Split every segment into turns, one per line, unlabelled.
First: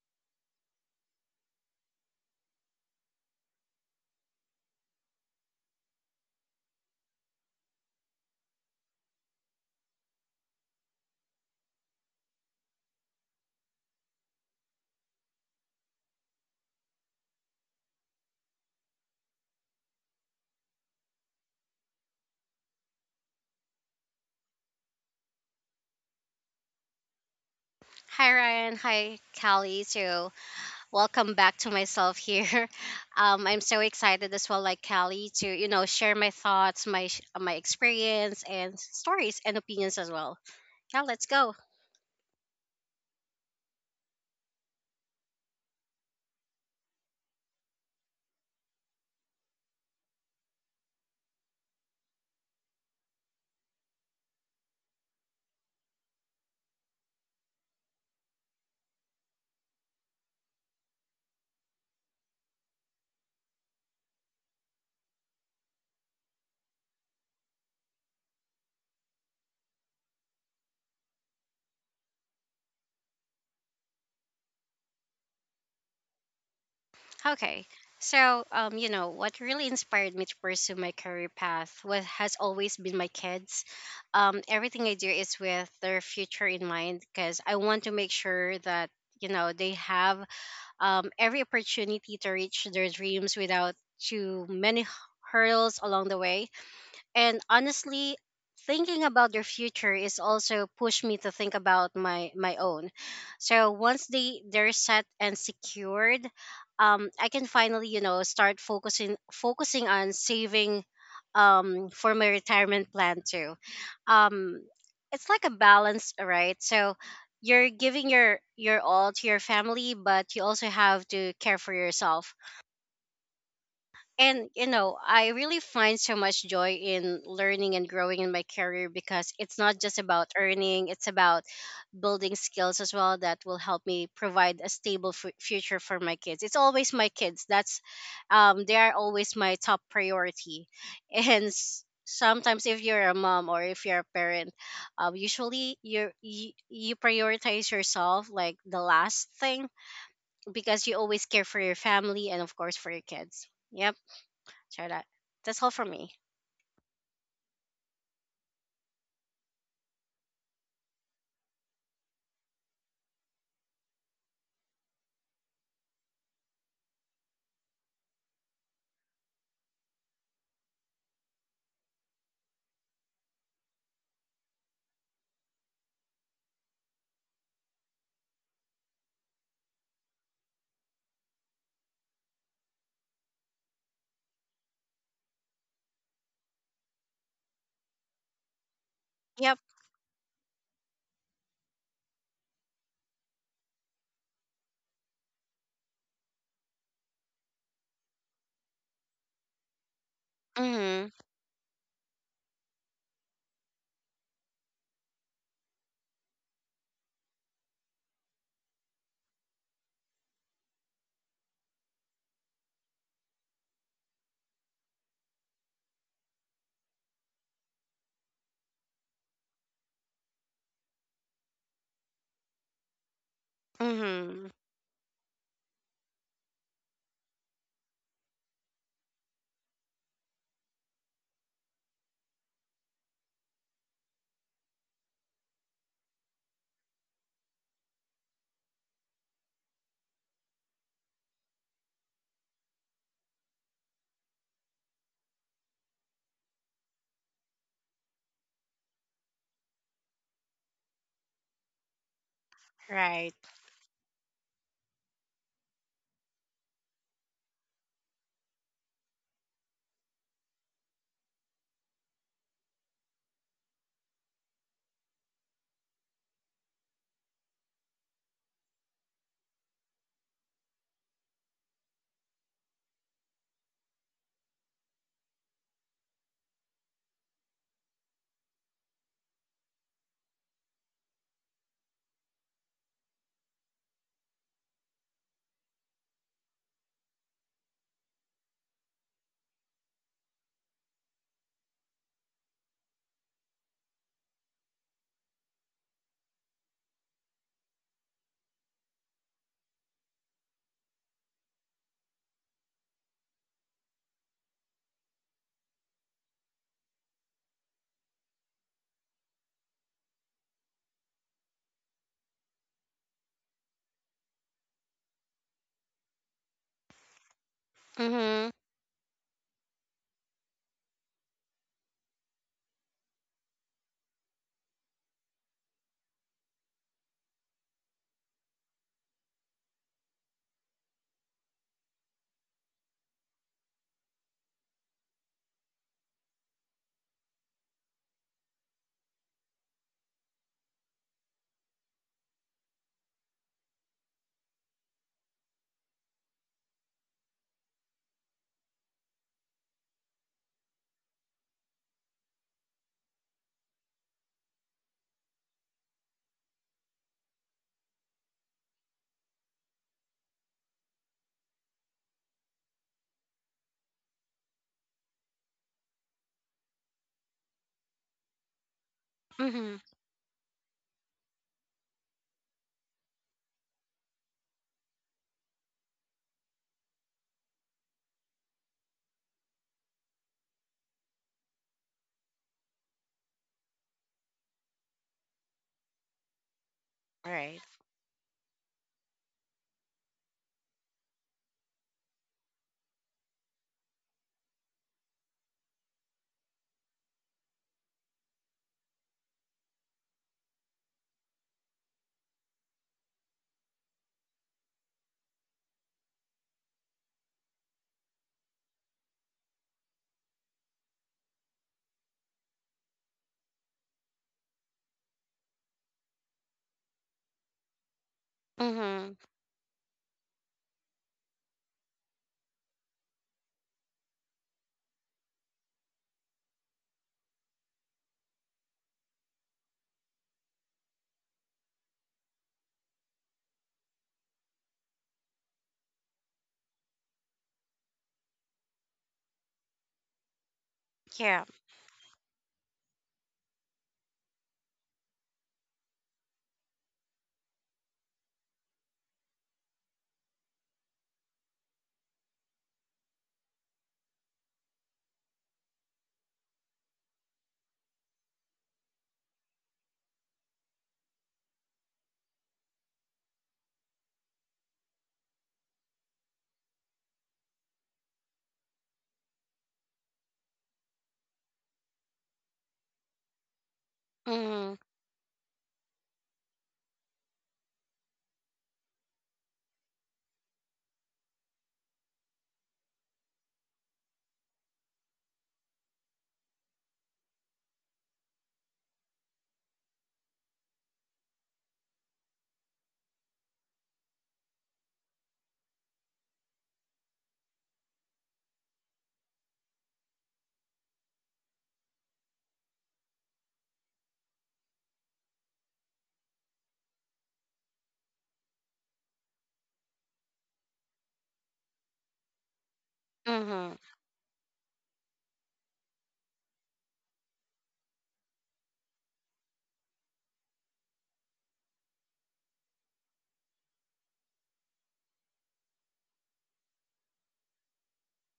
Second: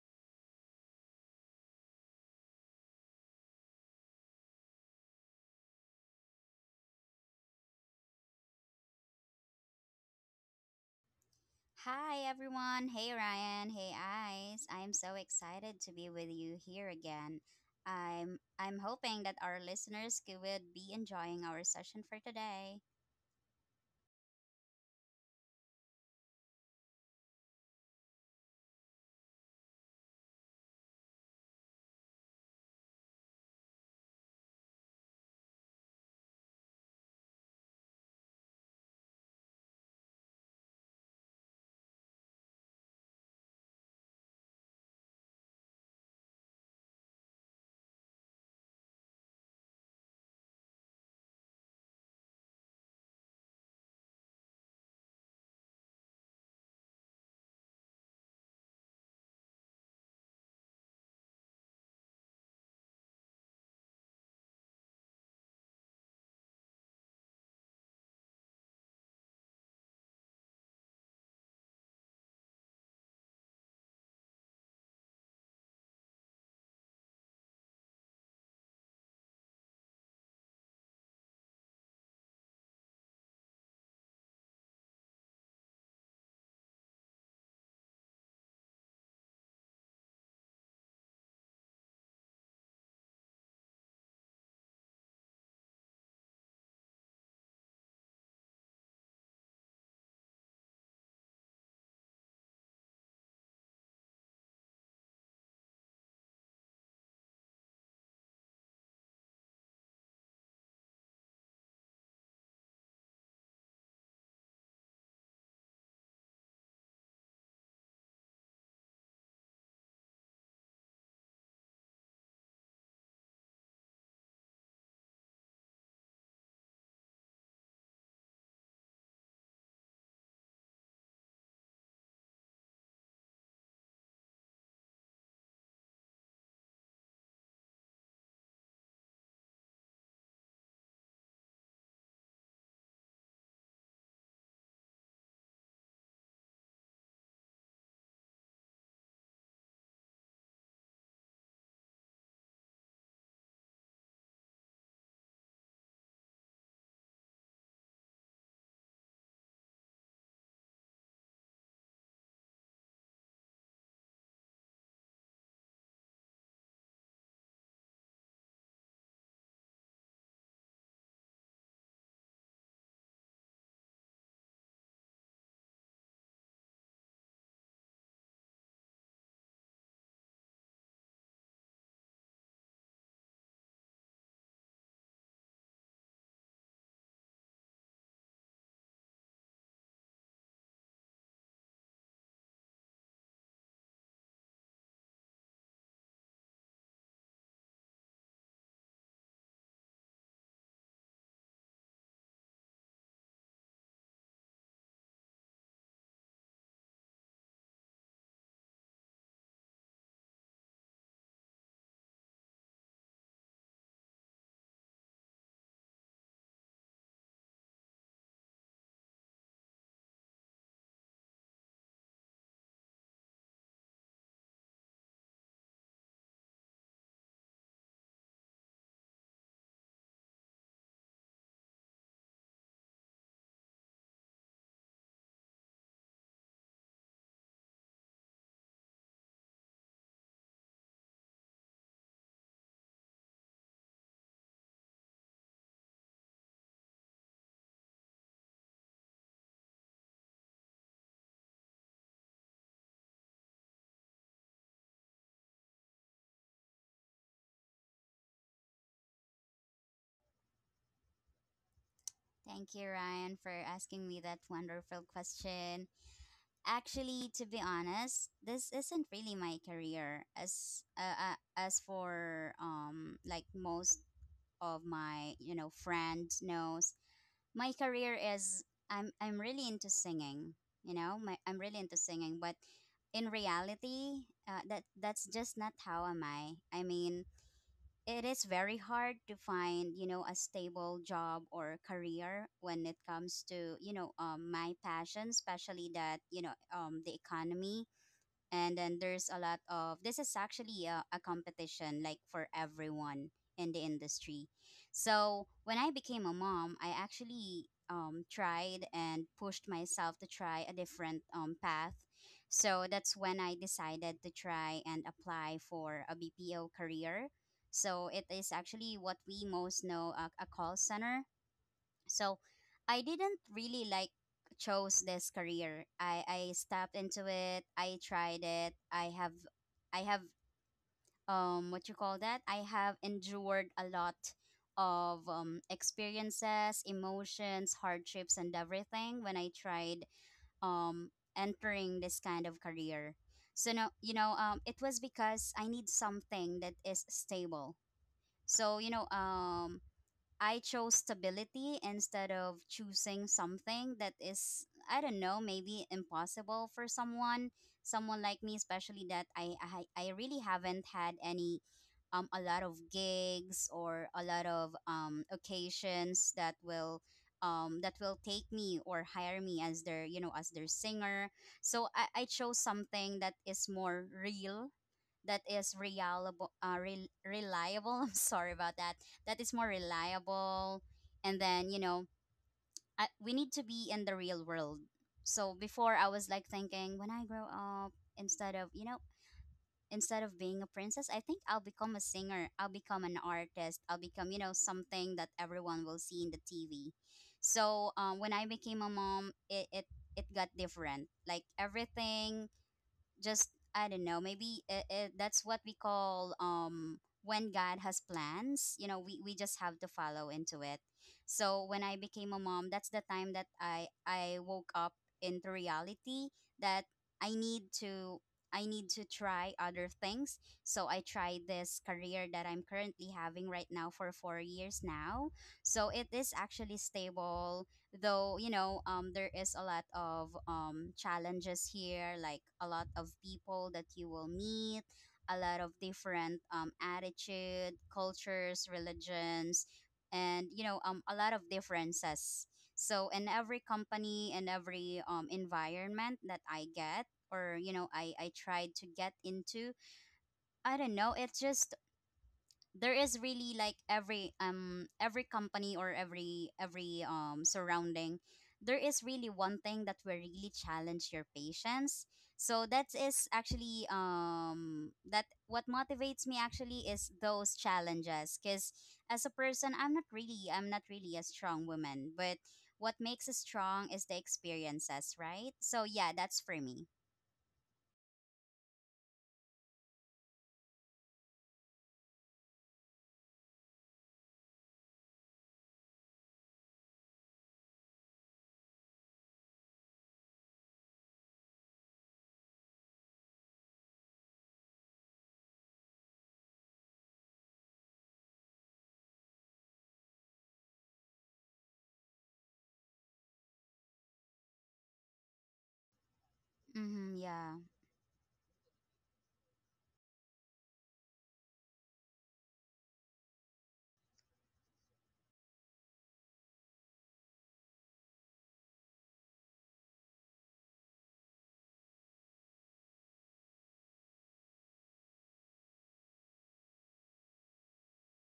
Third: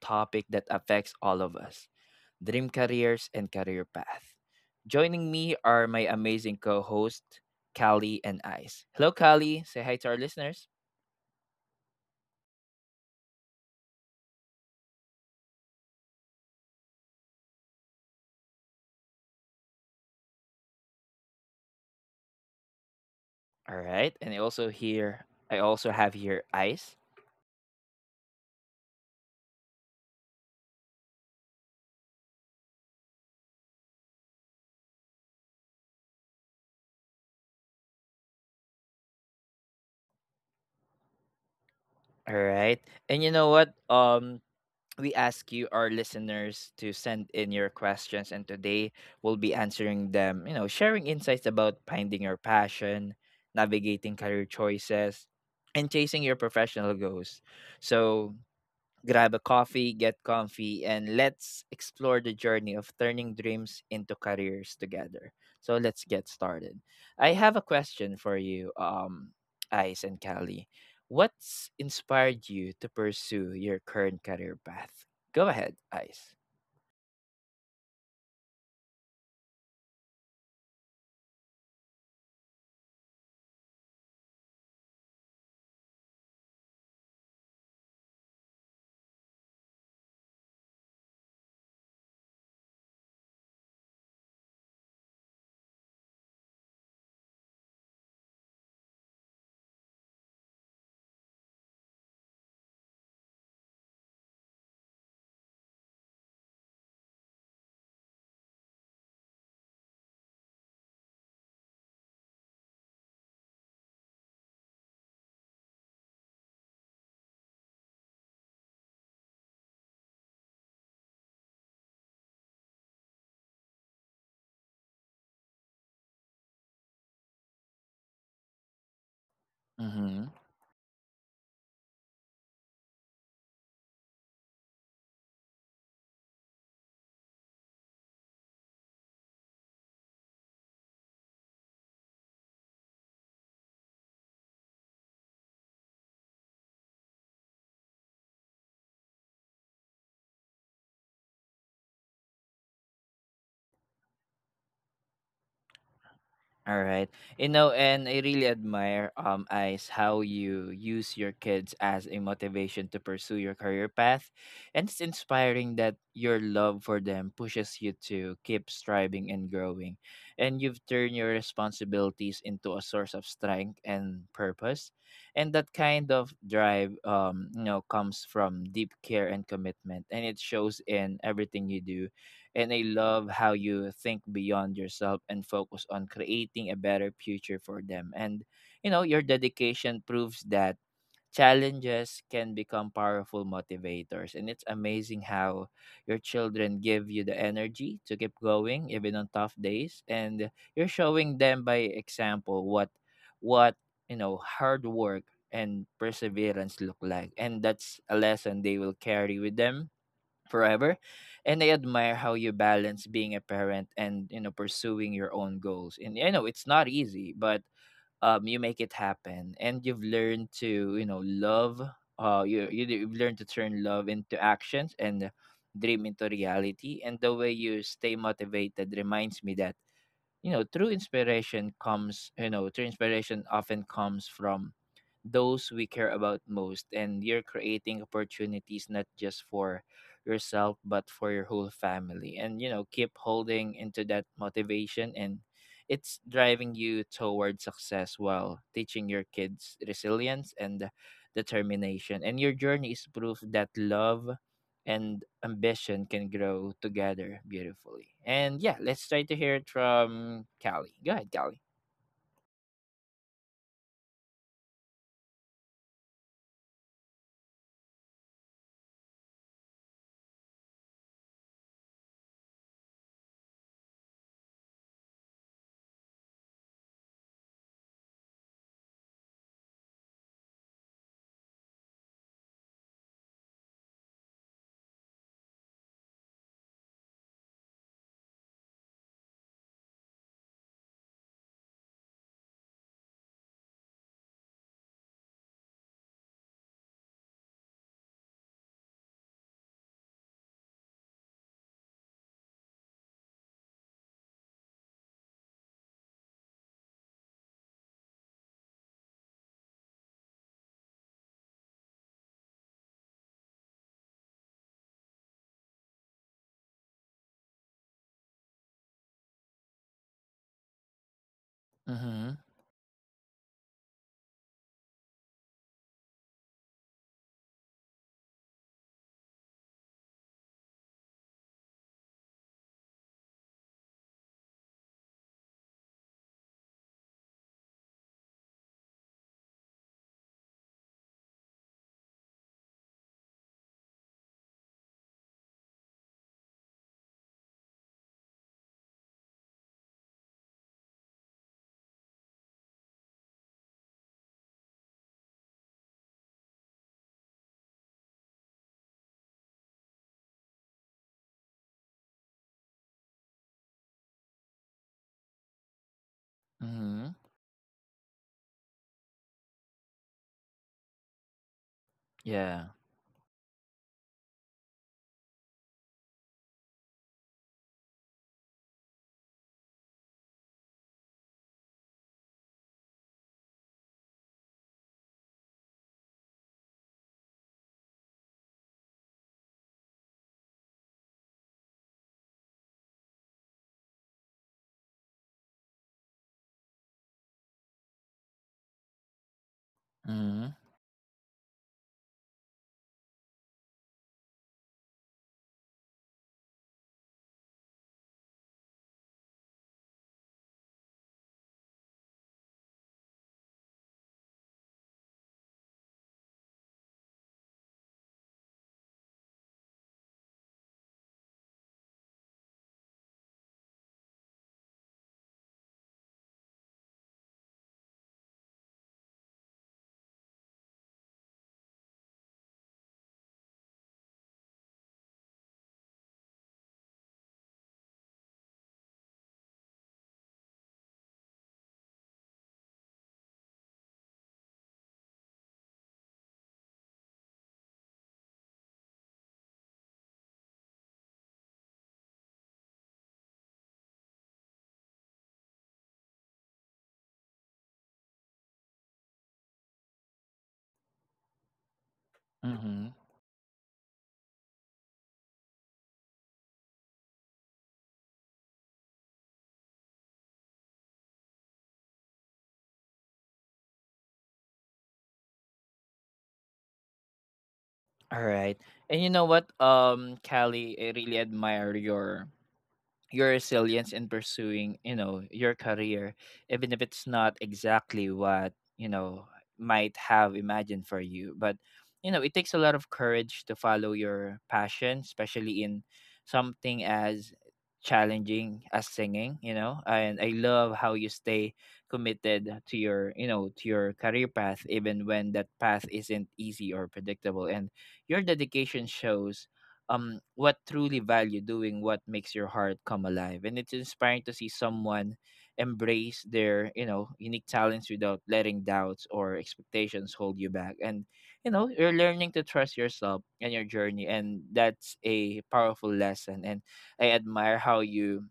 topic that affects all of us, dream careers and career path. Joining me are my amazing co hosts Callie and Ice. Hello, Callie. Say hi to our listeners.
Hi everyone. Hey Ryan. Hey Ice. I'm so excited to be with you here again. I'm hoping that our listeners could would be enjoying our session for today.
All right. And I also have here Ice.
Hi Ryan, hi Callie. So welcome back to myself here. I'm so excited as well, like Callie, to share my thoughts, my experience, and stories and opinions as well. Yeah, let's go.
All right. And you know what? We ask you, our listeners, to send in your questions, and today we'll be answering them. You know, sharing insights about finding your passion, navigating career choices, and chasing your professional goals. So, grab a coffee, get comfy, and let's explore the journey of turning dreams into careers together. So let's get started. I have a question for you, Ice and Callie. What's inspired you to pursue your current career path? Go ahead, Ice.
Okay. So you know what really inspired me to pursue my career path was has always been my kids. Everything I do is with their future in mind, because I want to make sure that they have every opportunity to reach their dreams without too many hurdles along the way. And honestly, thinking about their future is also pushed me to think about my own. So once they're set and secured, I can finally start focusing on saving, for my retirement plan too. Um, it's like a balance, right? So you're giving your all to your family, but you also have to care for yourself, and I really find so much joy in learning and growing in my career, because it's not just about earning, it's about building skills as well that will help me provide a stable future for my kids. It's always my kids. That's They are always my top priority. And sometimes, if you're a mom or if you're a parent, usually you prioritize yourself like the last thing, because you always care for your family and of course for your kids. Yep. So that's all for me.
All right. You know, and I really admire Ice, how you use your kids as a motivation to pursue your career path. And it's inspiring that your love for them pushes you to keep striving and growing. And you've turned your responsibilities into a source of strength and purpose. And that kind of drive, you know, comes from deep care and commitment, and it shows in everything you do. And I love how you think beyond yourself and focus on creating a better future for them. And, you know, your
Yep.
dedication proves that challenges can become powerful motivators. And it's amazing how your children give you the energy to keep going, even on tough days. And you're
Mhm.
showing them by example what, you know, hard work and perseverance look like. And that's a lesson they will carry with them forever. And I admire how you balance being a parent and, you know, pursuing your own goals, and I know it's not easy, but you make it happen. And you've learned to, you know, love, you, you've learned to turn love into
Mhm.
actions and dream into reality. And the way you stay motivated reminds me that, you know, true inspiration often comes from those we care about most. And you're creating opportunities not just for yourself but for your whole family. And you know, keep holding into that motivation, and it's driving you toward success while teaching your kids resilience and determination. And your journey is
Right.
proof that love and ambition can grow together beautifully. And yeah, let's try to hear it from Callie. Go ahead, Callie.
Thank you Ryan for asking me that wonderful question. Actually, to be honest, this isn't really my career as for like most of my friends knows my career is, I'm really into singing. You know, I'm really into singing, but in reality, that's just not how am I. I mean, it is very hard to find a stable job or career when it comes to my passion, especially that the economy, and then there's a lot of, this is actually a competition like for everyone in the industry. So when I became a mom, I actually tried and pushed myself to try a different path. So that's when I decided to try and apply for a BPO career. So it
Mhm.
is actually what we most know, a call center.
Mm-hmm.
So I didn't really like chose this career. I stepped into it. I tried it. I have what you call that? I have endured a lot of experiences, emotions, hardships and everything when I tried um entering this kind of career. So no, you know, it was because I need something that is stable. So, you know, I chose stability instead of choosing something that is, I don't know, maybe impossible for someone, someone like me, especially that I really haven't had any, a lot of gigs or a lot of occasions
Mm-hmm.
that will take me or hire me
Mhm.
as their, you know, as their singer. So I chose
Yeah.
something that is more real, that is reliable, re reliable. I'm sorry about that. That is more reliable. And then, you know, we need to be in the real world. So before, I was like thinking when I grow
Right.
up, instead of you know, instead of being a princess, I think I'll become a singer, I'll become an artist, I'll become you know something that everyone will see in the TV. So when I became a mom, it it
Mm-hmm.
got different. Like everything just, I don't know. Maybe that's what we call when God has plans. You know, we just have to follow into it. So when I became a mom, that's the time that I woke up into reality that I need to, I need to
Mhm.
try other things. So I tried this career that I'm currently having right now for 4 years now. So it is actually stable, though you know there is a lot of challenges here, like a lot of people that you will meet, a lot of different attitude, cultures, religions, and you know a lot
Yeah.
of differences. So in every company and every environment that I get, or you know I tried to get into, I don't know, it's just there is really like every company or every surrounding, there is really one thing that will really challenge your patience. So
Mm-hmm.
that is actually that what motivates me actually is those challenges, because as a person, I'm not really a strong woman, but what makes us strong is the
Mhm.
experiences, right? So yeah, that's for me.
All right. And you know what, Callie, I really admire your resilience in pursuing, you know, your career, even if it's not exactly what, you know, might have imagined for you. But you know, it takes a lot of courage to follow your passion, especially in something as challenging as singing, you know. And I love how you stay committed to your, you know, to your career path, even when that path isn't easy or
Mm-hmm,
predictable.
yeah.
And your dedication shows what truly value doing, what makes your heart come alive. And
Mhm.
it's inspiring to see someone embrace their, you know, unique talents without letting doubts or expectations hold you back. And you know, you're learning to trust yourself and your journey, and that's a powerful lesson. And I admire how you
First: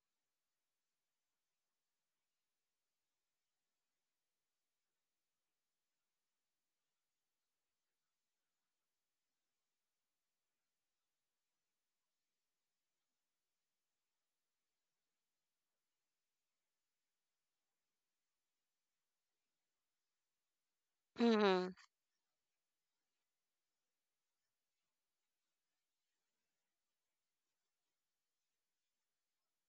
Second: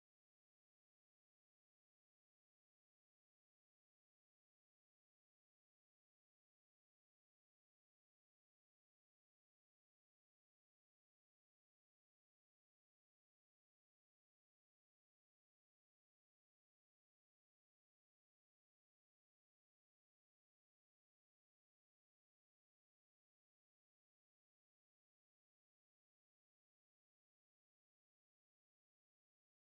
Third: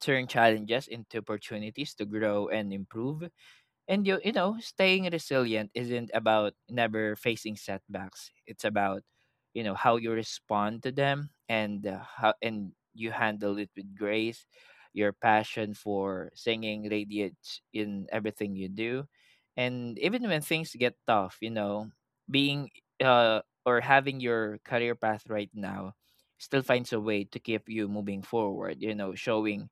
turn challenges into opportunities to grow and improve. And you know, staying resilient isn't about never facing setbacks, it's about, you know, how you respond to them. And how and you handle it with grace. Your passion for singing radiates in everything you do. And even when things get tough, you
Mhm.
know, being uh or having your career path right now, still finds a way to keep you moving forward, you know, showing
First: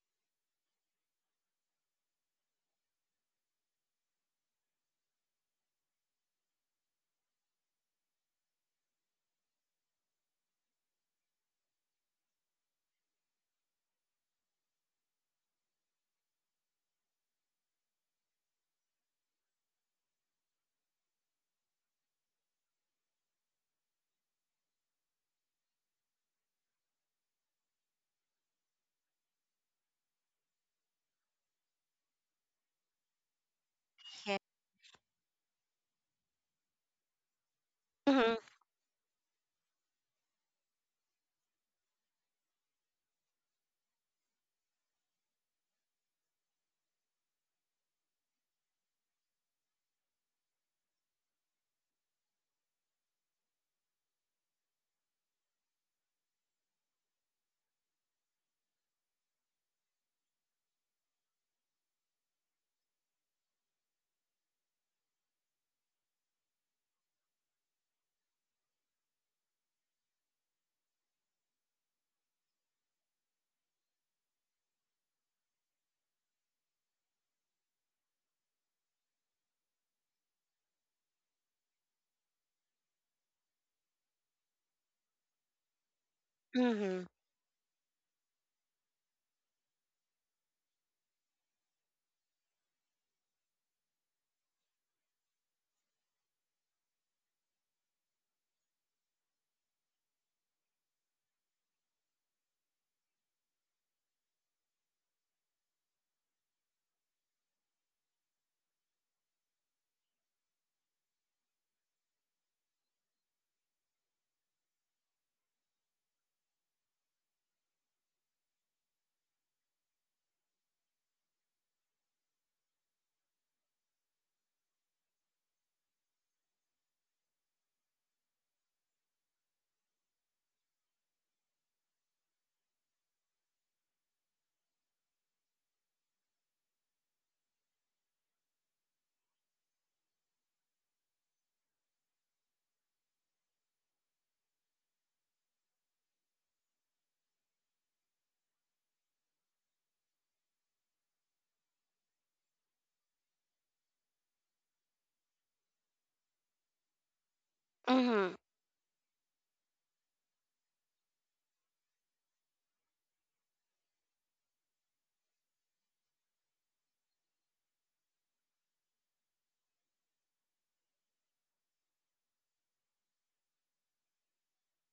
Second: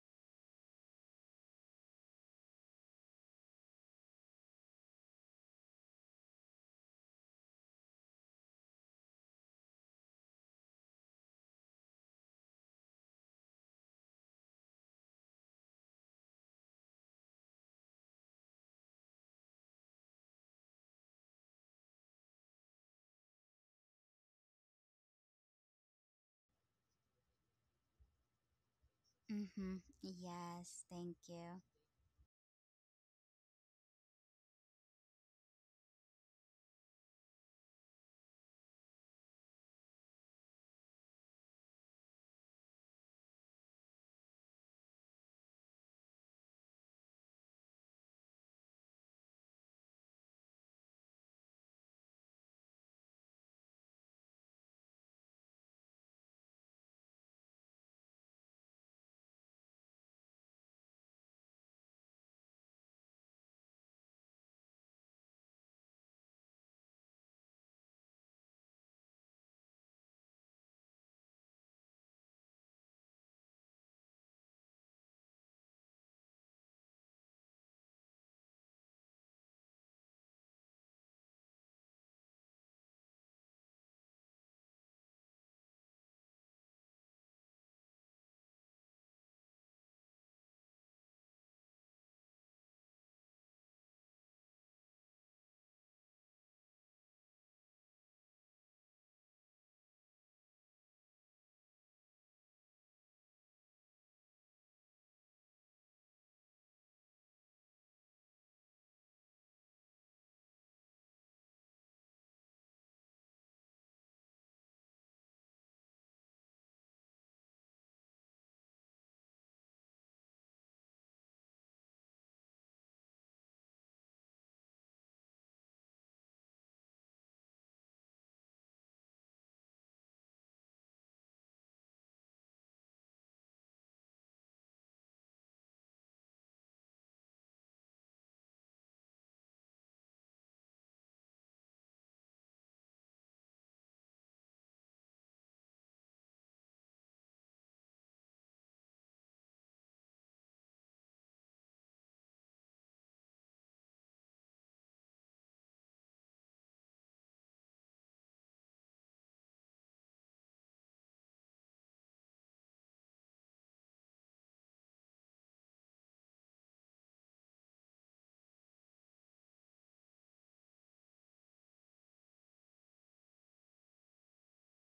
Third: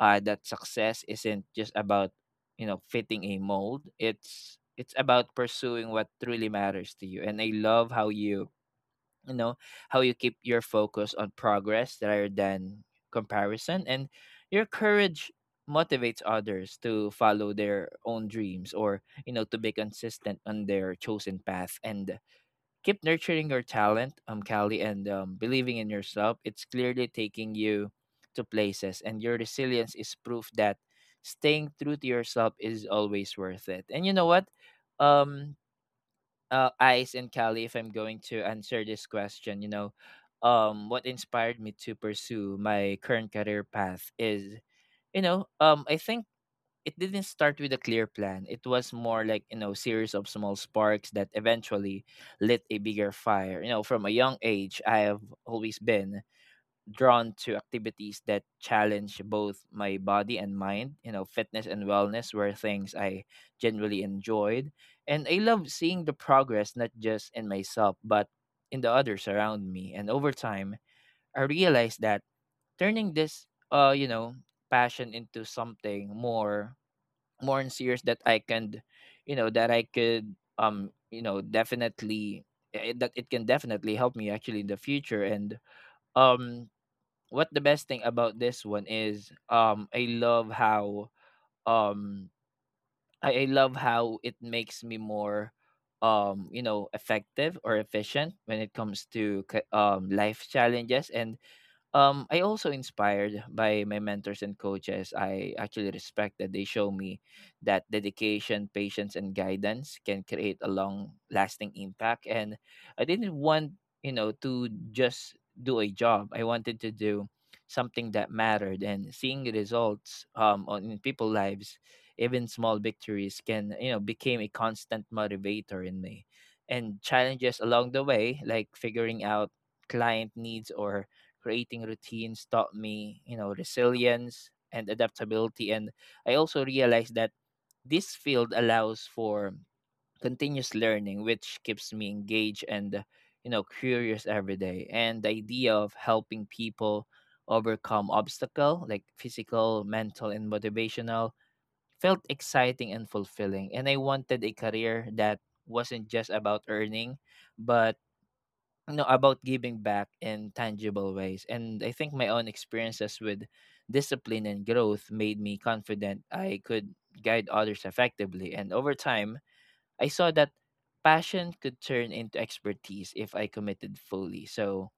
that success isn't just about, you know, fitting a mold. It's about pursuing what truly matters to you. And I love how you know you keep your focus on progress rather than comparison. And your courage motivates others to follow their own dreams, or you know, to be consistent on their chosen path. And keep nurturing your talent, Callie, and believing in yourself. It's clearly taking you to places, and your
Mm-hmm.
resilience is proof that
Yes, thank you.
staying true to yourself is always worth it. And you know
Yeah.
what? Um, Ice and Callie, if I'm going
Mhm.
to answer this question, you know, what inspired me to pursue my current career path is, you know, I think it didn't start with a clear plan. It was more like, you know, series of small sparks that eventually lit a bigger fire. You know, from a young age, I have always been drawn to activities that challenge both my body and mind. You know, fitness and wellness were things I generally enjoyed. And I love seeing the progress, not just in myself, but in the others around me. And over time, I realized that turning this, you know, passion into something more on series that I can, you know, that I could, you know, definitely eh, that it can definitely help me actually in the future. And um,
Mhm.
what the best thing about this one is, I love how, um, I love how it makes me more, you know, effective or efficient when it comes to life challenges. And I also inspired by my mentors and coaches. I actually respect that they show me that dedication, patience, and guidance can create a long-lasting impact. And I didn't want, you know, to just do a job. I wanted to do something that mattered. And seeing the results on in people lives, even small victories can, you know, became a constant motivator in me. And challenges along the way, like figuring out client needs or creating routines, taught me, you know, resilience and adaptability. And I also realized that this field allows for continuous learning, which keeps me engaged and, you know, curious every day. And the idea of helping people overcome obstacle like physical, mental, and motivational felt exciting and fulfilling. And I wanted a career that wasn't just about earning, but
Mhm.
no about giving back in tangible ways. And I think my own experiences with discipline and growth made me confident I could guide others effectively. And over time, I saw that passion could turn into expertise if I committed fully. So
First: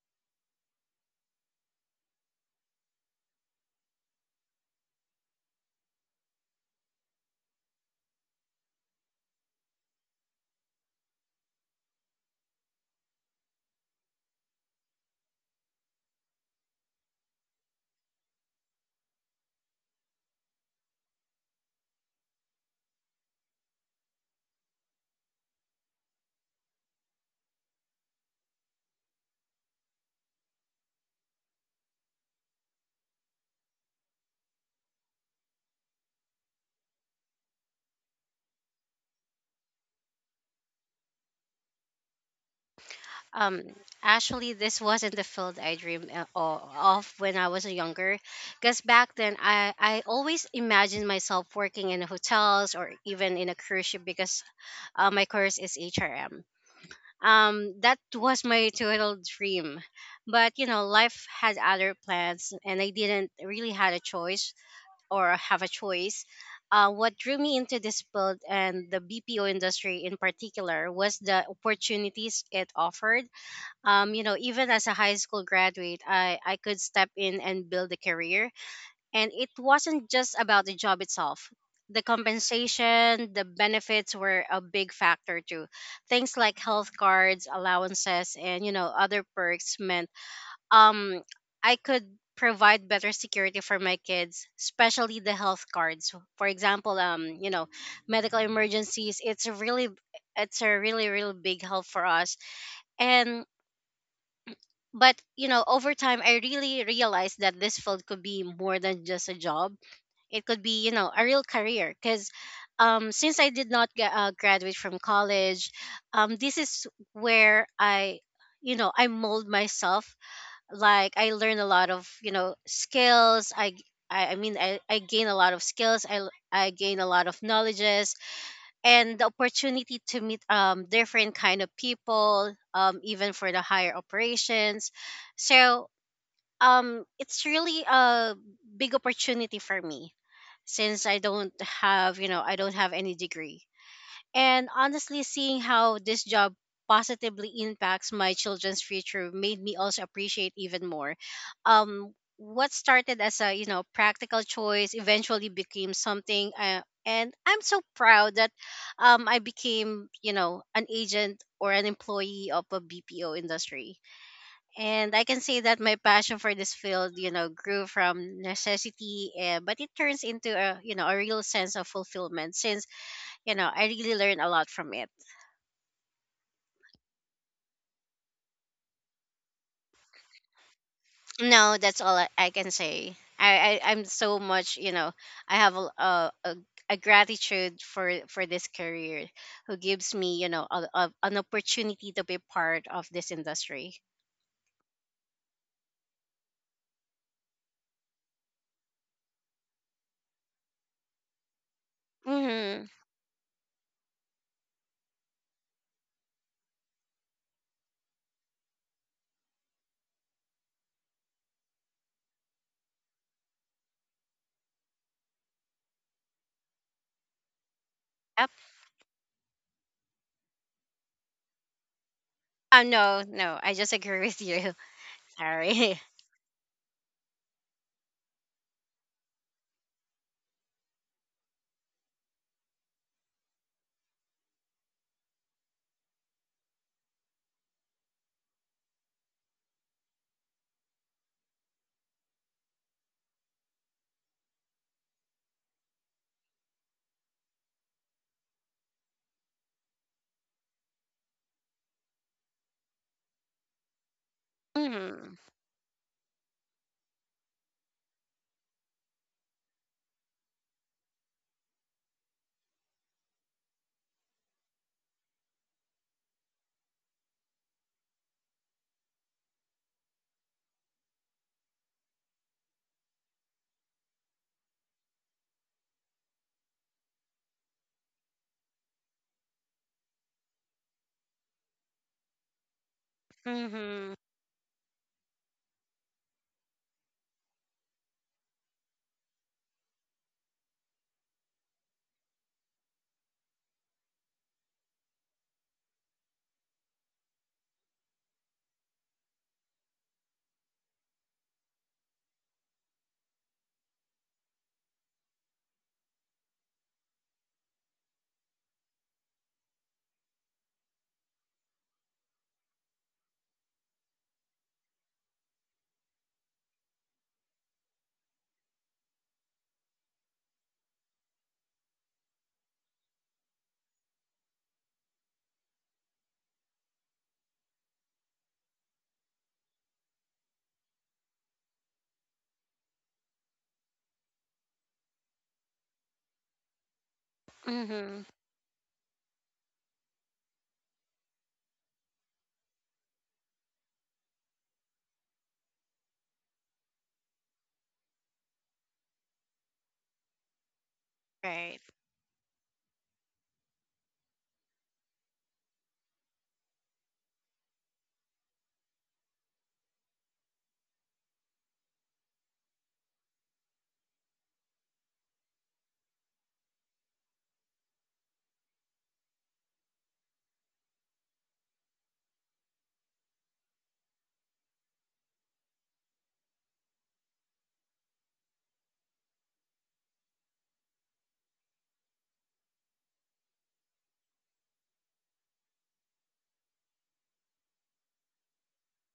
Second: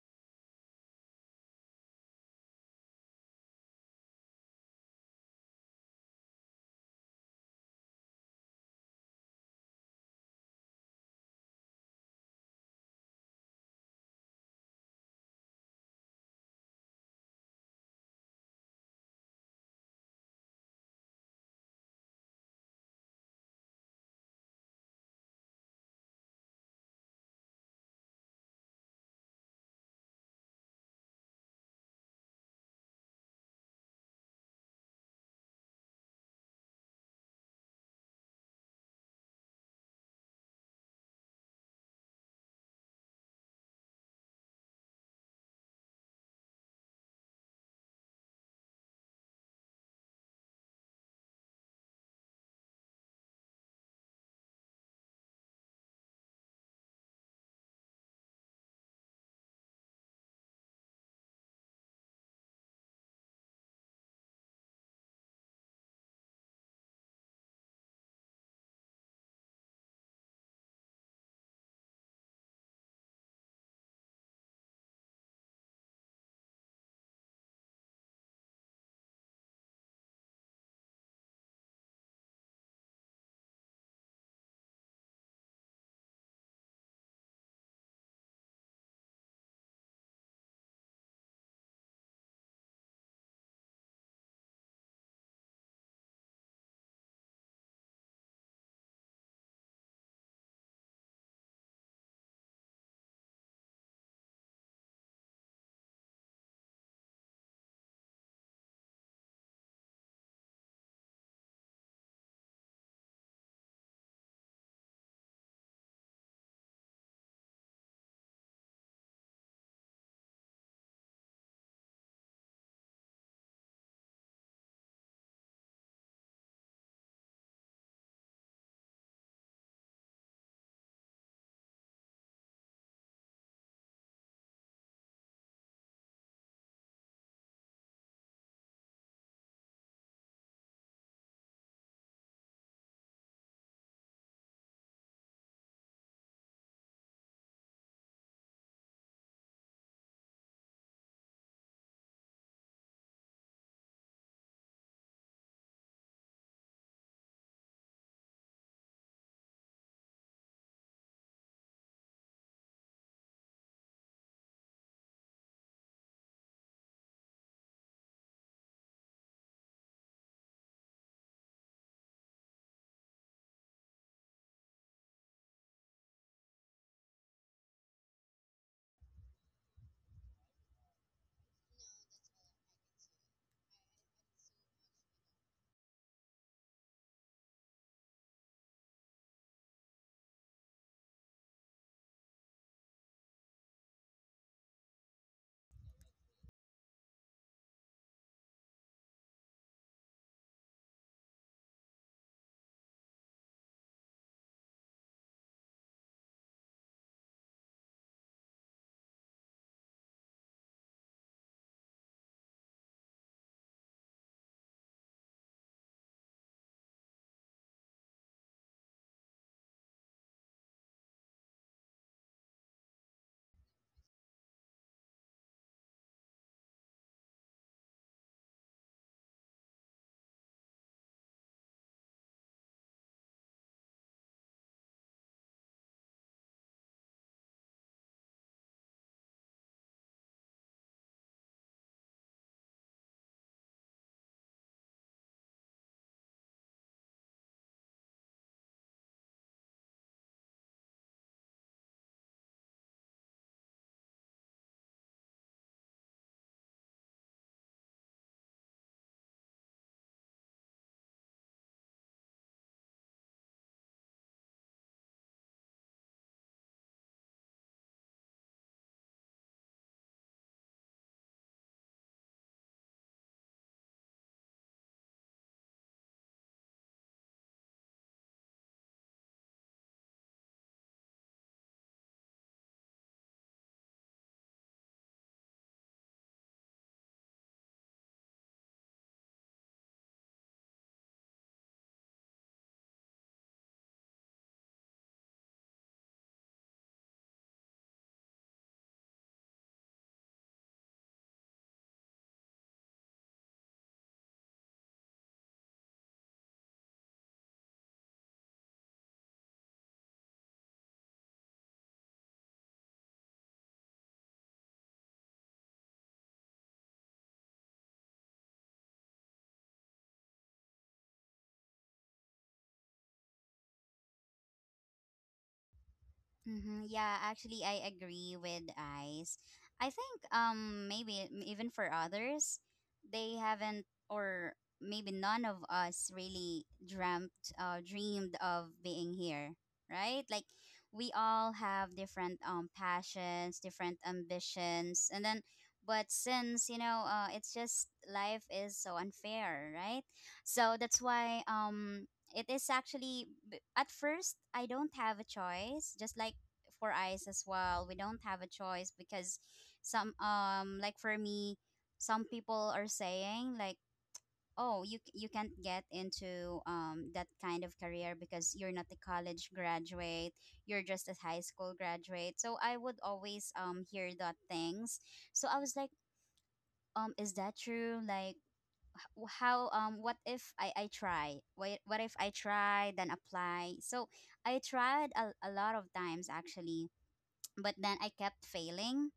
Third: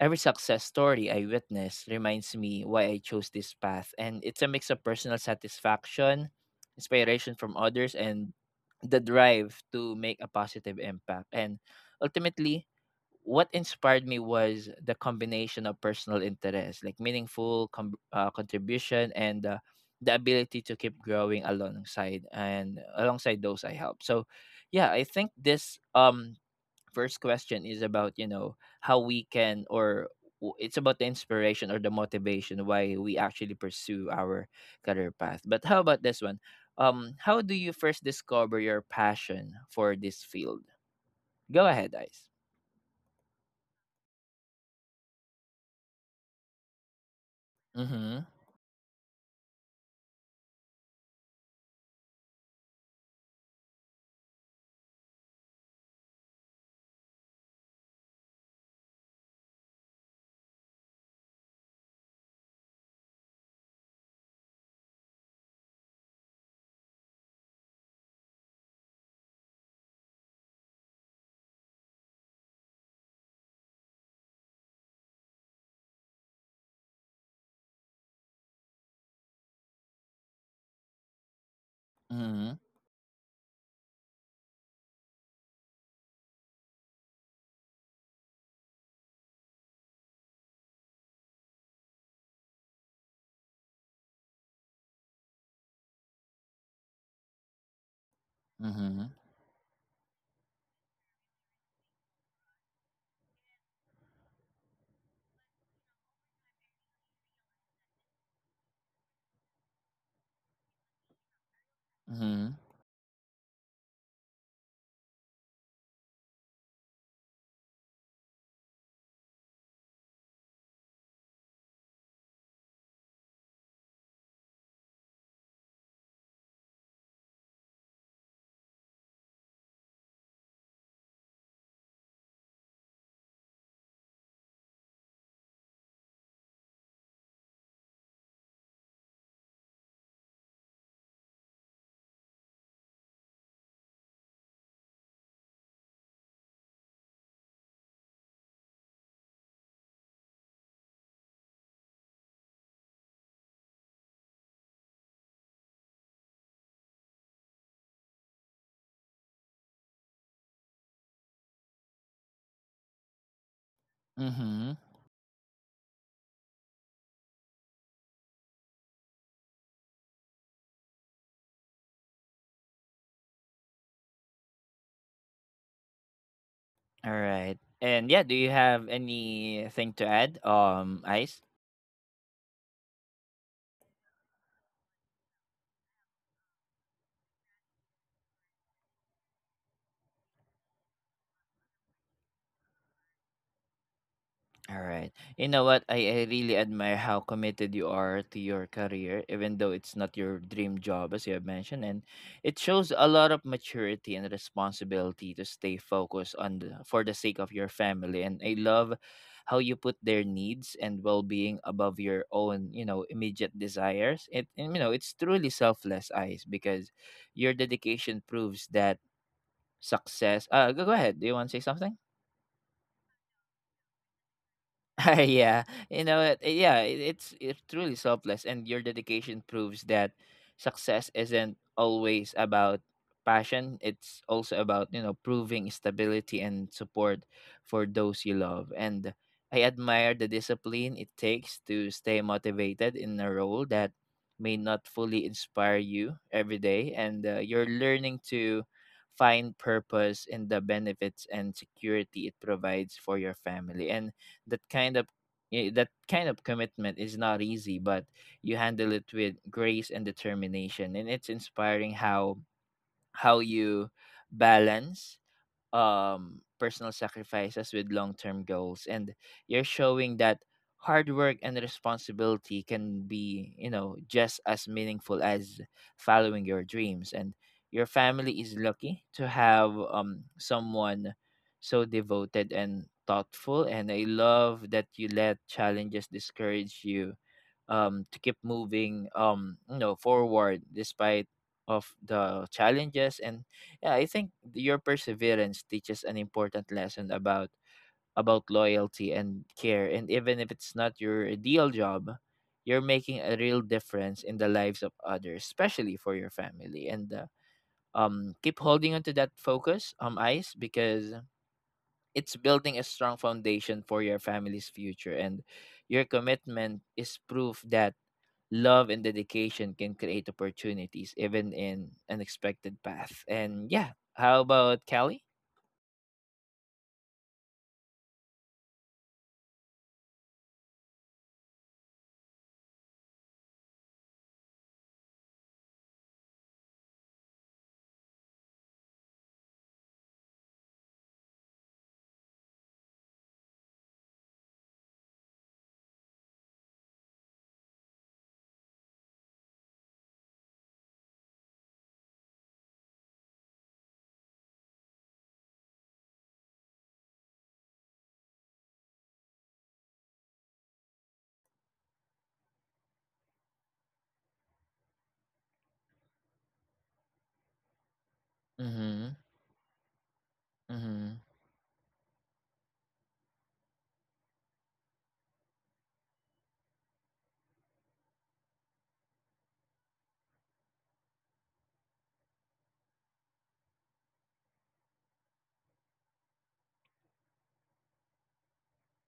every success story I witness reminds me why I chose this path, and it's a mix of personal satisfaction, inspiration from others, and the drive to make a positive impact. And ultimately, what inspired me was the combination of personal interest, like meaningful contribution, and the ability to keep growing alongside those I help. So, yeah, I think this first question is about, you know, how we can, or it's about the inspiration or the motivation why we actually pursue our career path. But how about this one? How do you first discover your passion for this field? Go ahead, Ice.
Um, Actually, this wasn't the field I dreamed of when I was younger,
Mm-hmm.
because back then I always imagined myself working in hotels or even in a cruise ship, because my course is HRM. That was my total dream, but life had other plans and I didn't really had a choice or have a choice. What drew me into this field and the BPO industry in particular was the opportunities it offered. Even as a high school graduate, I could step in and build a career. And it wasn't just about the job itself. The
Mm-hmm.
compensation, the benefits were a big factor too. Things like health cards, allowances, and other perks meant um I could provide better security for my kids, especially the health cards. For example, medical
Mm-hmm.
emergencies. It's a really really big help for us. And But over time I really realized that this field could be more than just a job. It could be a real career, because
Mm-hmm.
since I did not graduate from college. This is where I you know I mold myself. Like, I learn a lot of skills. I mean, I gain a lot of skills. I gain a lot of knowledges, and the opportunity to meet different kind of people, even for the higher operations. So it's really a big opportunity for me, since I don't have any degree. And honestly, seeing how this job positively impacts my children's future made me also appreciate even more. What started as a practical choice eventually became something. And I'm so proud that I became, an agent or an employee of a BPO industry.
Mm-hmm.
And I can say that my passion for this field, grew from necessity, but it turns into a real sense of fulfillment since, I really learn a lot from it.
All right. And yeah, do you have anything to add, Ice?
No, that's all I can say. I, I'm so much, you know, I have a gratitude for this career who gives me, an opportunity to be part of this industry.
All right. You know what? I really admire how committed you are to your career, even though it's not your dream job, as you have mentioned. And it
Mm-hmm.
shows a lot of maturity and responsibility to stay focused on the, for the sake of your family. And I love how you put their needs and well being above your own, you know, immediate desires. It and, you know, it's truly selfless eyes, because your dedication
Yep.
proves that success, go go ahead. Do you want to say something?
No, no, I just agree with you.
Yeah,
Sorry.
yeah, it's truly selfless, and your dedication proves that success isn't always about passion. It's also about, you know, proving stability and support for those you love. And I admire the discipline it takes to stay motivated in a role that may not fully inspire you every day. And you're learning to find purpose in the benefits and security it provides for your family. And that kind of
Mm-hmm.
that kind of commitment is not easy, but you handle it with grace and determination. And it's inspiring how you balance personal sacrifices with long term goals. And you're showing that hard work and responsibility can be, you know, just as meaningful as following your dreams. And your family is lucky to have someone so devoted and thoughtful. And I
Mm-hmm.
love that you let challenges discourage you to keep moving forward despite of the challenges. And yeah, I think your perseverance teaches an important lesson about loyalty and care. And even if it's not your ideal job, you're making a real difference in the lives of others, especially for your family. And keep holding on to that focus, Ice, because it's building a strong foundation for your family's future. And your commitment is proof that love and dedication can create opportunities even in unexpected path. And yeah, how about Kelly?
Mm-hmm. Yeah, actually, I agree with Ice. I think maybe, even for others, they haven't, or maybe none of us really dreamt
Mm-hmm.
dreamed of being here, right? Like we all have different passions, different ambitions, and then, but since you know it's just, life is so unfair, right? So that's why
Right.
it is actually, at first I don't have a choice, just like for eyes as well. We don't have a choice because some like for me, some people are saying like, oh, you can't get into that kind of career because you're not a
Mhm.
college graduate, you're just a
Mhm.
high school graduate. So I would always hear that things. So I was like, is that true? Like how what if I try, what if I try then apply? So I tried a lot of times actually, but then I kept failing.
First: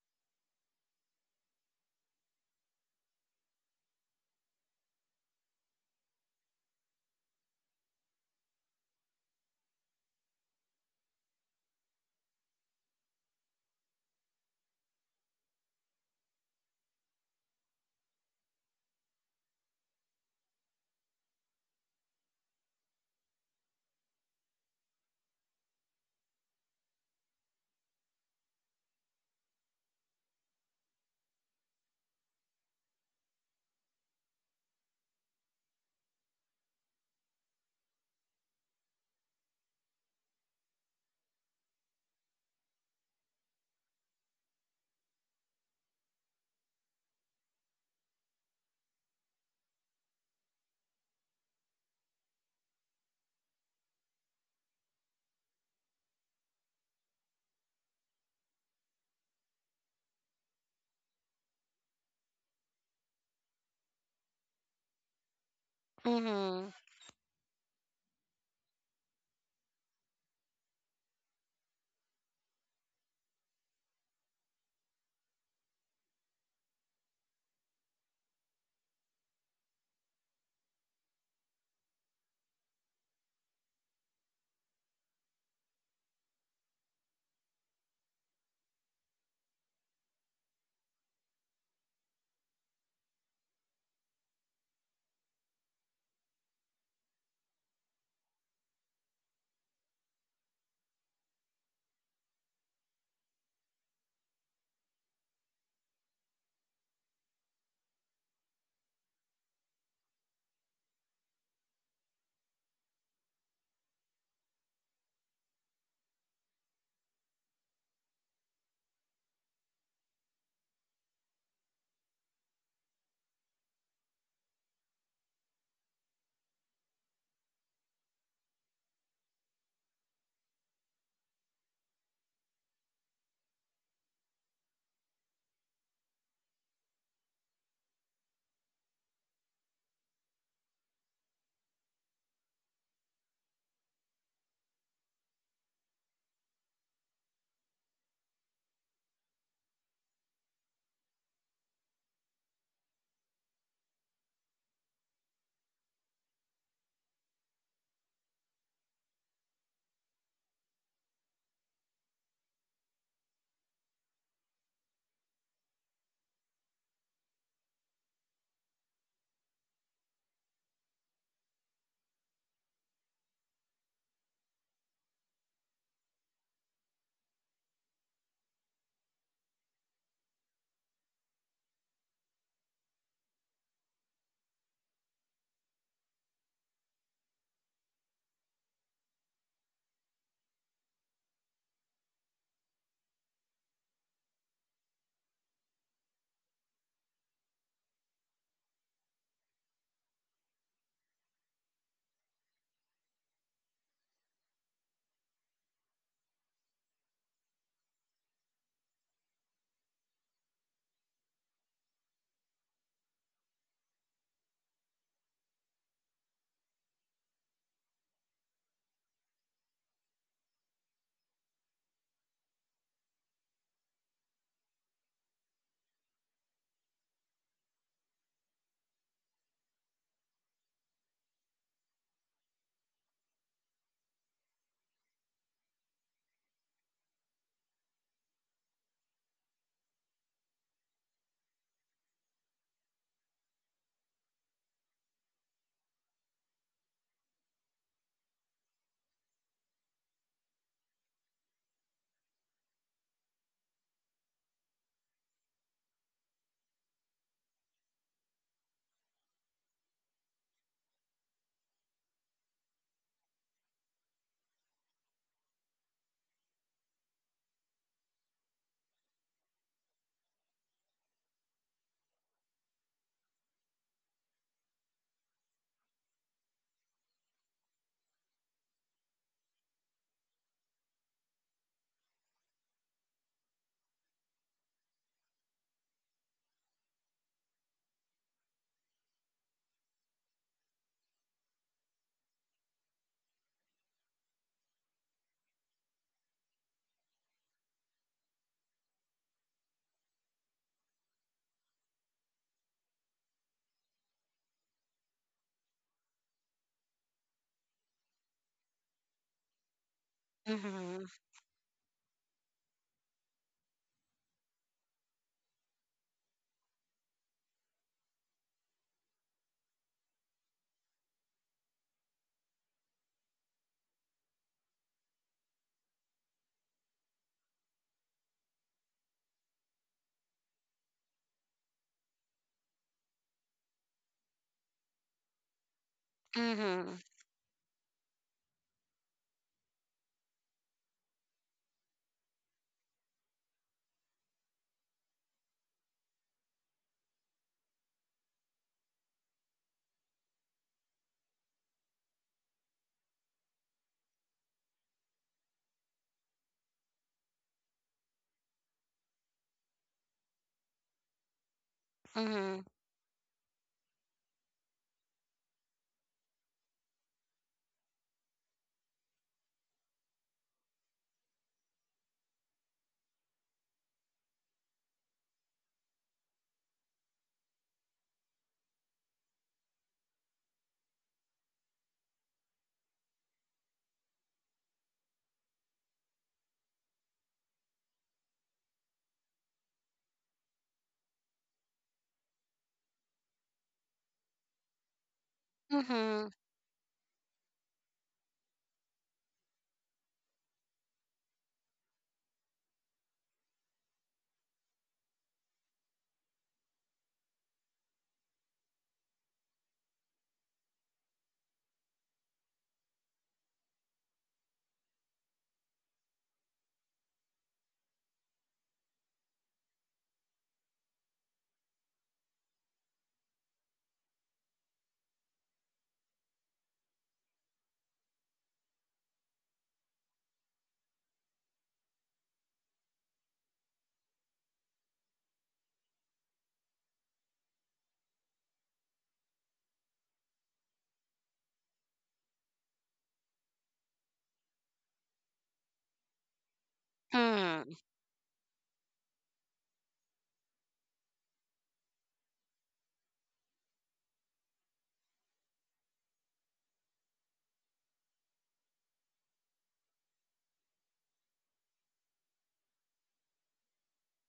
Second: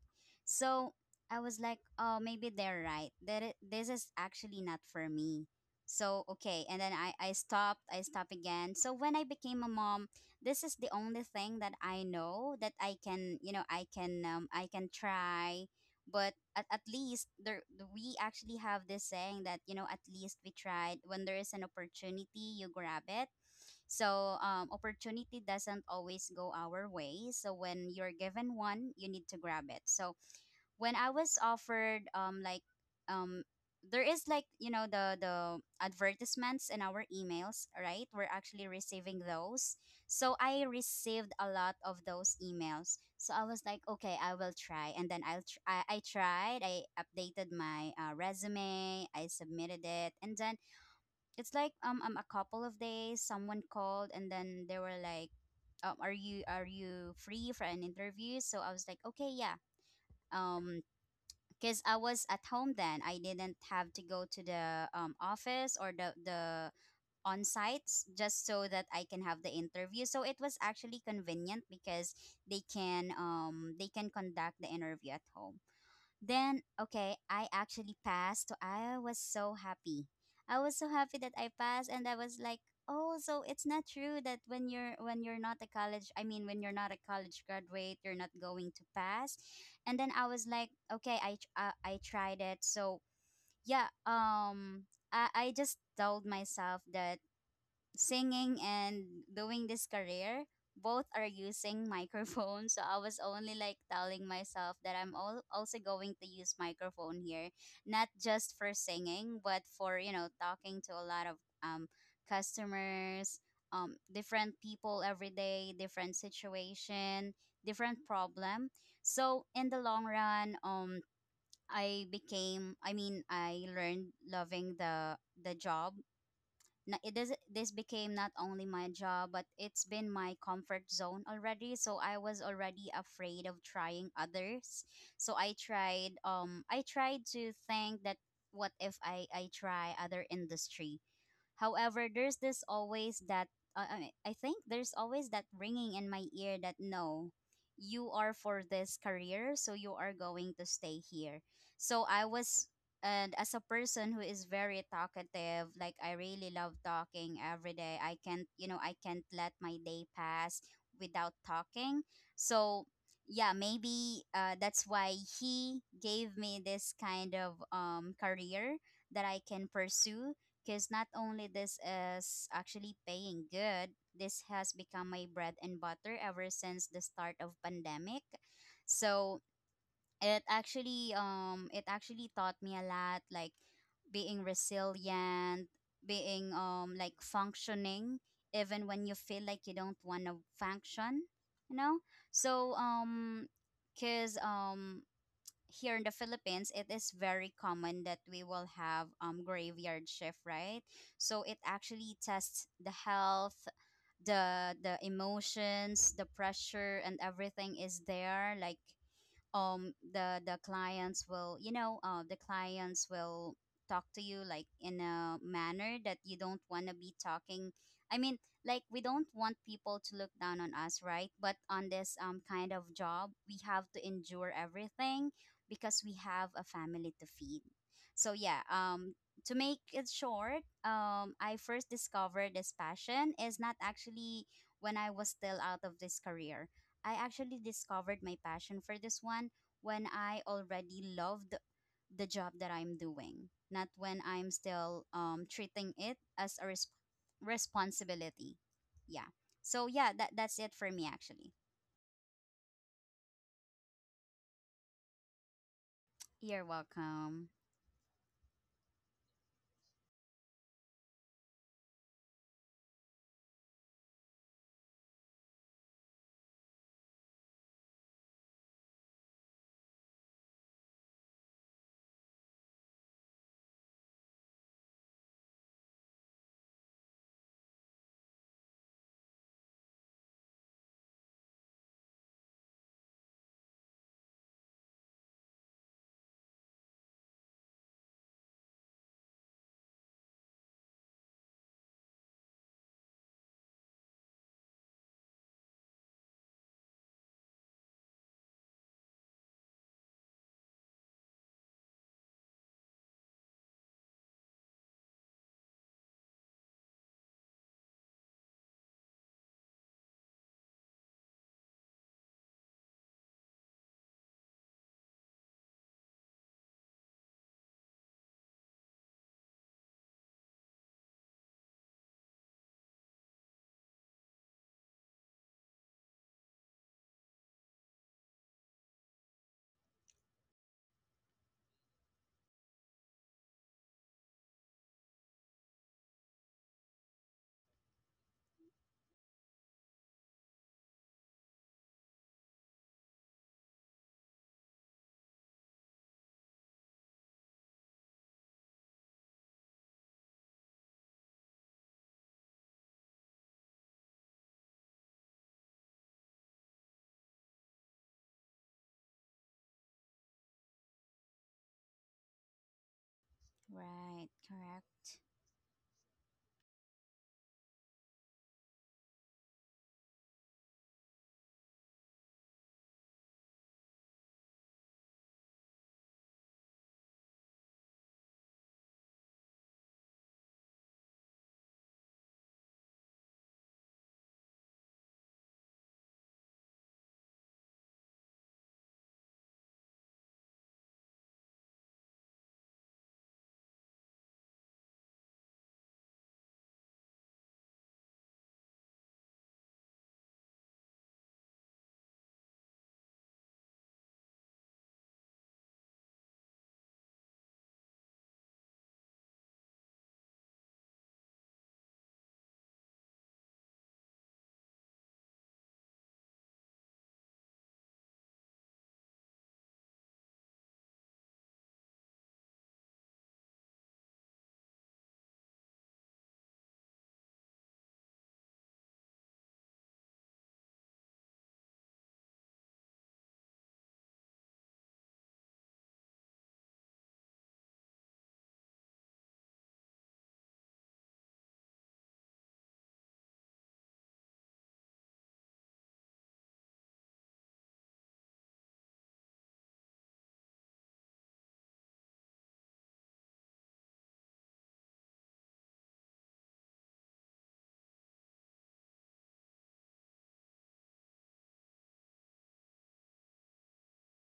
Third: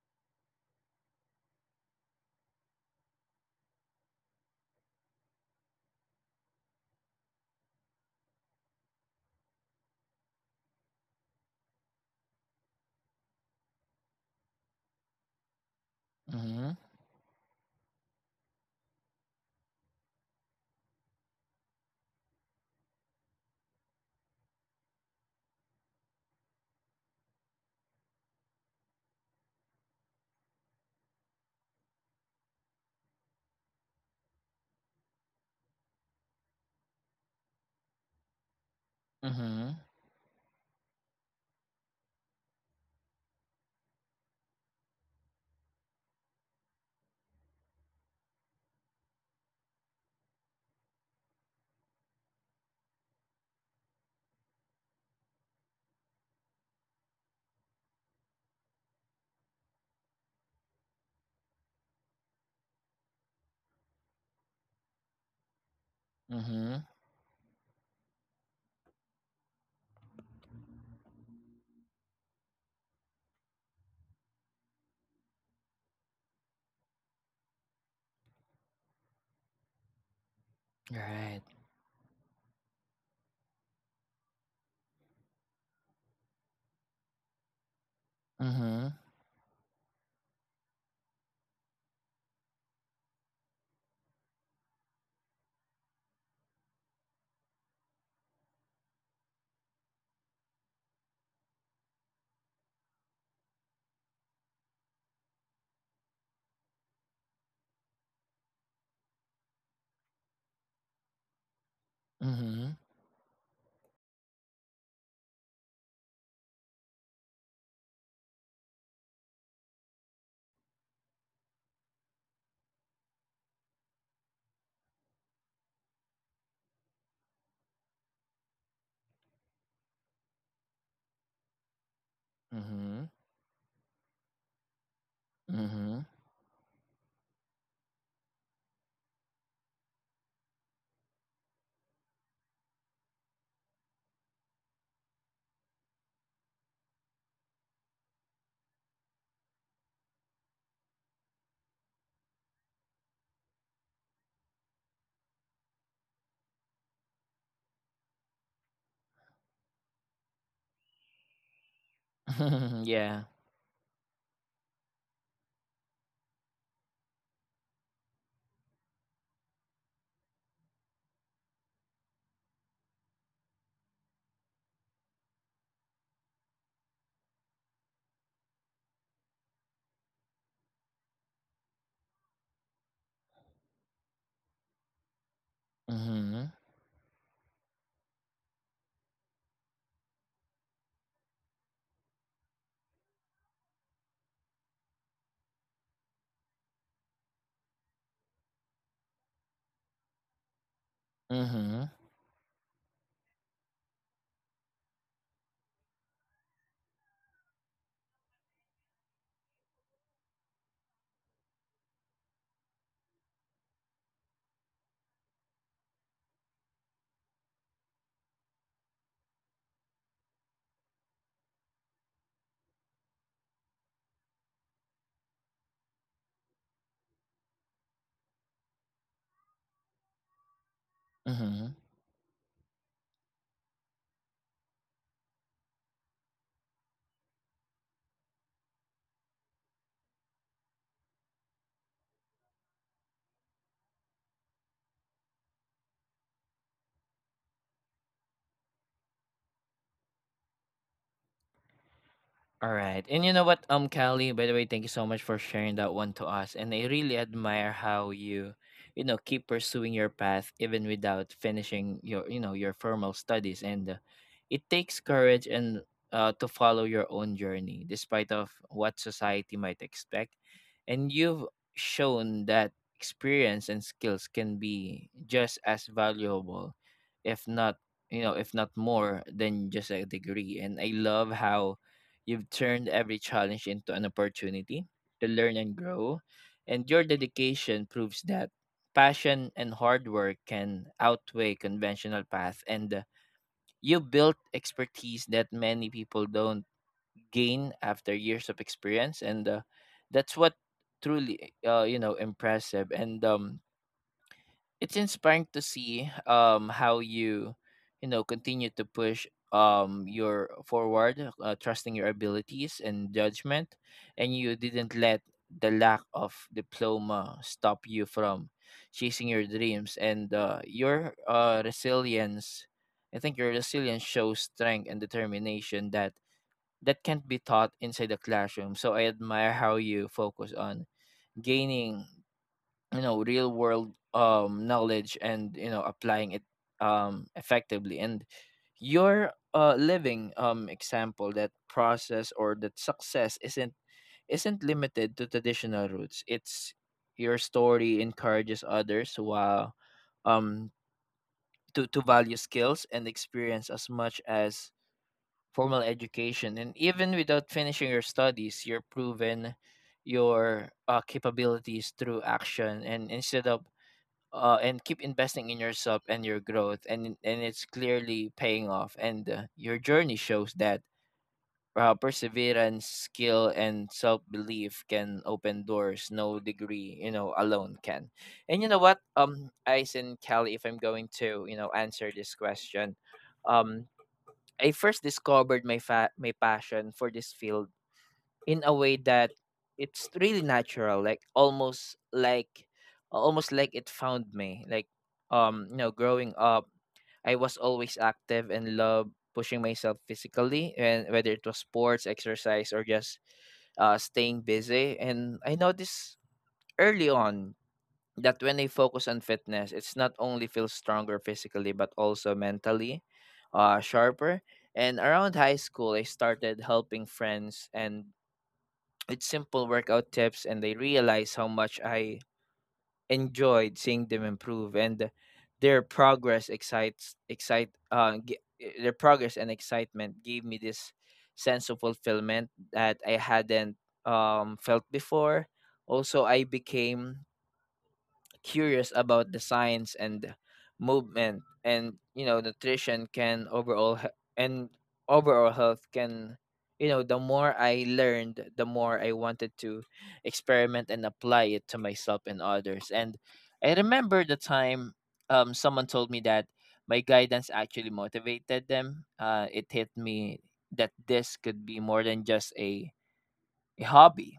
So I was like, oh, maybe they're right, that this is actually not for me. So okay, and then I stopped. I stopped again. So when I became a mom, this is the only thing that I know that I can try, but
Mhm.
at least there we actually have this saying that you know at least we tried. When there is an opportunity, you grab it. So opportunity doesn't always go our way, so when you're given one you need to grab it. So when I was offered, um there is like you know the advertisements in our emails, right? We're actually receiving
Mhm.
those. So I received a lot of those emails, so I was like okay, I will try, and then I tried. I updated my resume, I submitted it, and then it's like a couple of days, someone called and then they were like, are you free for an interview? So I was like, okay, yeah. um because I was at home then. I didn't have to go to the office or the
Mm-hmm.
Mhm.
on sites just so that I can have the interview. So it was actually convenient because they can conduct the interview at home. Then, okay, I actually passed. So I was so happy. I was so happy that
Right.
I passed, and I was like, "Oh, so it's not true that when you're, when you're not a college, I mean when you're not a college graduate, you're not going to
Mhm.
pass." And then I was like, "Okay, I tried it." So, yeah, I just told myself that singing and doing this career both are using microphone. So I was only like telling myself that also going to use microphone here, not just for singing but for you know talking to a lot of um,
Mhm.
customers, different people every day, different situation, different problem. So in the long run I became, I mean I learned loving the job. It is, this became not only my job but it's been my comfort zone already, so I was already
Mhm.
afraid of trying others. So I
Mhm.
tried, to think that, what if I try other industry? However, there's this always that I mean, I think there's always that ringing in my ear that no, you are for this career, so you are going to stay here. So I was, and as a person who is very talkative, like I really love talking every day. I can't, you know, I can't let my day pass without talking. So
yeah.
yeah, maybe that's why he gave me this kind of career that I can pursue, because not only this is actually paying good, this has become my bread and butter ever since the start of pandemic. So it actually taught me a lot, like being resilient,
Mhm.
being like functioning even when you feel like you don't want to function, you know. So because here in the Philippines, it is very common that we will have graveyard shift, right? So it
Mhm.
actually tests the health, the emotions, the pressure, and everything is there. Like the clients will you know the clients will talk to you like in a manner that you don't want to be talking, I mean, like we don't want people to look down on us, right? But on this kind of job, we have to endure everything because we have a family to feed. So yeah, to make it short, I
Mhm.
first discovered this passion is not actually when I was still out of this career. I actually discovered my passion for this one when I already loved the job that I'm doing, not when I'm still treating it as a responsibility. Yeah. So yeah, that that's it for me actually.
All right. And you know what, Callie, by the way, thank you so much for sharing that one to us. And
You're
I really
welcome.
admire how you, keep pursuing your path even without finishing your, your formal studies. And it takes courage and to follow your own journey despite of what society might expect. And you've shown that experience and skills can be just as valuable, if not, you know, if not more than just a degree. And I love how you've turned every challenge into an opportunity to learn and grow. And your dedication proves that passion and hard work can outweigh conventional paths. And you built expertise that many people don't gain after years of experience. And that's what truly impressive. And it's inspiring to see how you, you know, continue to push your
Mm-hmm.
forward, trusting your abilities and judgment. And you didn't let the lack of diploma stop you from chasing your dreams. And your resilience, I think your resilience shows strength and determination that that can't be taught inside the classroom. So I admire how you focus on gaining, you know, real world knowledge and, you know, applying it
Mm-hmm.
effectively. And your living example that process, or that success isn't limited to traditional routes. It's your story encourages others while um to value skills and experience as much as formal education. And even without finishing your studies, you're proven your capabilities through
Mm-hmm.
action. And instead of
Right,
and keep
correct.
investing in yourself and your growth. And it's clearly paying off. And your journey shows that perseverance, skill and self-belief can open doors no degree, you know, alone can. And you know what, Ice and Kelly, if I'm going to, you know, answer this question, um I first discovered my passion for this field in a way that it's really natural, like almost like, almost like it found me. Like you know,
Mm-hmm.
growing up, I was always active and loved pushing myself physically, and whether it was sports, exercise or just staying busy. And I noticed early on that when I focus on fitness, it's not only feels stronger physically, but also mentally sharper. And around high school, I started helping friends and with simple workout tips, and I realize how much I enjoyed seeing them improve. And their progress excites excite g- their progress and excitement gave me this sense of fulfillment that I hadn't felt before. Also I became curious about the science and movement and, you know, nutrition can overall he- and overall health can, you know, the more
Mm-hmm.
I learned, the more I wanted to experiment and apply it to myself and others. And I remember the time someone told me that my guidance actually motivated them. It hit me that this could be more than just a hobby.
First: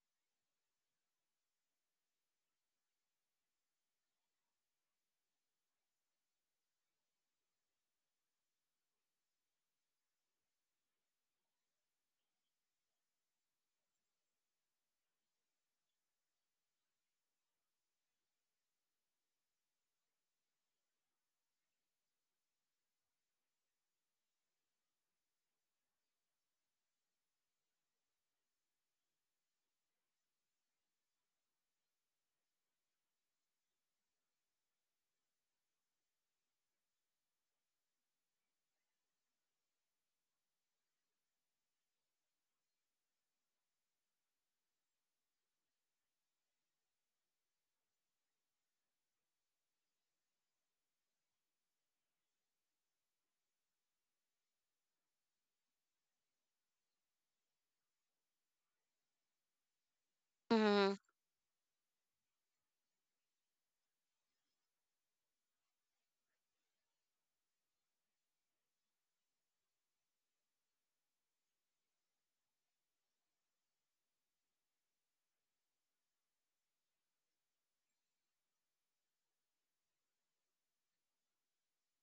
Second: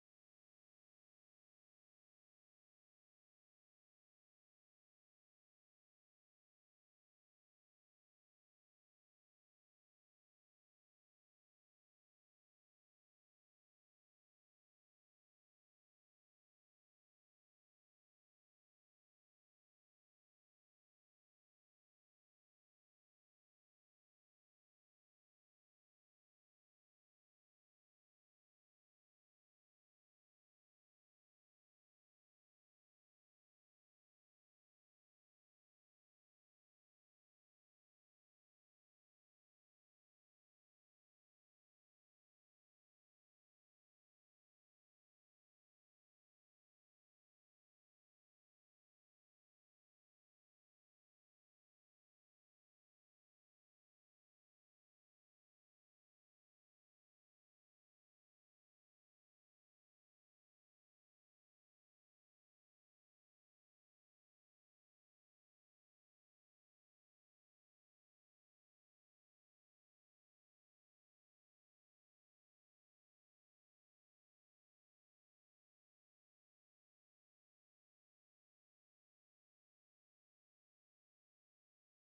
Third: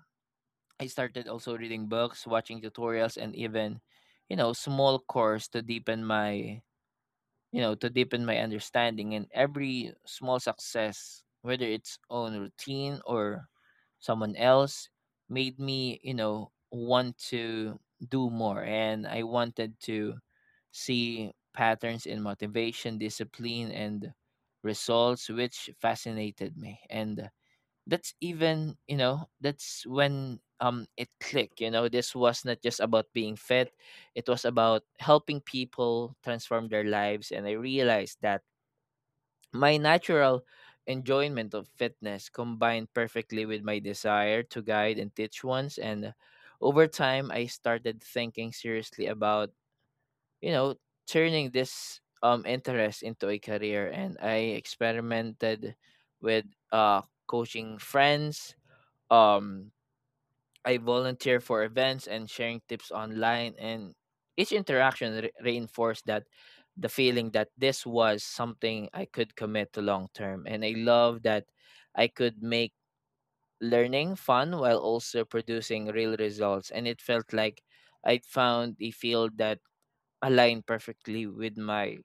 I started also reading books, watching tutorials, and even, you know, small course to deepen my, you know, to deepen my understanding. And every small success, whether it's own routine or someone else, made me, you know, want to do more. And I wanted to see patterns in motivation, discipline, and results, which fascinated me. And that's even, you know, that's when it clicked. You know, this was not just about being fit, it was about helping people transform their lives. And I realized that my natural enjoyment of fitness combined perfectly with my desire to guide and teach ones. And over time, I started thinking seriously about, you know, turning this interest into a career. And I experimented with uh coaching friends, um, I volunteer for events and sharing tips online, and each interaction reinforced that the feeling that this was something I could commit to long term. And I love that I could make learning fun while also producing real results. And it felt like I'd found a field that aligned perfectly with my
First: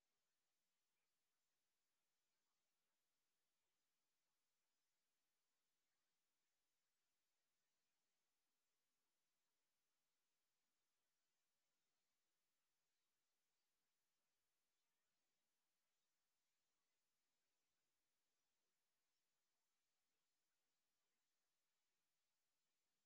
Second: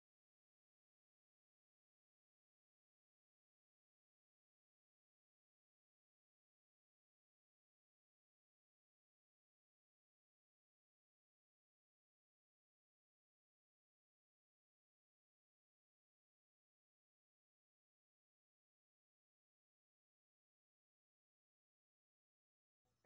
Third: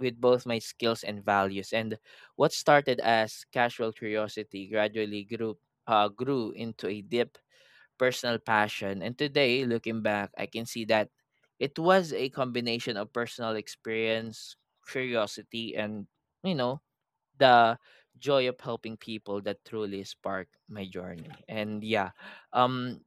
with both my skills and values. And what started as casual curiosity gradually grew grew into a deep personal passion. And today, looking back, I can see that it was a combination of personal experience, curiosity, and, you know, the joy of helping people that truly sparked my journey. And yeah, um,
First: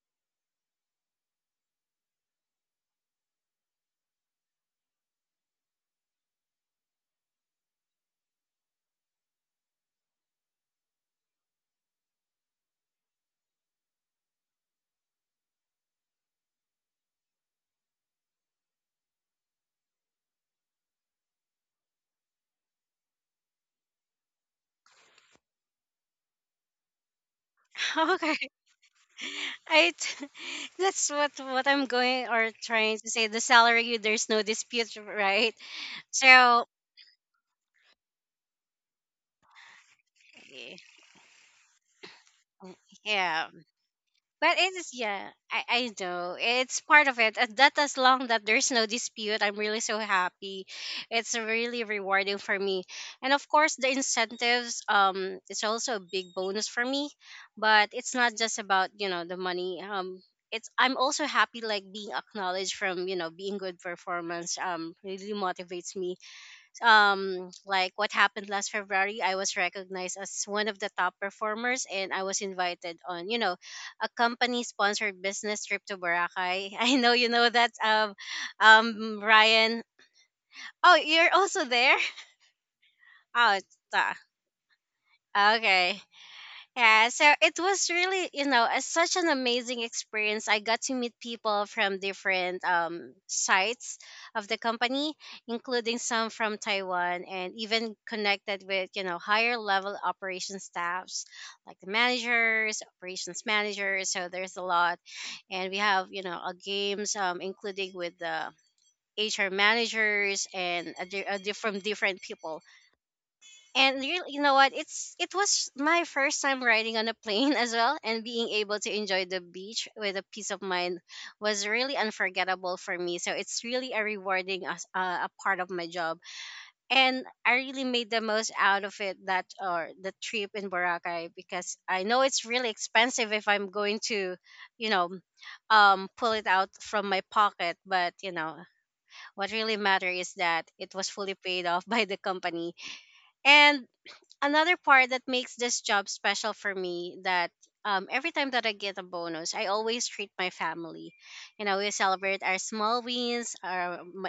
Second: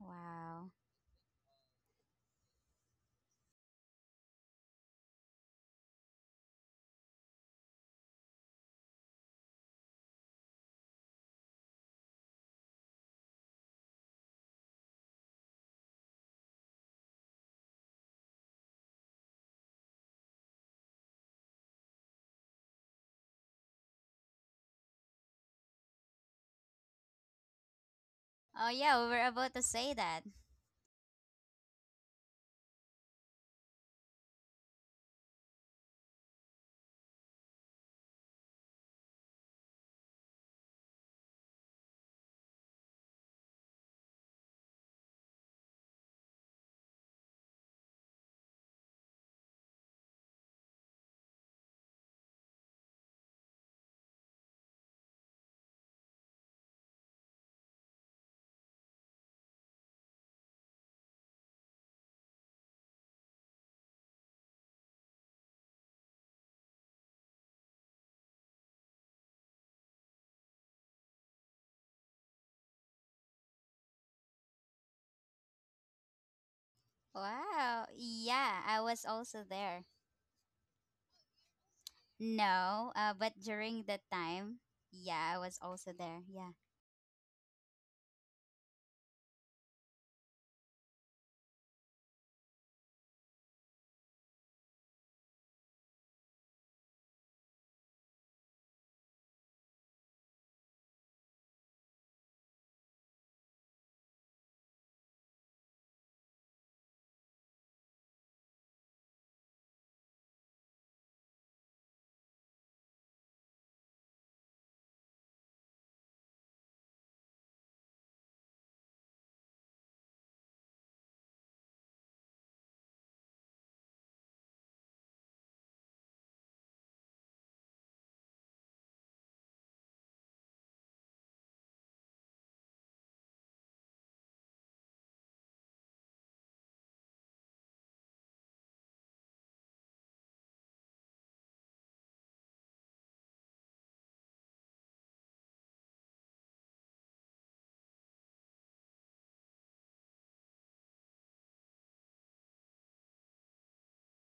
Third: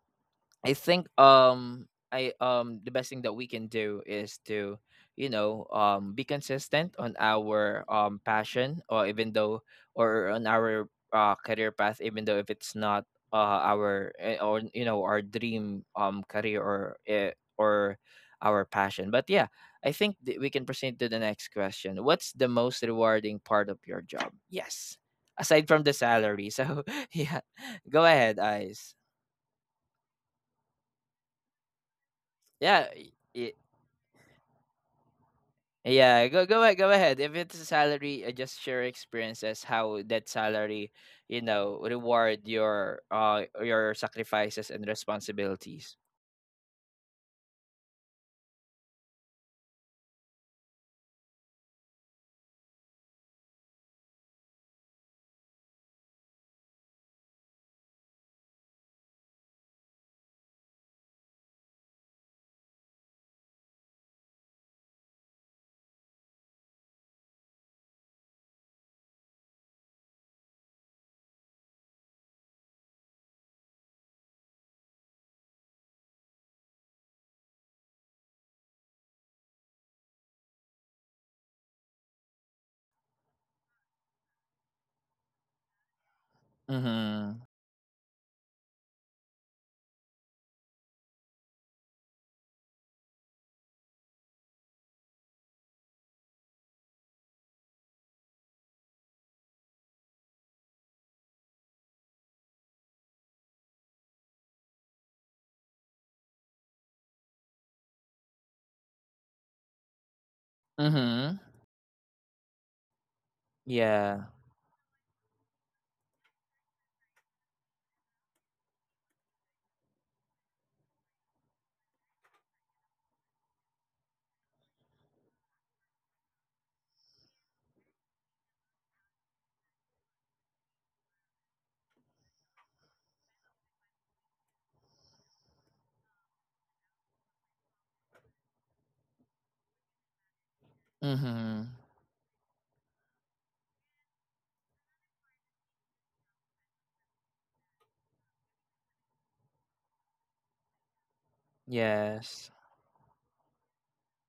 Wow.
I think I the best thing that we can do is to, you know, be consistent on our passion, or even though or on our career path, even though if it's not our or, you know, our dream career, or our passion. But yeah, I think that we can proceed to the next question. What's the most rewarding part of your job, yes, aside from the salary? so yeah, go ahead,
Okay.
Oh
eyes.
yeah, we were about to say
I
that.
t- that's what I'm going or
Yeah.
trying to say. The salary, there's no dispute, right?
Yeah, go go
So.
ahead, go ahead. If it's a salary, just share experiences how that salary, you know, reward
Yeah.
your
But
sacrifices and
it's yeah, I
responsibilities.
know it's part of it, and that as long that there's no dispute, I'm really so happy. It's really rewarding for me, and of course the incentives. It's also a big bonus for me, but it's not just about the money. It's I'm also happy like being acknowledged from being good performance. Really motivates me like what happened last February, I was recognized as one of the top performers and I was invited on, you know, a company sponsored business trip to Boracay. I know you know that
Wow. Yeah, I was also
Ryan.
there.
Oh, you're also there?
No, but
Oh,
during that
ta.
time, yeah, I was also
Okay.
there. Yeah.
Yeah, so
Mm-hmm.
it was really, such an amazing experience. I got to meet people from different sites of the company, including some from Taiwan, and even connected with higher level operation staffs, like the managers, operations managers. So there's a lot. And we have games, including with the HR managers and
Mm-hmm.
from different people. And you,
Yeah.
you know what it's it was my first time riding on a plane as well, and being able to enjoy the beach with a peace of mind was really unforgettable for me. So it's really a rewarding a part of my job, and I really made the most out of it, that or the trip in Boracay, because I know it's really expensive if I'm going to you know pull it out from my pocket. But you know what really matter is that it was fully
Mm-hmm.
paid off by the company. And another part that makes this job special for me, that every time that I get a bonus, I always treat my family. We celebrate
Yes.
our small wins, our my,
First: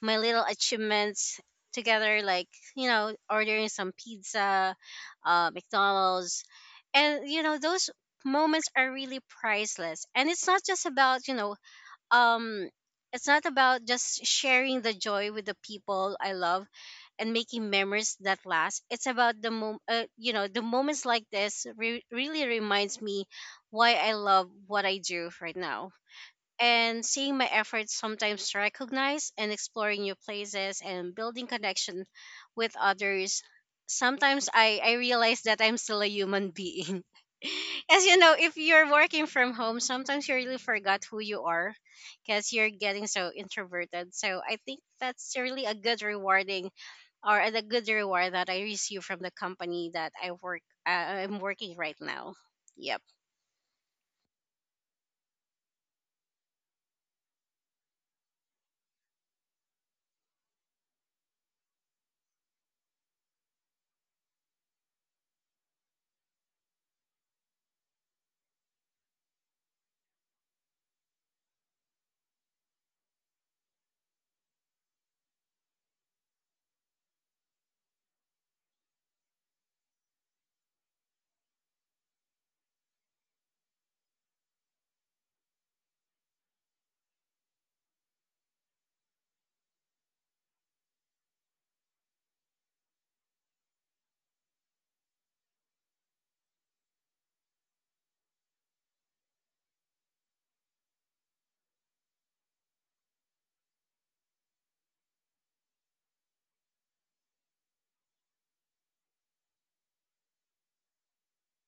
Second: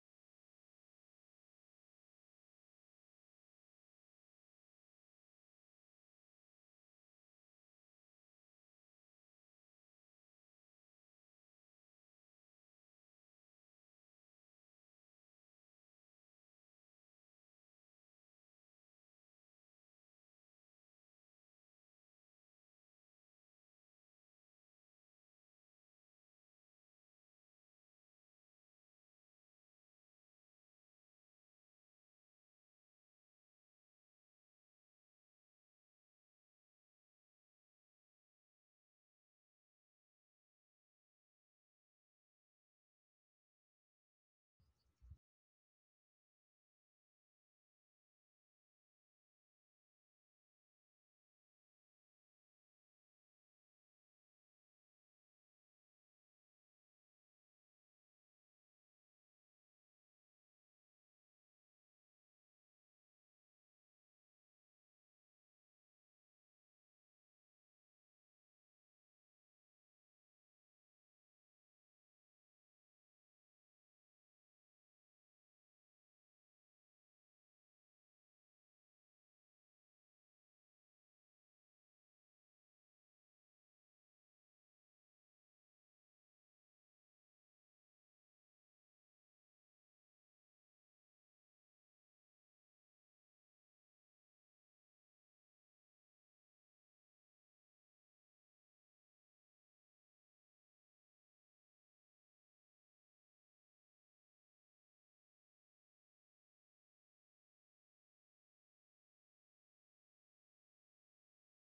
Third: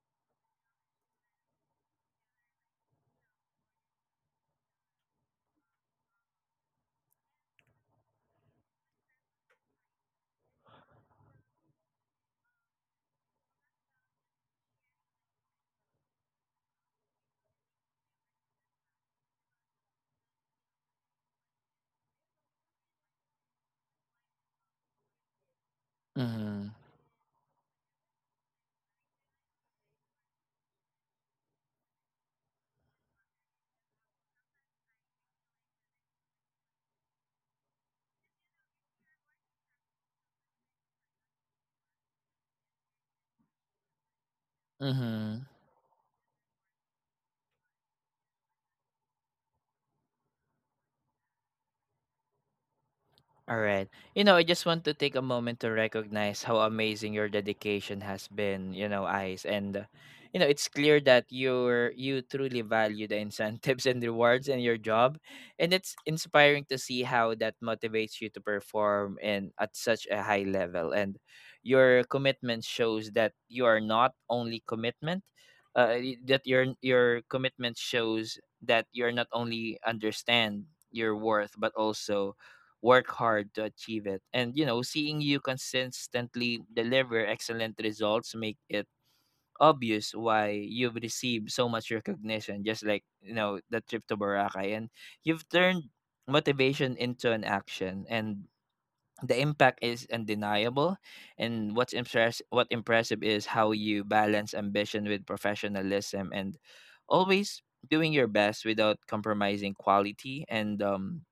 my little achievements together, like ordering some pizza, McDonald's, and those moments are really priceless. And it's not just about um it's not about just sharing the joy with the people I love, and making memories that last. It's about the moments like this really reminds me why I love what I do right now,
Mm-hmm.
and seeing my efforts sometimes recognized, and exploring new places and building connection with others. Sometimes I realize that I'm still a human being. As you know, if you're working from home, sometimes you really forgot who you are, because you're getting so introverted. So I think that's
Mm-hmm.
really a good rewarding, or a good reward, that I receive from the company that I'm working right now. Yep.
All right. You know, I just want to take a moment to recognize how amazing your dedication has been, you know, Ice. And, you know, it's clear that you truly value the incentives and rewards in your job. And it's inspiring to see how that motivates you to perform and at such a high level. And your commitment shows that you are not only commitment, y- that your commitment shows that you're not only understand your worth, but also work hard to achieve it. And you know, seeing you consistently deliver excellent results make it obvious why you've received so much recognition, just like, you know, the trip to Boracay. And you've turned motivation into an action and the impact is undeniable. And what impressive is how you balance ambition with professionalism and always doing your best without compromising quality. And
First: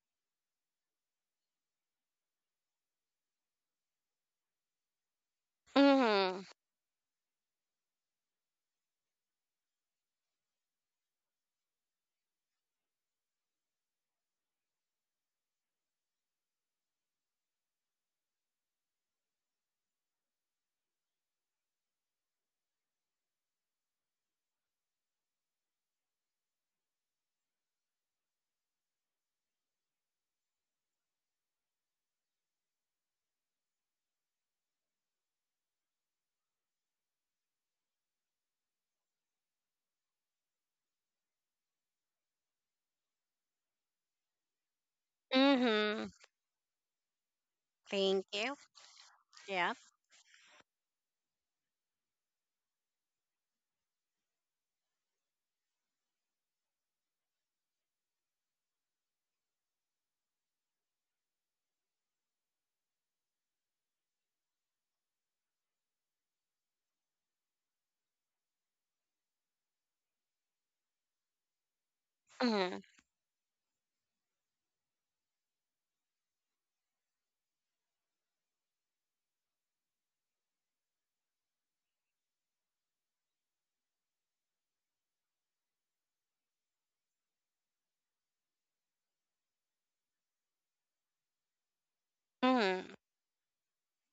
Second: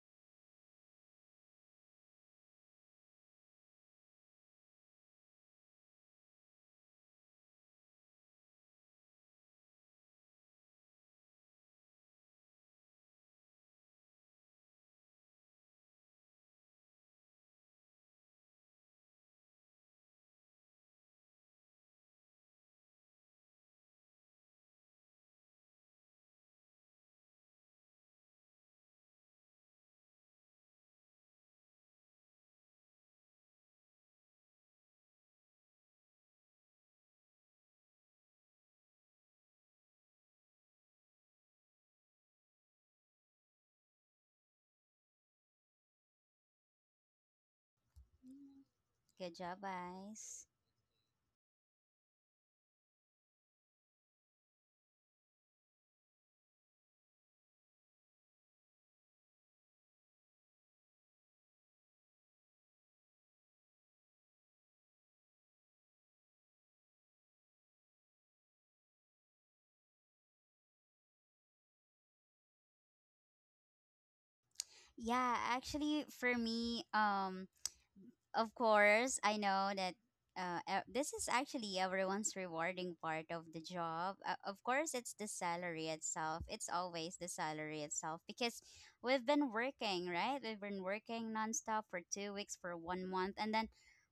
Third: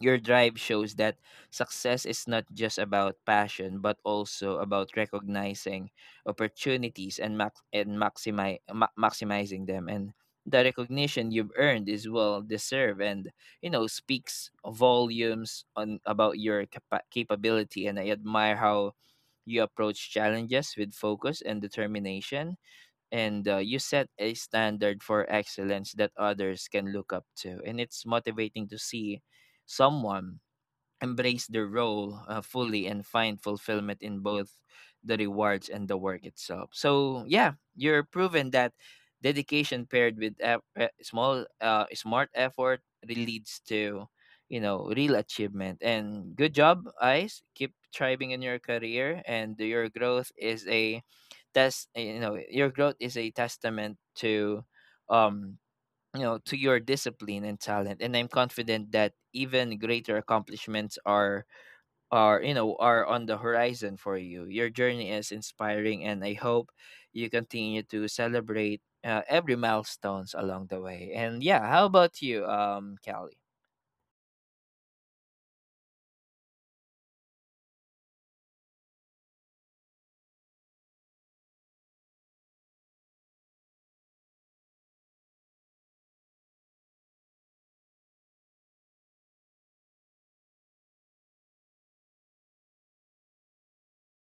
your drive shows that success is not just about passion, but also about recognizing
Mhm.
opportunities and maximizing them. And the recognition you've earned is well deserved, and, you know, speaks volumes on about your capability. And I admire how you approach challenges with focus and determination. And you set a standard for excellence that others can look up to. And it's motivating to see someone embrace their role fully and find fulfillment in both the rewards and the work itself. So yeah, you're proven that dedication paired with eff- small smart effort really leads to, you know, real achievement.
Mhm.
And good job, Ice. Keep thriving
Thank
in your
you.
career.
Good
And
job,
Yeah.
your growth
guys.
is a test you know your growth is a testament to um you know, to your discipline and talent. And I'm confident that even greater accomplishments are, you know, are on the horizon for you. Your journey is inspiring, and I hope you continue to celebrate every milestones along the way. And yeah, how about you,
Mm,
Kelly?
Yeah, actually, for me, of course, I know that this is actually everyone's rewarding part of the job. Of course, it's the salary itself. It's always the salary itself because we've been working, right? We've been working nonstop for 2 weeks, for
mm,
1 month, and then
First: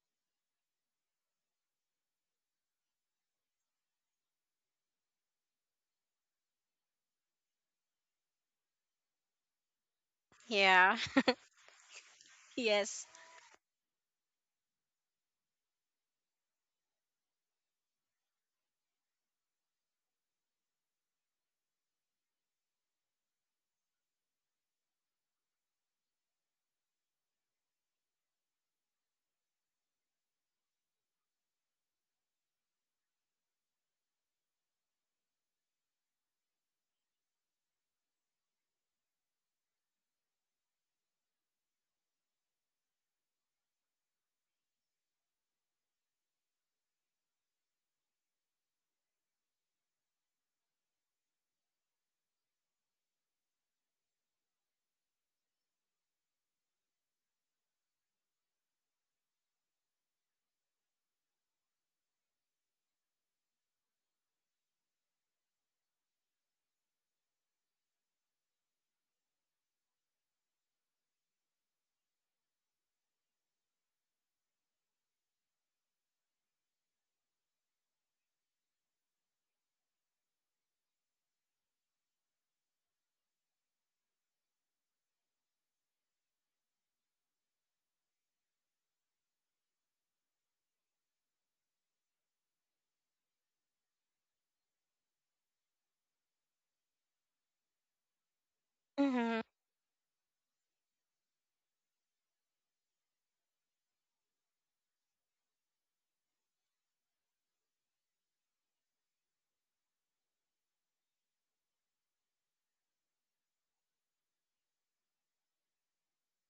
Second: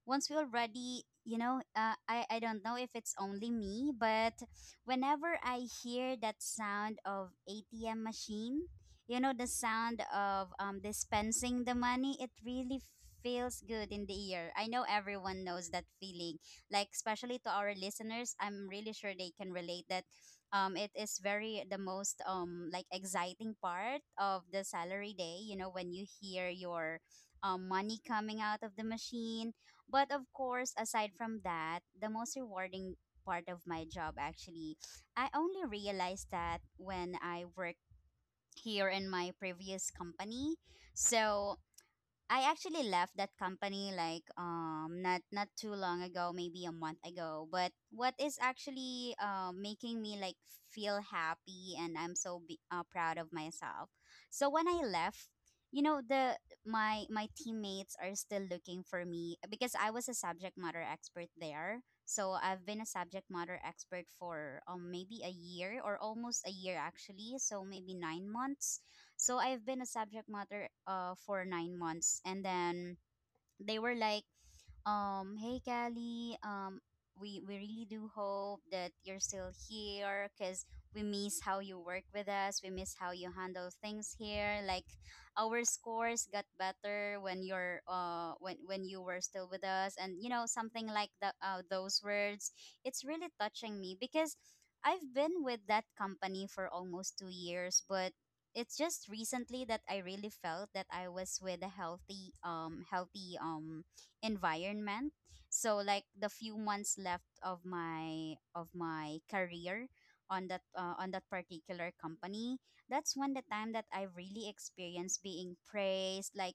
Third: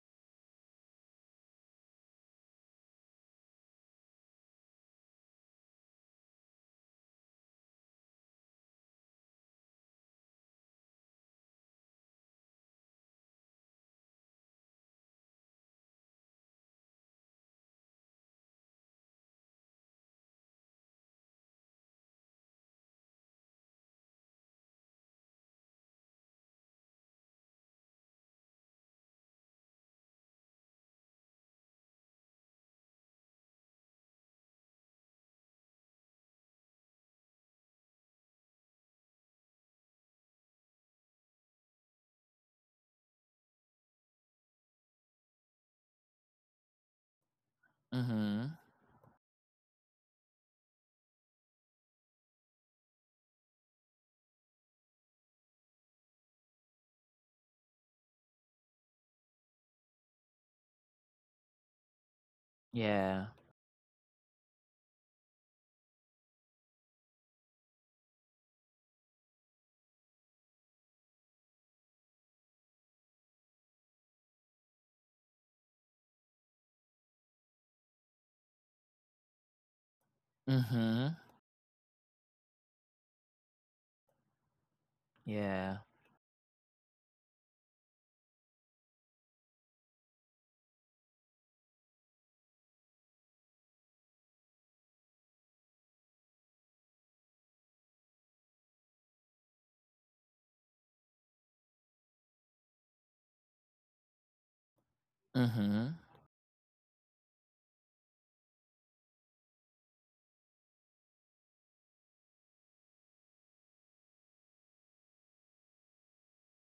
once we already, I don't know if it's only me, but whenever I hear that sound of ATM machine, you know, the sound of
yeah.
dispensing the money. It really
Yes.
feels good in the ear. I know everyone knows that feeling, like especially to our listeners. I'm really sure they can relate that. It is very the most like exciting part of the salary day, you know, when you hear your money coming out of the machine. But of course, aside from that, the most rewarding part of my job, actually I only realized that when I work here in my previous company. So I actually left that company, like, not too long ago, maybe a month ago. But what is
Mm-hmm.
actually making me like feel happy and I'm so proud of myself. So when I left, you know, the my teammates are still looking for me because I was a subject matter expert there. So I've been a
Yeah.
subject matter expert for maybe a year or almost a year actually, so maybe 9 months. So I've been a subject matter for 9 months, and then they were like, "Hey, Callie, we really do hope that you're still here, cause we
Mm-hmm.
miss how you work with us. We miss how you handle things here. Like our
Yeah.
scores got better when you're when you were still with us, and you know something like the those words. It's really touching me because." I've been with that company for almost 2 years, but it's just
Mm-hmm.
recently that I really felt that I was with a healthy healthy environment. So
Mm-hmm.
like the few months left of my career on that particular company, that's when the time that I really experienced being praised, like,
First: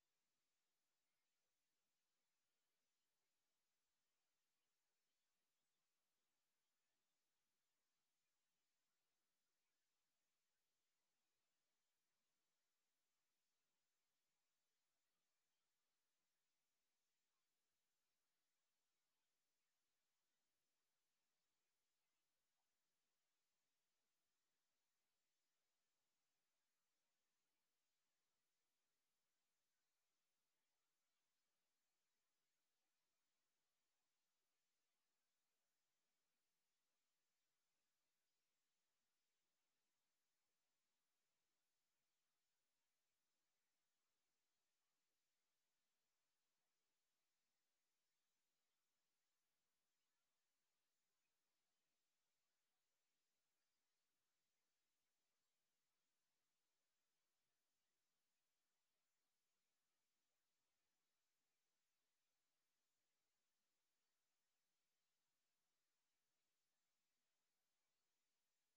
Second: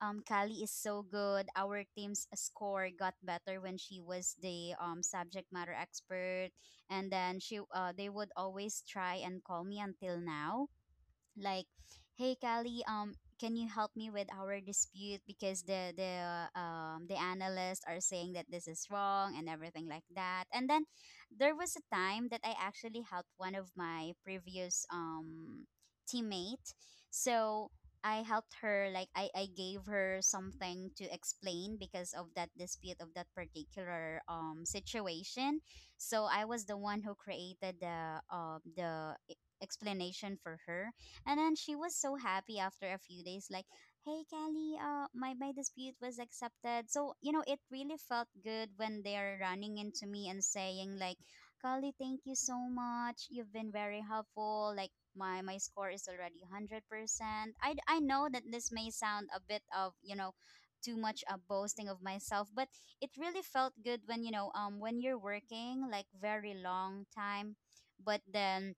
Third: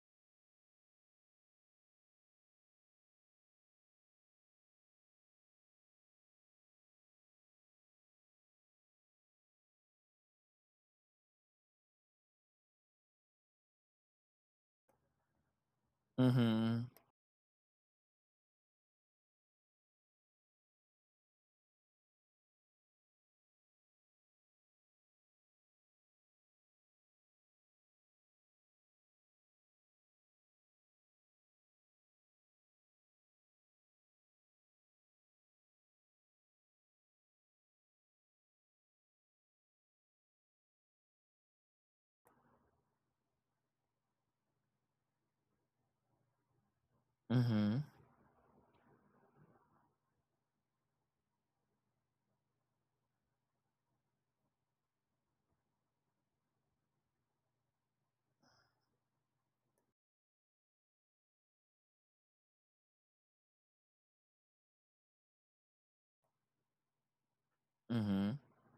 Kali is so good. Our team's score got better when she was the subject matter expert. And then she they would always try and call me until now, like, hey Callie, can you help me with our dispute because the the
Mm-hmm.
um the analysts are saying that this is wrong and everything like that. And then there was a time that I actually helped one of my previous teammate. So I helped her, like, I gave her something to explain because of that dispute of that particular situation. So I was the one who created the explanation for her. And then she was so happy after a few days, like, hey, Kelly, my dispute was accepted. So, you know, it really felt good when they're running into me and saying, like, Kali, thank you so much. You've been very helpful. Like my score is already 100%. I know that this may sound a bit of, you know, too much a boasting of myself, but it really felt good when, you know, when you're working like very long time, but
Mm-hmm.
then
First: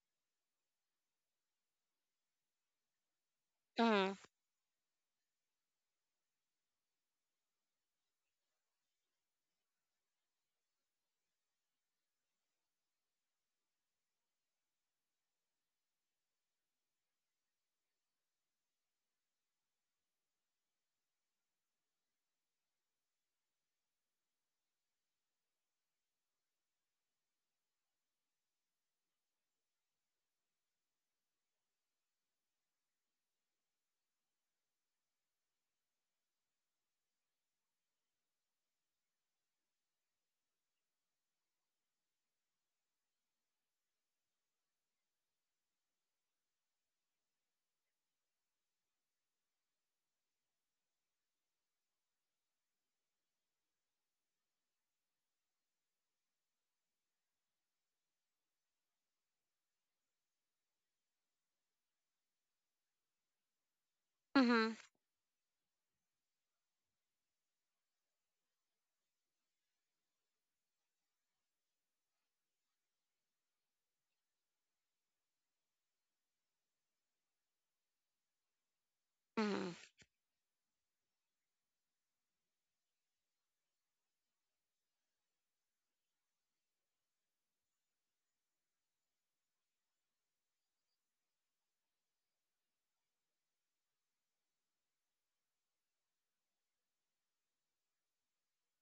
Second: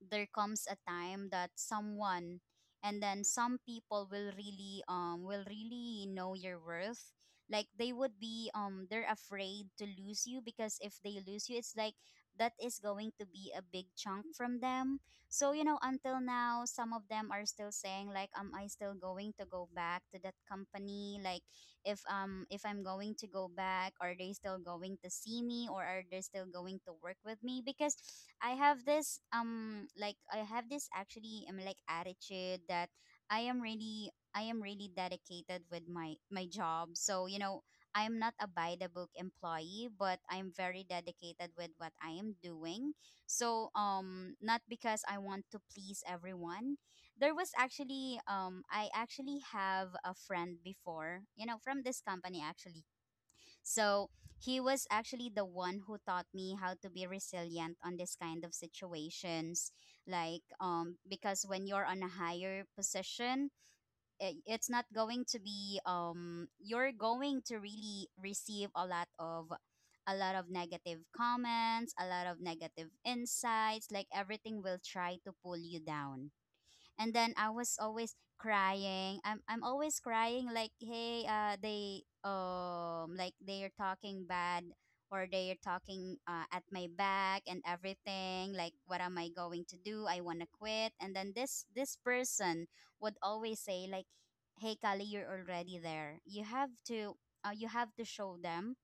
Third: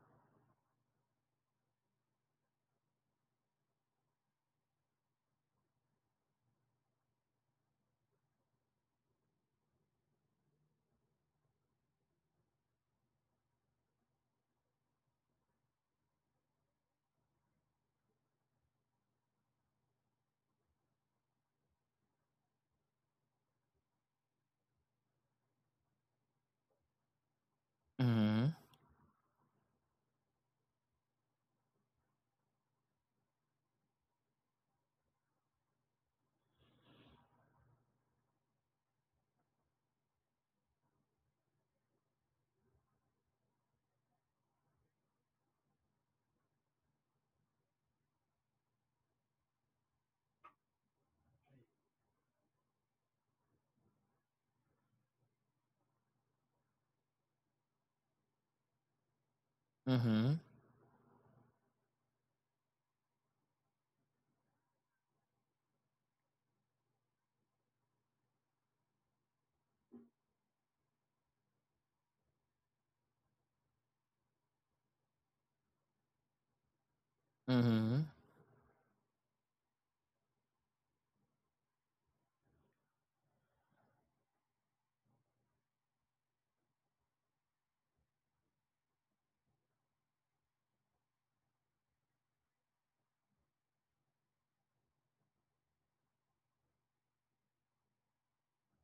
there comes a time that someone, and then some people
Mm,
will really know your worth. Like they would be they're afraid to lose you, because if they lose you, it's like that is going to be a big chunk from them. So, you know, until now some of them are still saying, like, am I still going to go back to that company? Like if I'm going to go back, are they still going to see me or are they still going to work with me? Because
Mm-hmm.
I have this like I have this actually like attitude that I am really dedicated with my job. So, you know, I'm not a by the book employee, but I'm very dedicated with what I am doing. So, not because I want to please everyone, there was actually I actually have a friend before, you know, from this company actually. So he was actually the one who taught me how to be resilient on this kind of situations,
Mm-hmm.
like because when you're on a higher position, it's
mm-hmm.
not going to be you're going to really receive a lot of negative comments, a lot of negative insights, like everything will try to pull you down. And then I was
Mm-hmm.
always crying. I'm
Mm,
always crying, like, hey, they like they're talking bad or they're talking at my back and everything. Like what am I going to do? I want to quit. And then this person would always say, like, hey Kali, you're already there, you have to show them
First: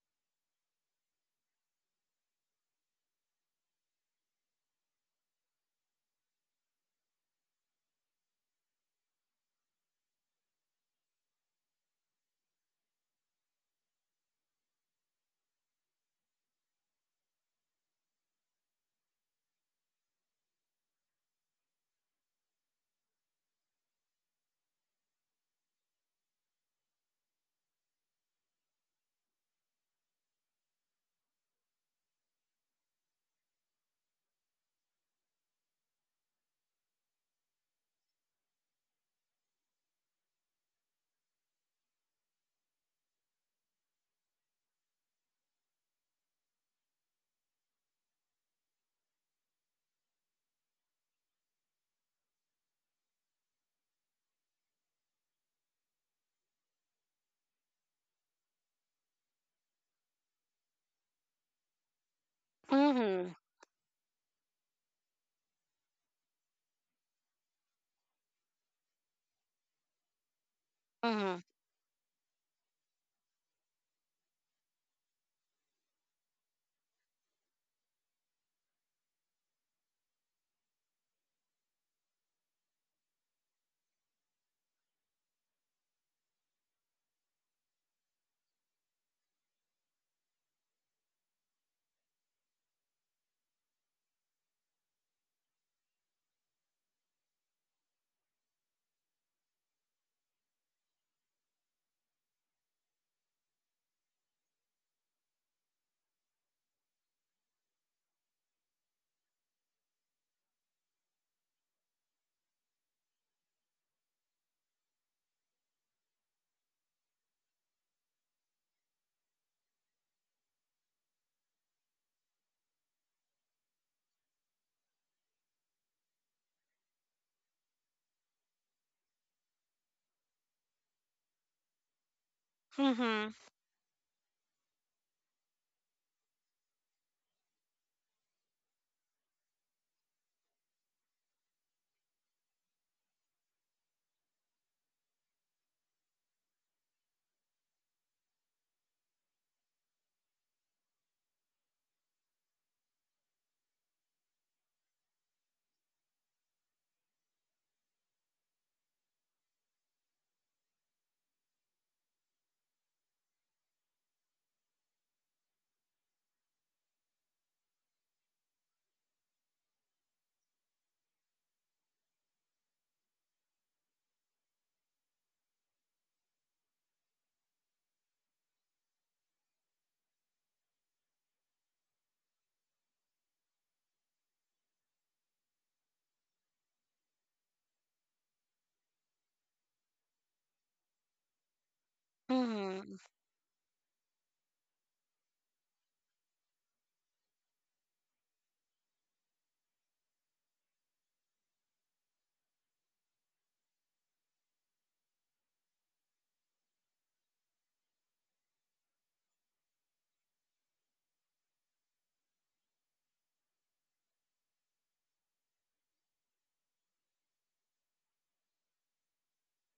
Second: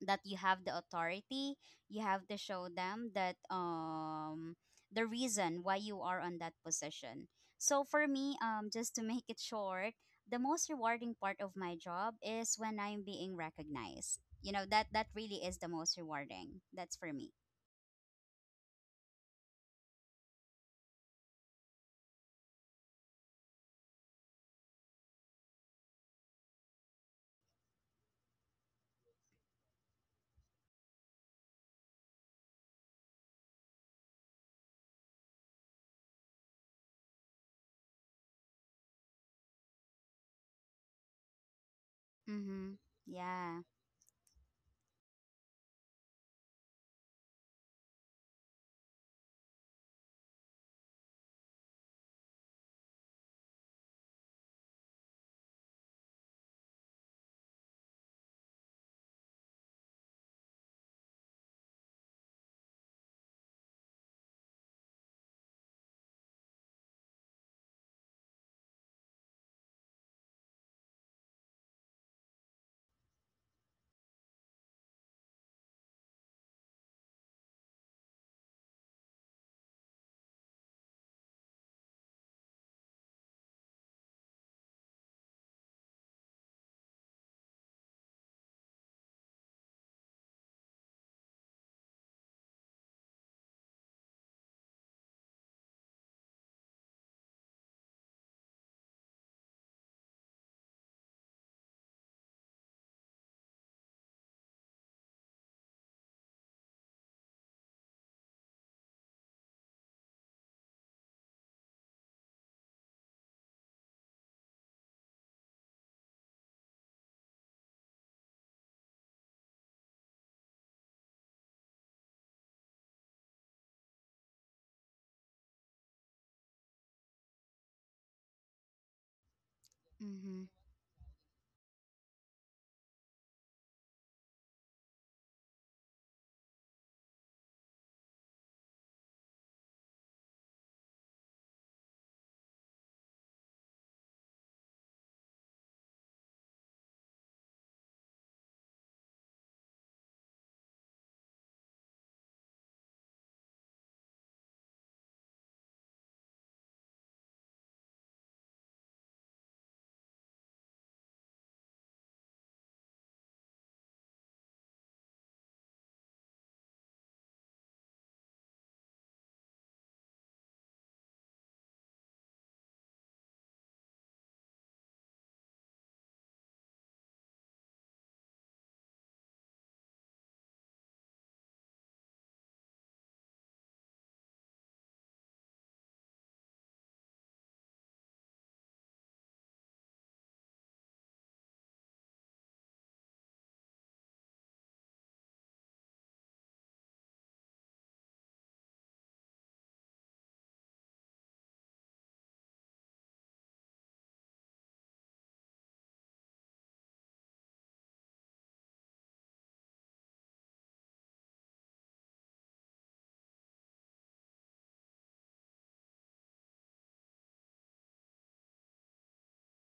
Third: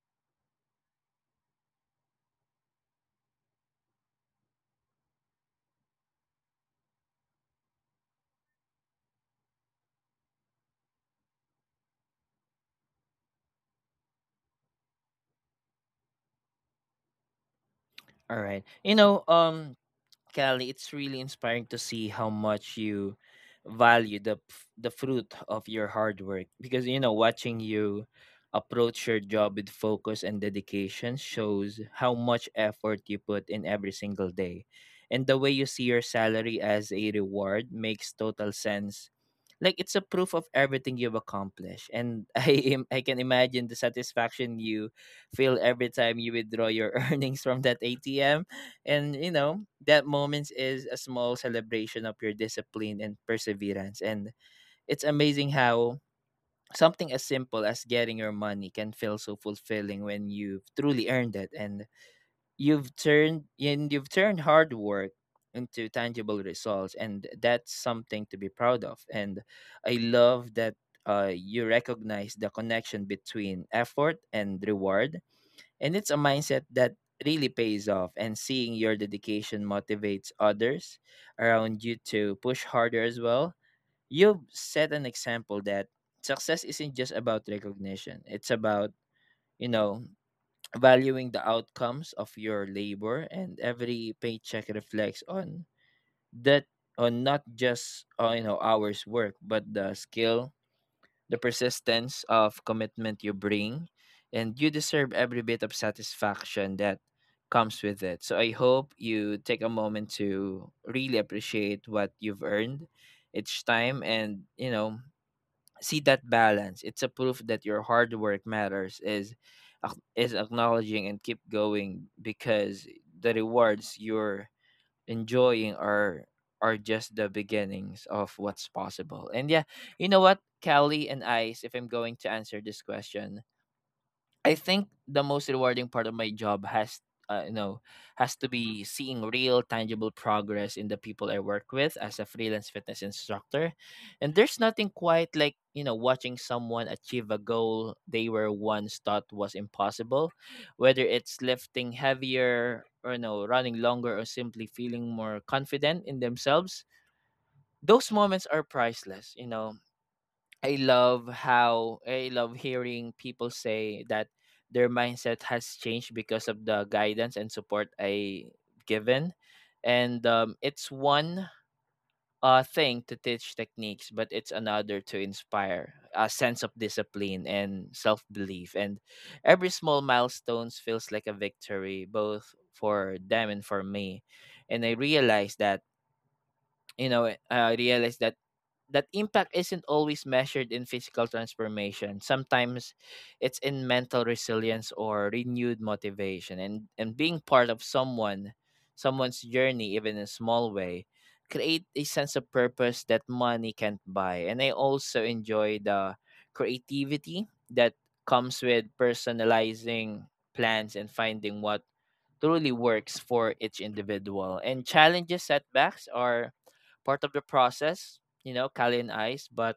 that you have the authority. You have to show them that the reason why you are on that position. So for me, just to make it short, the most rewarding part of my job is when I'm being recognized. You know, that really is the most rewarding. That's for me.
All right. You know, Kelly, it's really inspiring to see how much you value the the fruit of your hard work. Because, you know, watching you approach your job with focus and dedication shows how much effort you put in every single day. And the way you see your salary as a reward makes total sense. Like it's a proof of everything you've accomplished. And I
Mhm.
am, I can
Yeah.
imagine the satisfaction you feel every time you withdraw your earnings from that ATM. And you know, that moment is a small celebration of your discipline and perseverance. And it's amazing how something as simple as getting your money can feel so fulfilling when you've truly earned it. And
mm-hmm.
you've turned hard work into tangible results, and that's something to be proud of. And I love that
Mm,
you recognize the connection between effort and reward. And it's a mindset that really pays off. And seeing your dedication motivates others around you to push harder as well. You've set an example that success isn't just about recognition, it's about, you know, valuing the outcomes of your labor. And every paycheck reflects on that, on not just you know, hours work, but the skill, the persistence of commitment you bring. And you deserve every bit of satisfaction that comes with it. So I hope you take a moment to really appreciate what you've earned each time, and, you know, see that balance. It's a proof that your hard work matters is acknowledging and keep going because the rewards you're enjoying are just the beginnings of what's possible. And yeah, you know what,
Mhm.
Callie and Ice, if I'm going to answer this
mm-hmm.
question, I think the most rewarding part of my job has you know has to be seeing real tangible progress in the people I work with as a freelance fitness instructor. And there's nothing quite like, watching someone achieve a goal they were once thought was impossible, whether it's lifting heavier or running longer or simply feeling more confident in themselves. Those moments are priceless. I love hearing people say that their mindset has changed because of the guidance and support I given, and it's one thing to teach techniques, but it's another to inspire a sense of discipline and self belief. And every small milestones feels like a victory, both for them and for me. And I realized that that impact isn't always measured in physical transformation.
Mm,
Sometimes it's in mental resilience or renewed motivation. And being part of someone's journey, even in a small way, create a sense of purpose that money can't buy. And I also enjoy the creativity that comes with personalizing plans and finding what truly works for each individual. And challenges, setbacks are part of the process you know, Kali and Ice, but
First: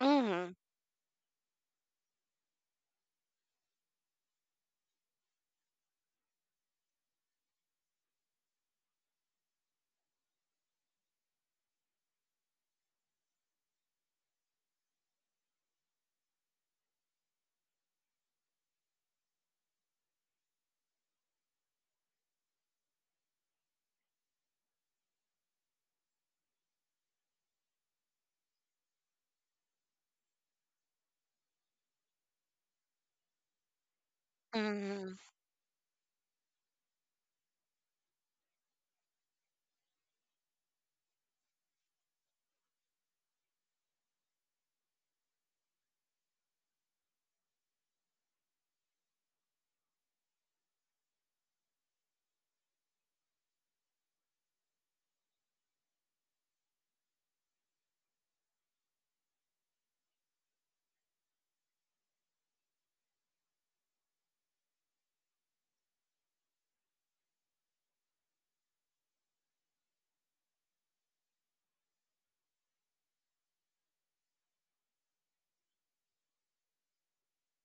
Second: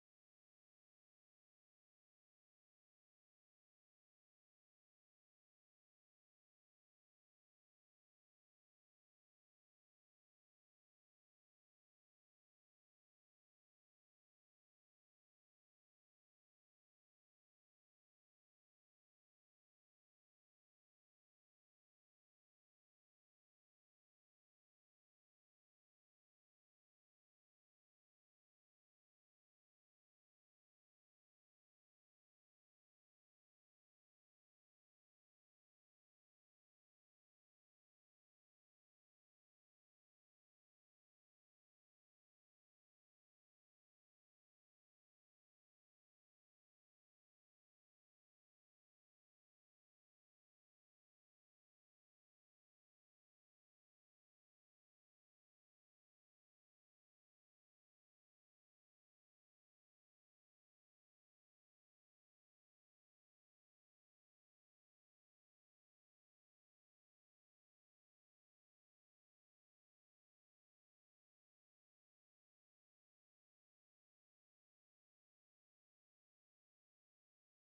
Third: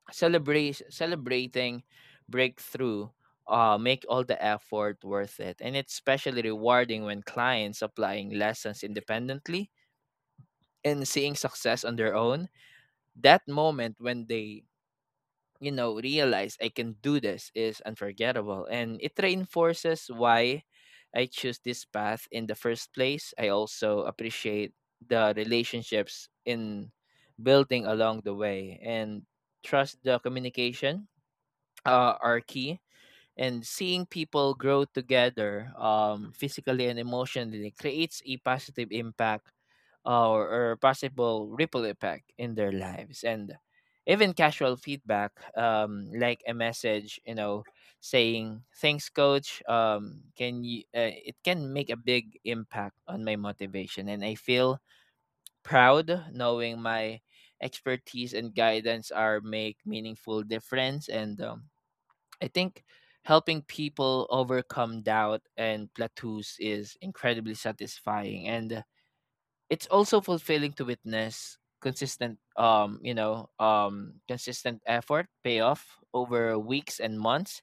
mm-hmm.
celebrate celebrating breakthrough make all the effort worth it. And it's especially rewarding when clients applying lessons independently and seeing success on their own. That moment when they realize I can do this is unforgettable and it reinforces why I choose this path in the first place. I also appreciate the relationships in building along the way and trust the communication are key, and seeing people grow
Mm,
together physically and emotionally creates a positive impact uh, or, or possible ripple effect in their lives. And even casual feedback, like a message, saying thanks coach, can you it can make a big impact on my motivation. And I feel proud knowing my expertise and guidance are make meaningful difference. And I think helping people overcome doubt and plateaus is incredibly satisfying, and it's also fulfilling to witness consistent consistent effort pay off over weeks and months.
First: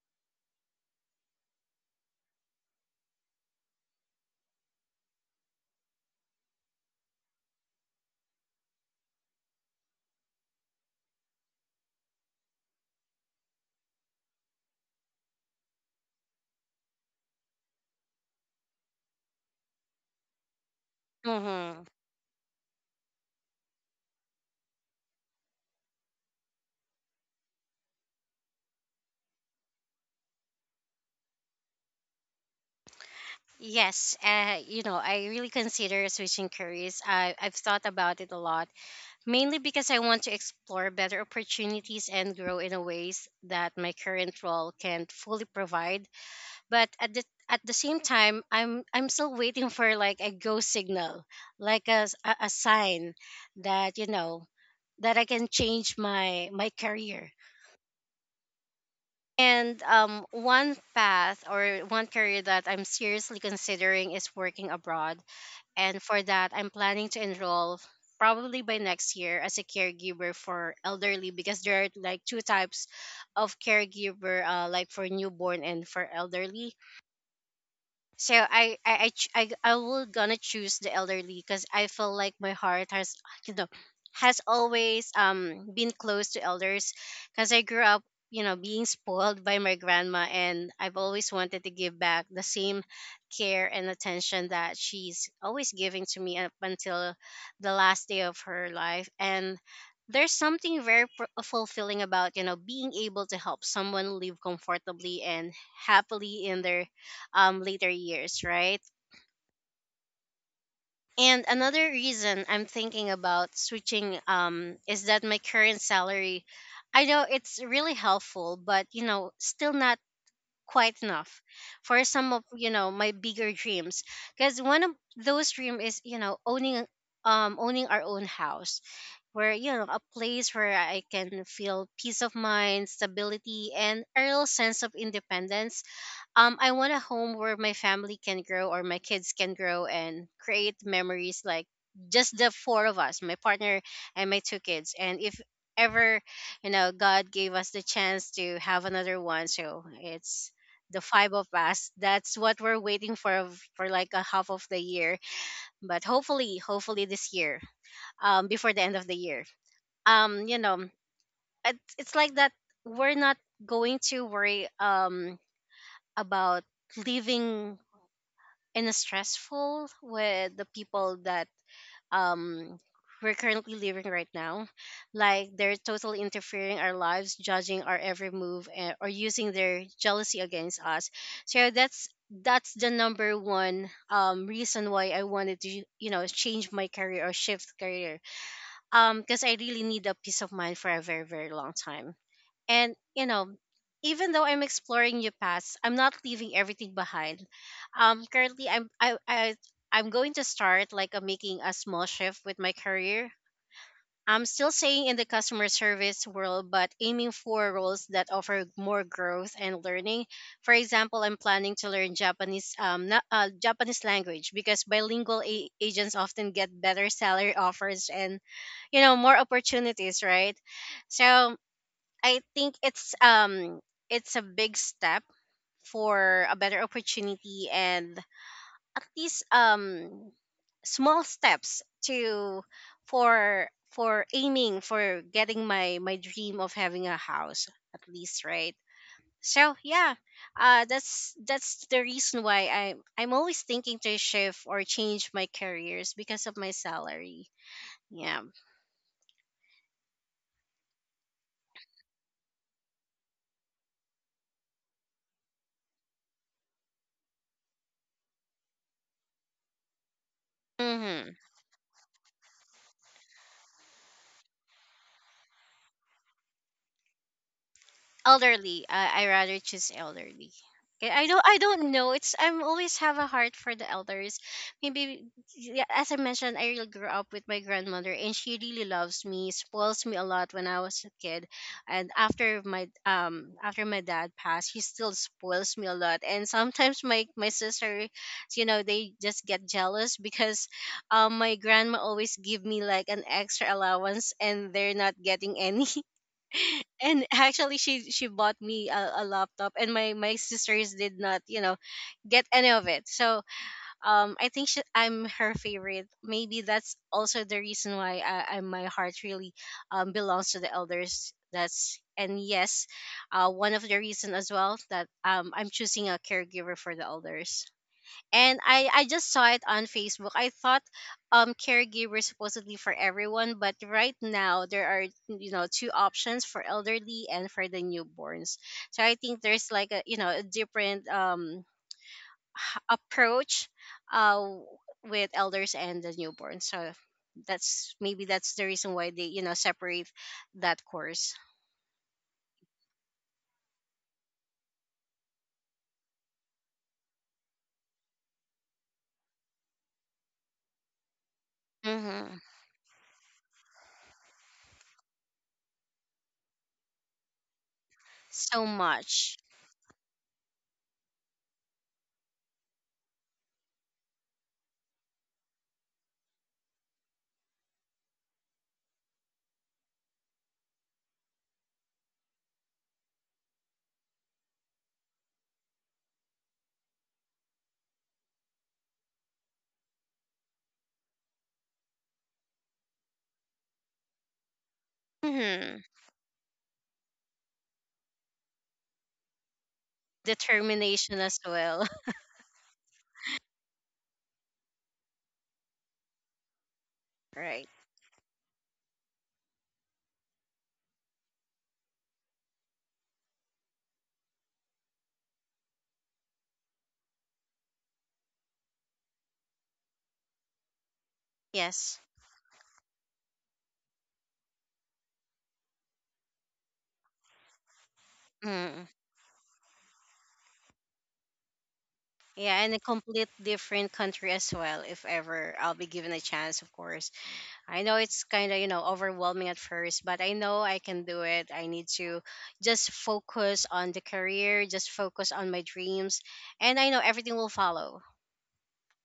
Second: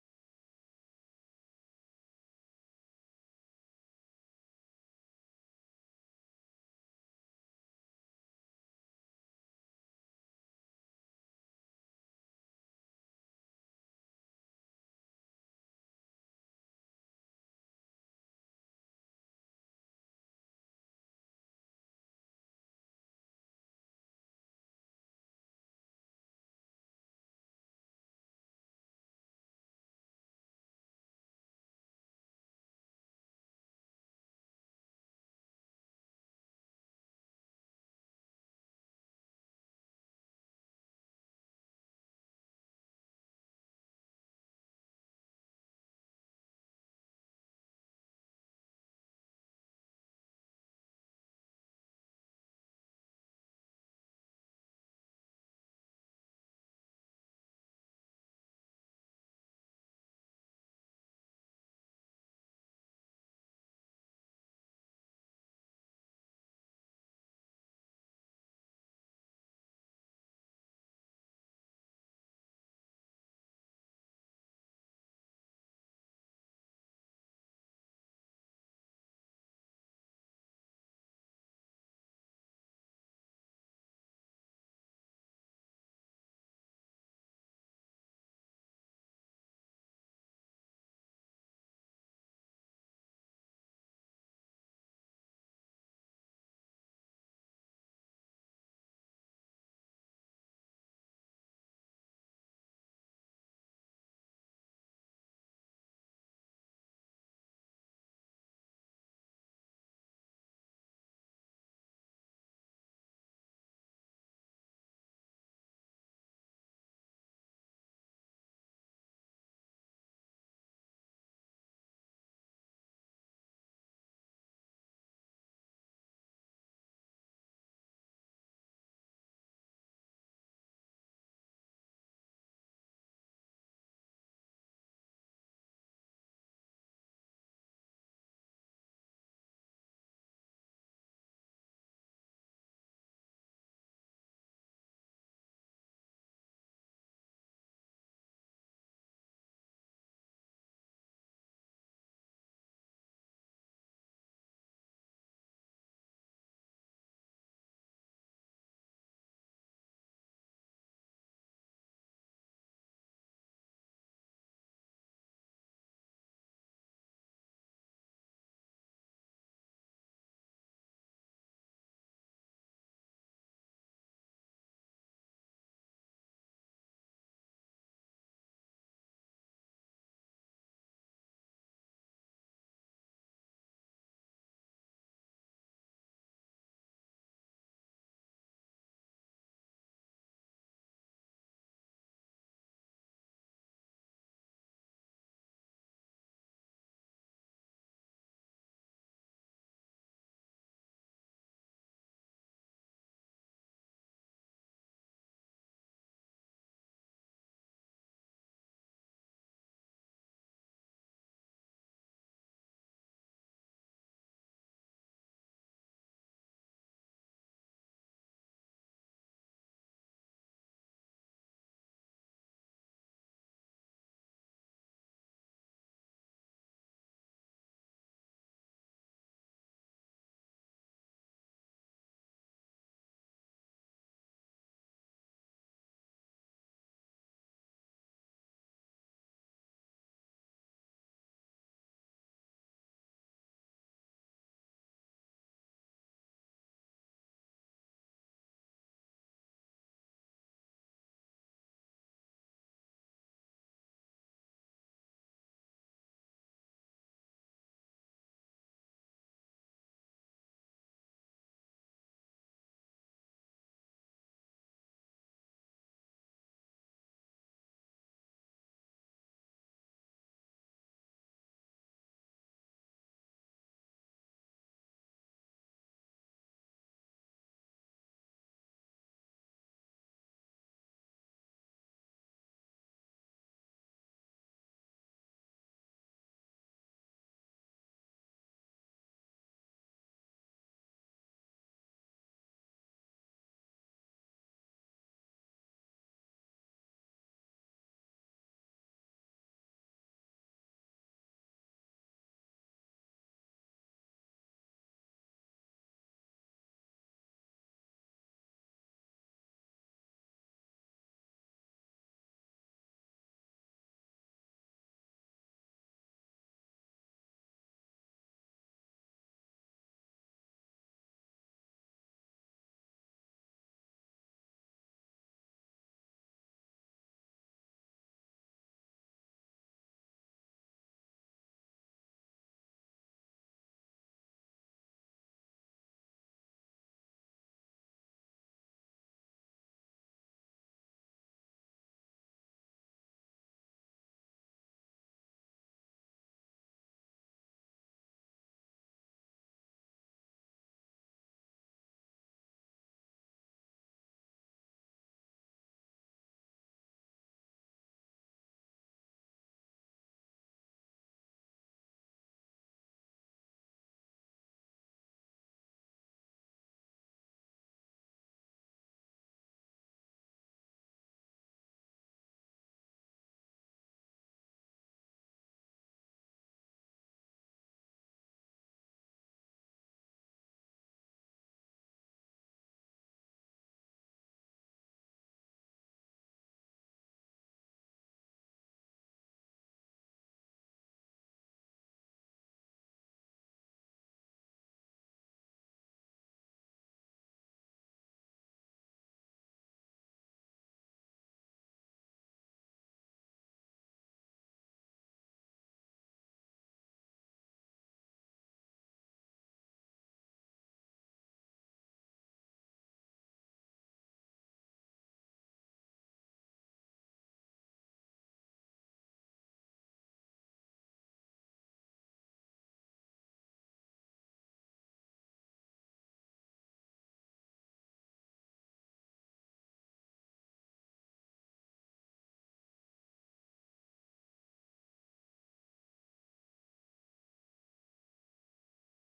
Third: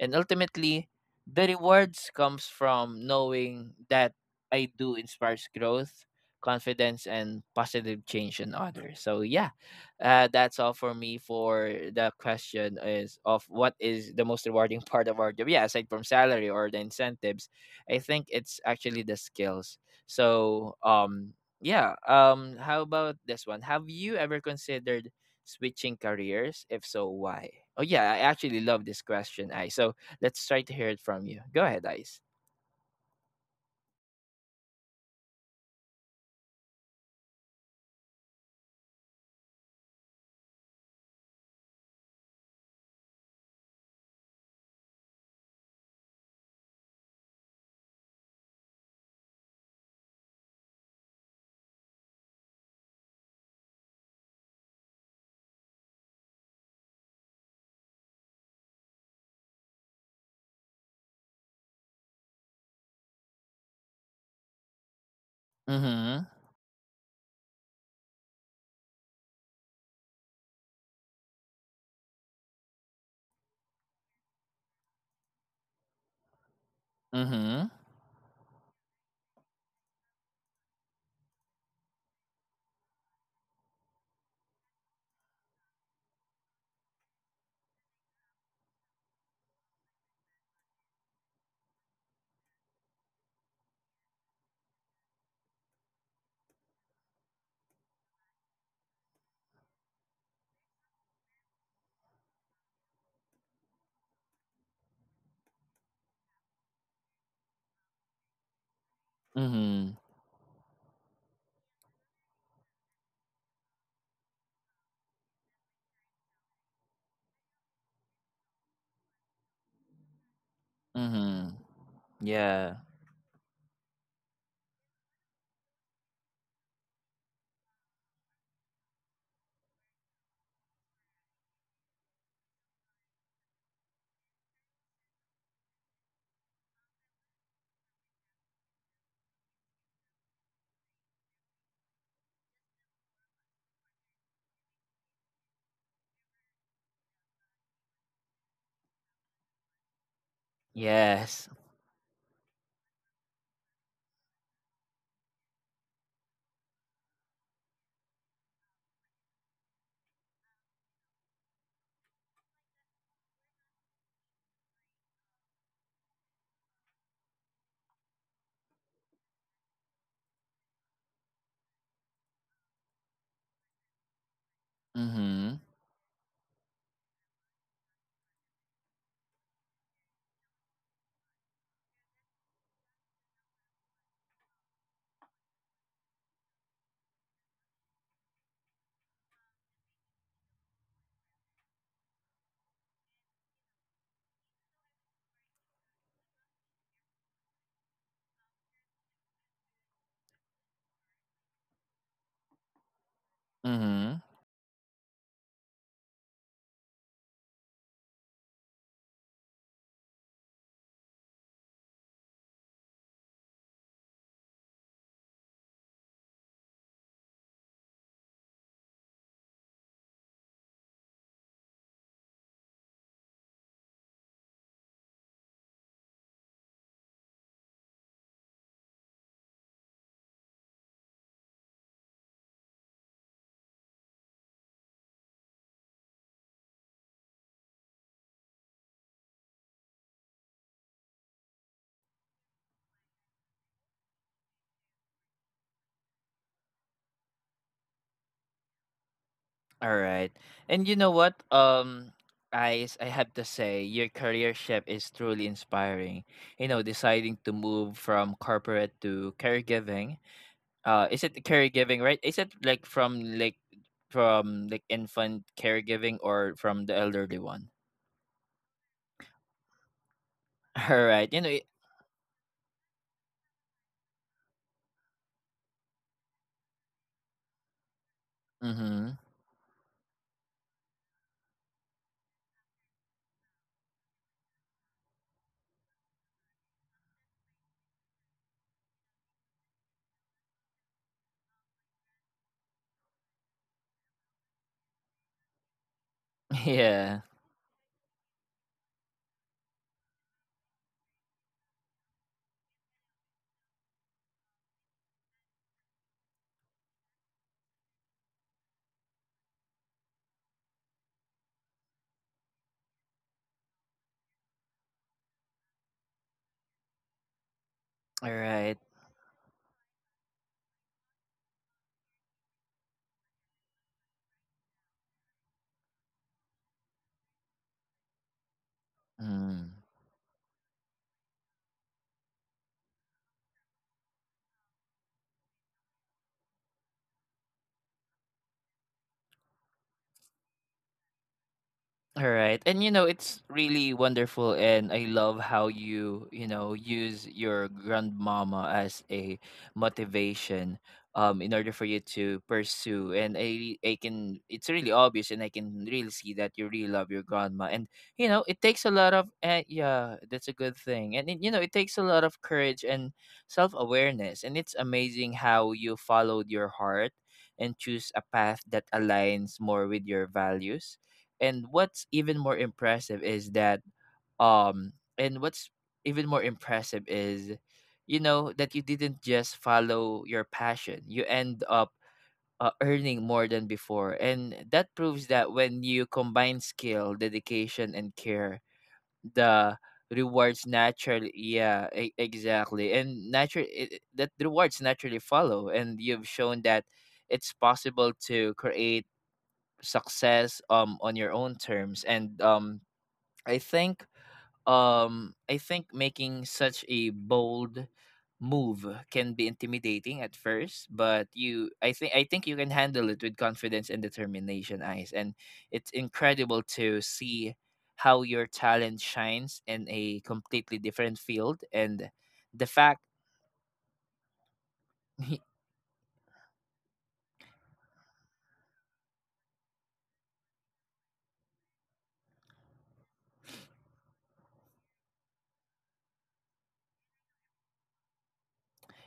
And ultimately, the rewards comes from knowing that I do inspires growth, confidence, and positive change in others. So yeah, that's all for me for the question is of what is the most rewarding part of our job. Yeah, aside from salary or the incentives, I think it's actually the skills. So
mm-hmm.
yeah, how about this one? Have you ever considered switching careers? If so, why? Oh yeah, I actually love this question, Ice. So let's try to hear it from you. Go ahead, Ice.
Yes, I really consider switching careers. I've thought about it a lot, mainly because I want to explore better opportunities and grow in a ways that my current role can't fully provide. But at the same time, I'm still waiting for like a go signal, like a sign that you know that I can change my career. And one path or one career that I'm seriously considering is working abroad, and for
Mm-hmm.
that I'm planning to enroll probably by next year as a caregiver for elderly, because there are like two types of caregiver, like for newborn and for elderly.
Mm-hmm.
So I will gonna choose the elderly, because I feel like my heart has you know has always been close to elders, because I grew up being spoiled by my grandma, and I've always wanted to give back the same care and attention that she's always giving to me up until the last day of her life. And there's something very fulfilling about being able to help someone live comfortably and happily in their later years, right?
Mm-hmm.
And another reason I'm thinking about switching is that my current salary, I know it's really helpful, but still not quite enough
Mm-hmm.
for some of
Yeah.
my bigger dreams. Because one of those dreams is owning, owning our own house, where a place where I can feel peace of mind, stability, and a real sense of independence. I want a home where my family can grow, or my kids can grow and create memories, like just the four of us, my partner and my two kids. And if ever, you know, God gave us the chance to have another one, so it's the five of
Yes.
us. That's what we're waiting for like a half of the year. But hopefully, hopefully this year, before the end of the year. Um, you know, it's like that we're not going to worry about leaving and stressful with the people that um we're currently living right now, like
Mm-hmm.
they're totally interfering our lives, judging our every move, and, or using their jealousy against us. So that's the number one reason why I wanted to, you know, change my career or shift career, because I really need a peace of mind for a very, very long time. And, you know, even though I'm exploring new paths, I'm not leaving everything behind. Currently, I, I'm going to start like a, making a small shift with my career.
Mm-hmm.
I'm still staying in the customer service world, but aiming for roles that offer more growth and learning. For example, I'm planning to learn Japanese Japanese language, because bilingual agents often get better salary offers, and you know more opportunities, right? So I think it's a big step for a better opportunity, and at least small steps to for aiming for getting my my dream of having a house, at least, right? So yeah, that's the reason why I'm always thinking to shift or change my careers because of my salary. Yeah.
All right. And you know what? I have to say your career shift is truly inspiring. You know, deciding to move from corporate to caregiving. Is it
Mm-hmm.
caregiving, right? Is it like from like infant caregiving or from the elderly one?
Elderly. I rather choose elderly.
All
Okay, I
right. You
don't.
know,
I
it,
don't know. It's I'm always have a heart for the elders. Maybe yeah, as I mentioned, I really grew up with my grandmother, and she really
mhm.
loves me, spoils me a lot when I was a kid, and after my dad passed, she still spoils me a lot. And sometimes my my sister, you know, they just get jealous because my grandma always give me like an extra allowance, and they're not getting any.
Yeah.
And actually she bought me a laptop, and my sisters did not, you know, get any of it. So I think she, I'm her favorite, maybe that's also the reason why I my heart really belongs to the elders. That's and yes, one of the reason as well that I'm choosing a caregiver for the elders.
All
And
right.
I just saw it on Facebook. I thought caregivers supposedly for everyone, but right now there are, you know, two options for elderly and for the newborns. So I think there's like a, you know, a different approach uh with elders and the newborns. So that's maybe that's the reason why they, you know, separate that course.
All right. And you know, it's really wonderful and I love how you know, use your grandmama as a motivation in order for you
Mm-hmm.
to pursue. And I can, it's really obvious and I can really see that you really love your grandma. And you know, it
So
takes a lot of
much.
yeah, that's a good thing. And it, you know, it takes a lot of courage and self-awareness. And it's amazing how you followed your heart and choose a path that aligns more with your values and what's even more impressive is that um and what's even more impressive is that you didn't just follow your passion. You end up earning more than before. And that proves that
Mm-hmm.
when you combine skill, dedication and care, the rewards
Determination
naturally,
as well.
yeah, exactly, and naturally that rewards naturally follow. And you've shown that it's
Right.
possible to create success on your own terms. And I think I think making such a bold move can be intimidating at first, but you
Yes.
I think you can handle it with confidence and determination, eyes. And it's incredible to see how your
Mm.
talent shines in a completely different field and
Yeah,
the
and a
fact
complete different country as well, if ever I'll be given a chance, of course. I know it's kind of, you know, overwhelming at first, but I know I can do it. I need to just focus on the career, just focus on my dreams, and I know everything will follow.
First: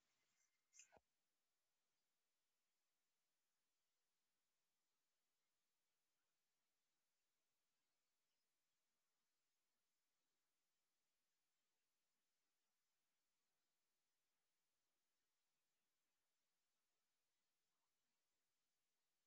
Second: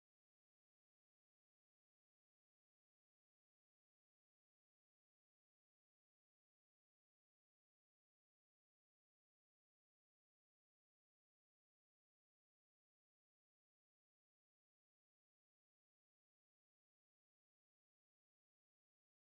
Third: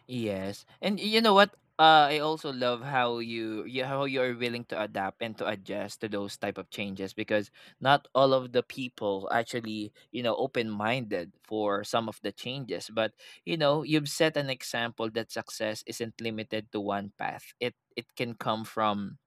Yes. And you know what? I also love how you, you how you are willing to adapt and to adjust to those type of changes, because not all of the people actually, you know, open minded for some of the changes. But you know, you've set an example that success isn't limited to one path. It can come from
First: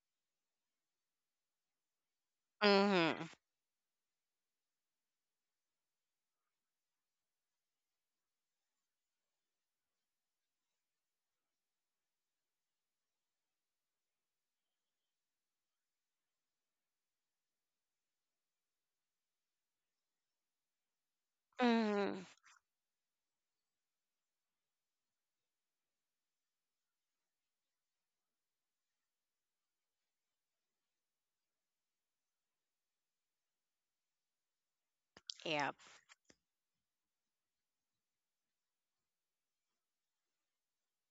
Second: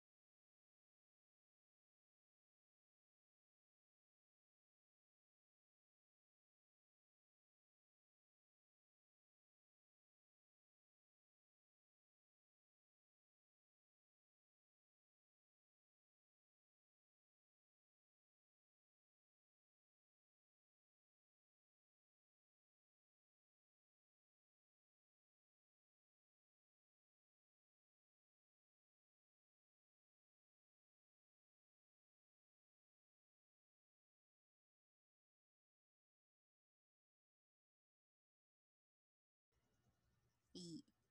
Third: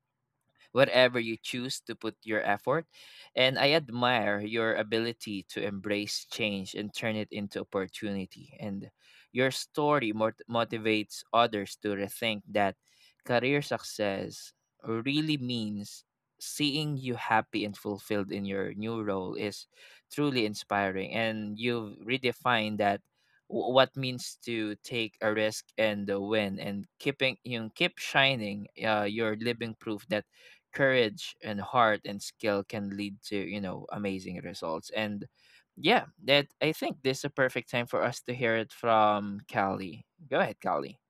wherever you choose to put your effort.
Mm-hmm.
And I admire your ability to embrace change and turn it into opportunity. And your story motivates others to rethink that career success really means. Seeing you happy and fulfilled in your new role is truly inspiring, and you've
Mm-hmm.
redefined that what means to take a risk and win and keeping, you know, keep shining. You're living proof that courage and heart and skill can lead to, you know, amazing results. And
Yeah.
yeah, that I think this is a perfect time for us to hear it from Callie. Go ahead, Callie.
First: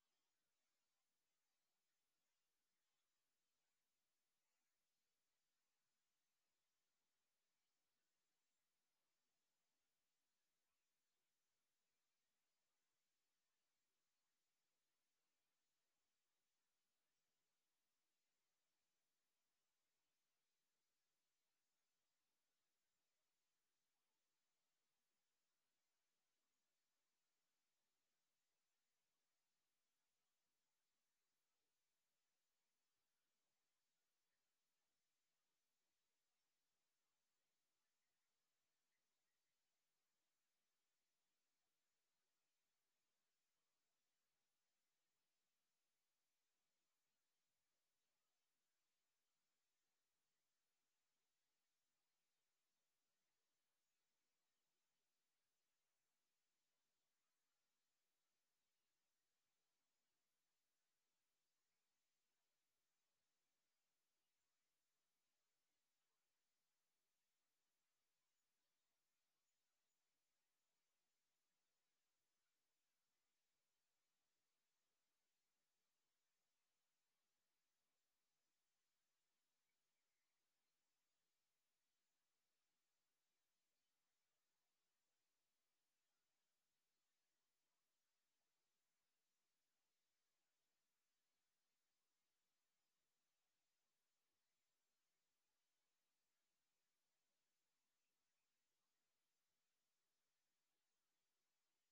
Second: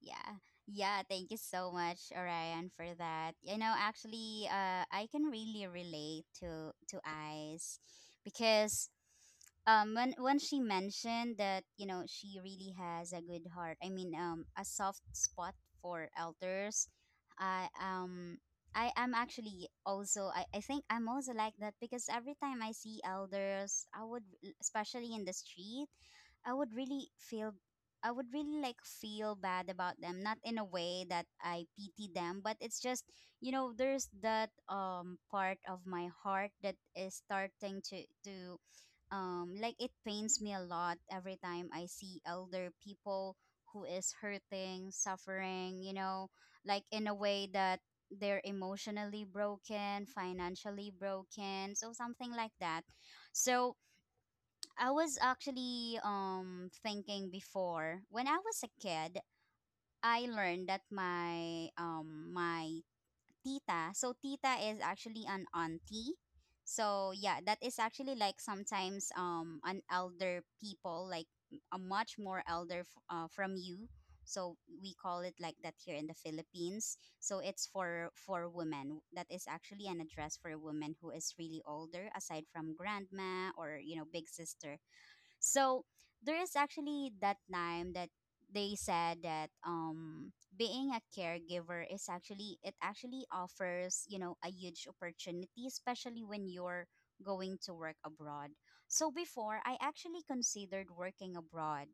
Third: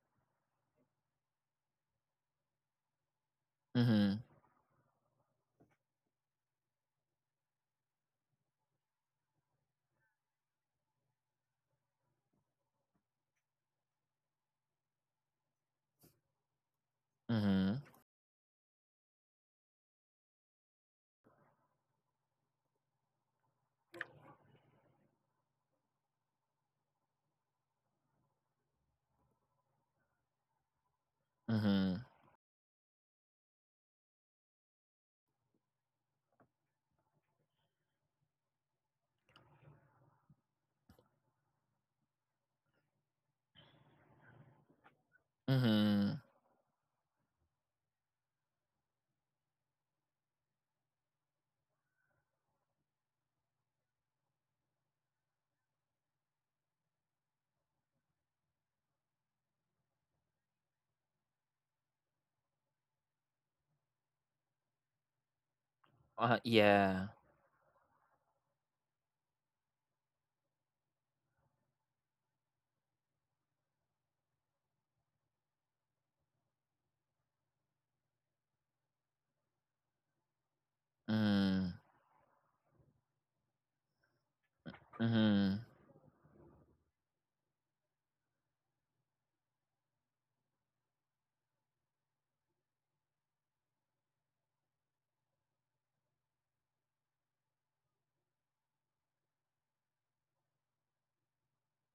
Yeah. Yeah, thank you so much, Orion, for that. You know,
Mhm.
actually, I can really relate to Ice, because when she mentioned that, you know, she really has a good heart. I mean, a soft spot for elders. I
Mhm.
um I am actually also I think I'm also like that because every time I see elders, I would, especially in the street, I would really feel, I would really like feel bad about them, not in a way that I
Mhm.
pity them, but it's just, you know, there's that part of my heart that is starting to like it pains me a lot every time I see elder people who is hurting, suffering, you
Mhm.
know, like in a way that they're emotionally broken, financially broken, so something like that. So I was actually thinking before when I was a kid, I learned that my tita, so tita is actually an auntie.
Yeah.
So yeah, that is actually like sometimes an elder people, like a much more elder from you. So we call it like that here in the Philippines. So it's for women. That is actually an address for a woman who is really
Mhm.
older, aside from grandma or, you know, big sister.
Mhm.
So there is actually that time that they said that being a caregiver is actually, it actually offers, you know, a huge opportunity, especially when you're going to work abroad. So before I actually considered working abroad.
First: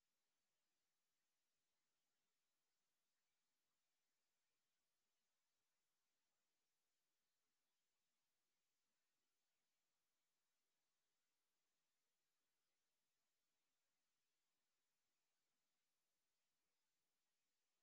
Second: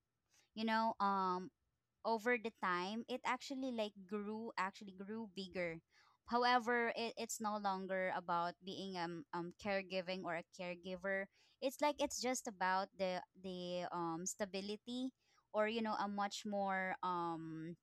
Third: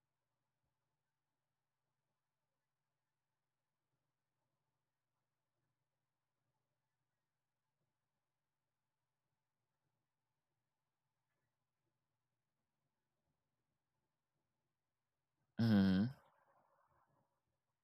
You know, over the time it actually like grew, actually grew bigger. However, it's no longer about being caregiving or a caregiver. It's like it's just about the stability, or you know, a much more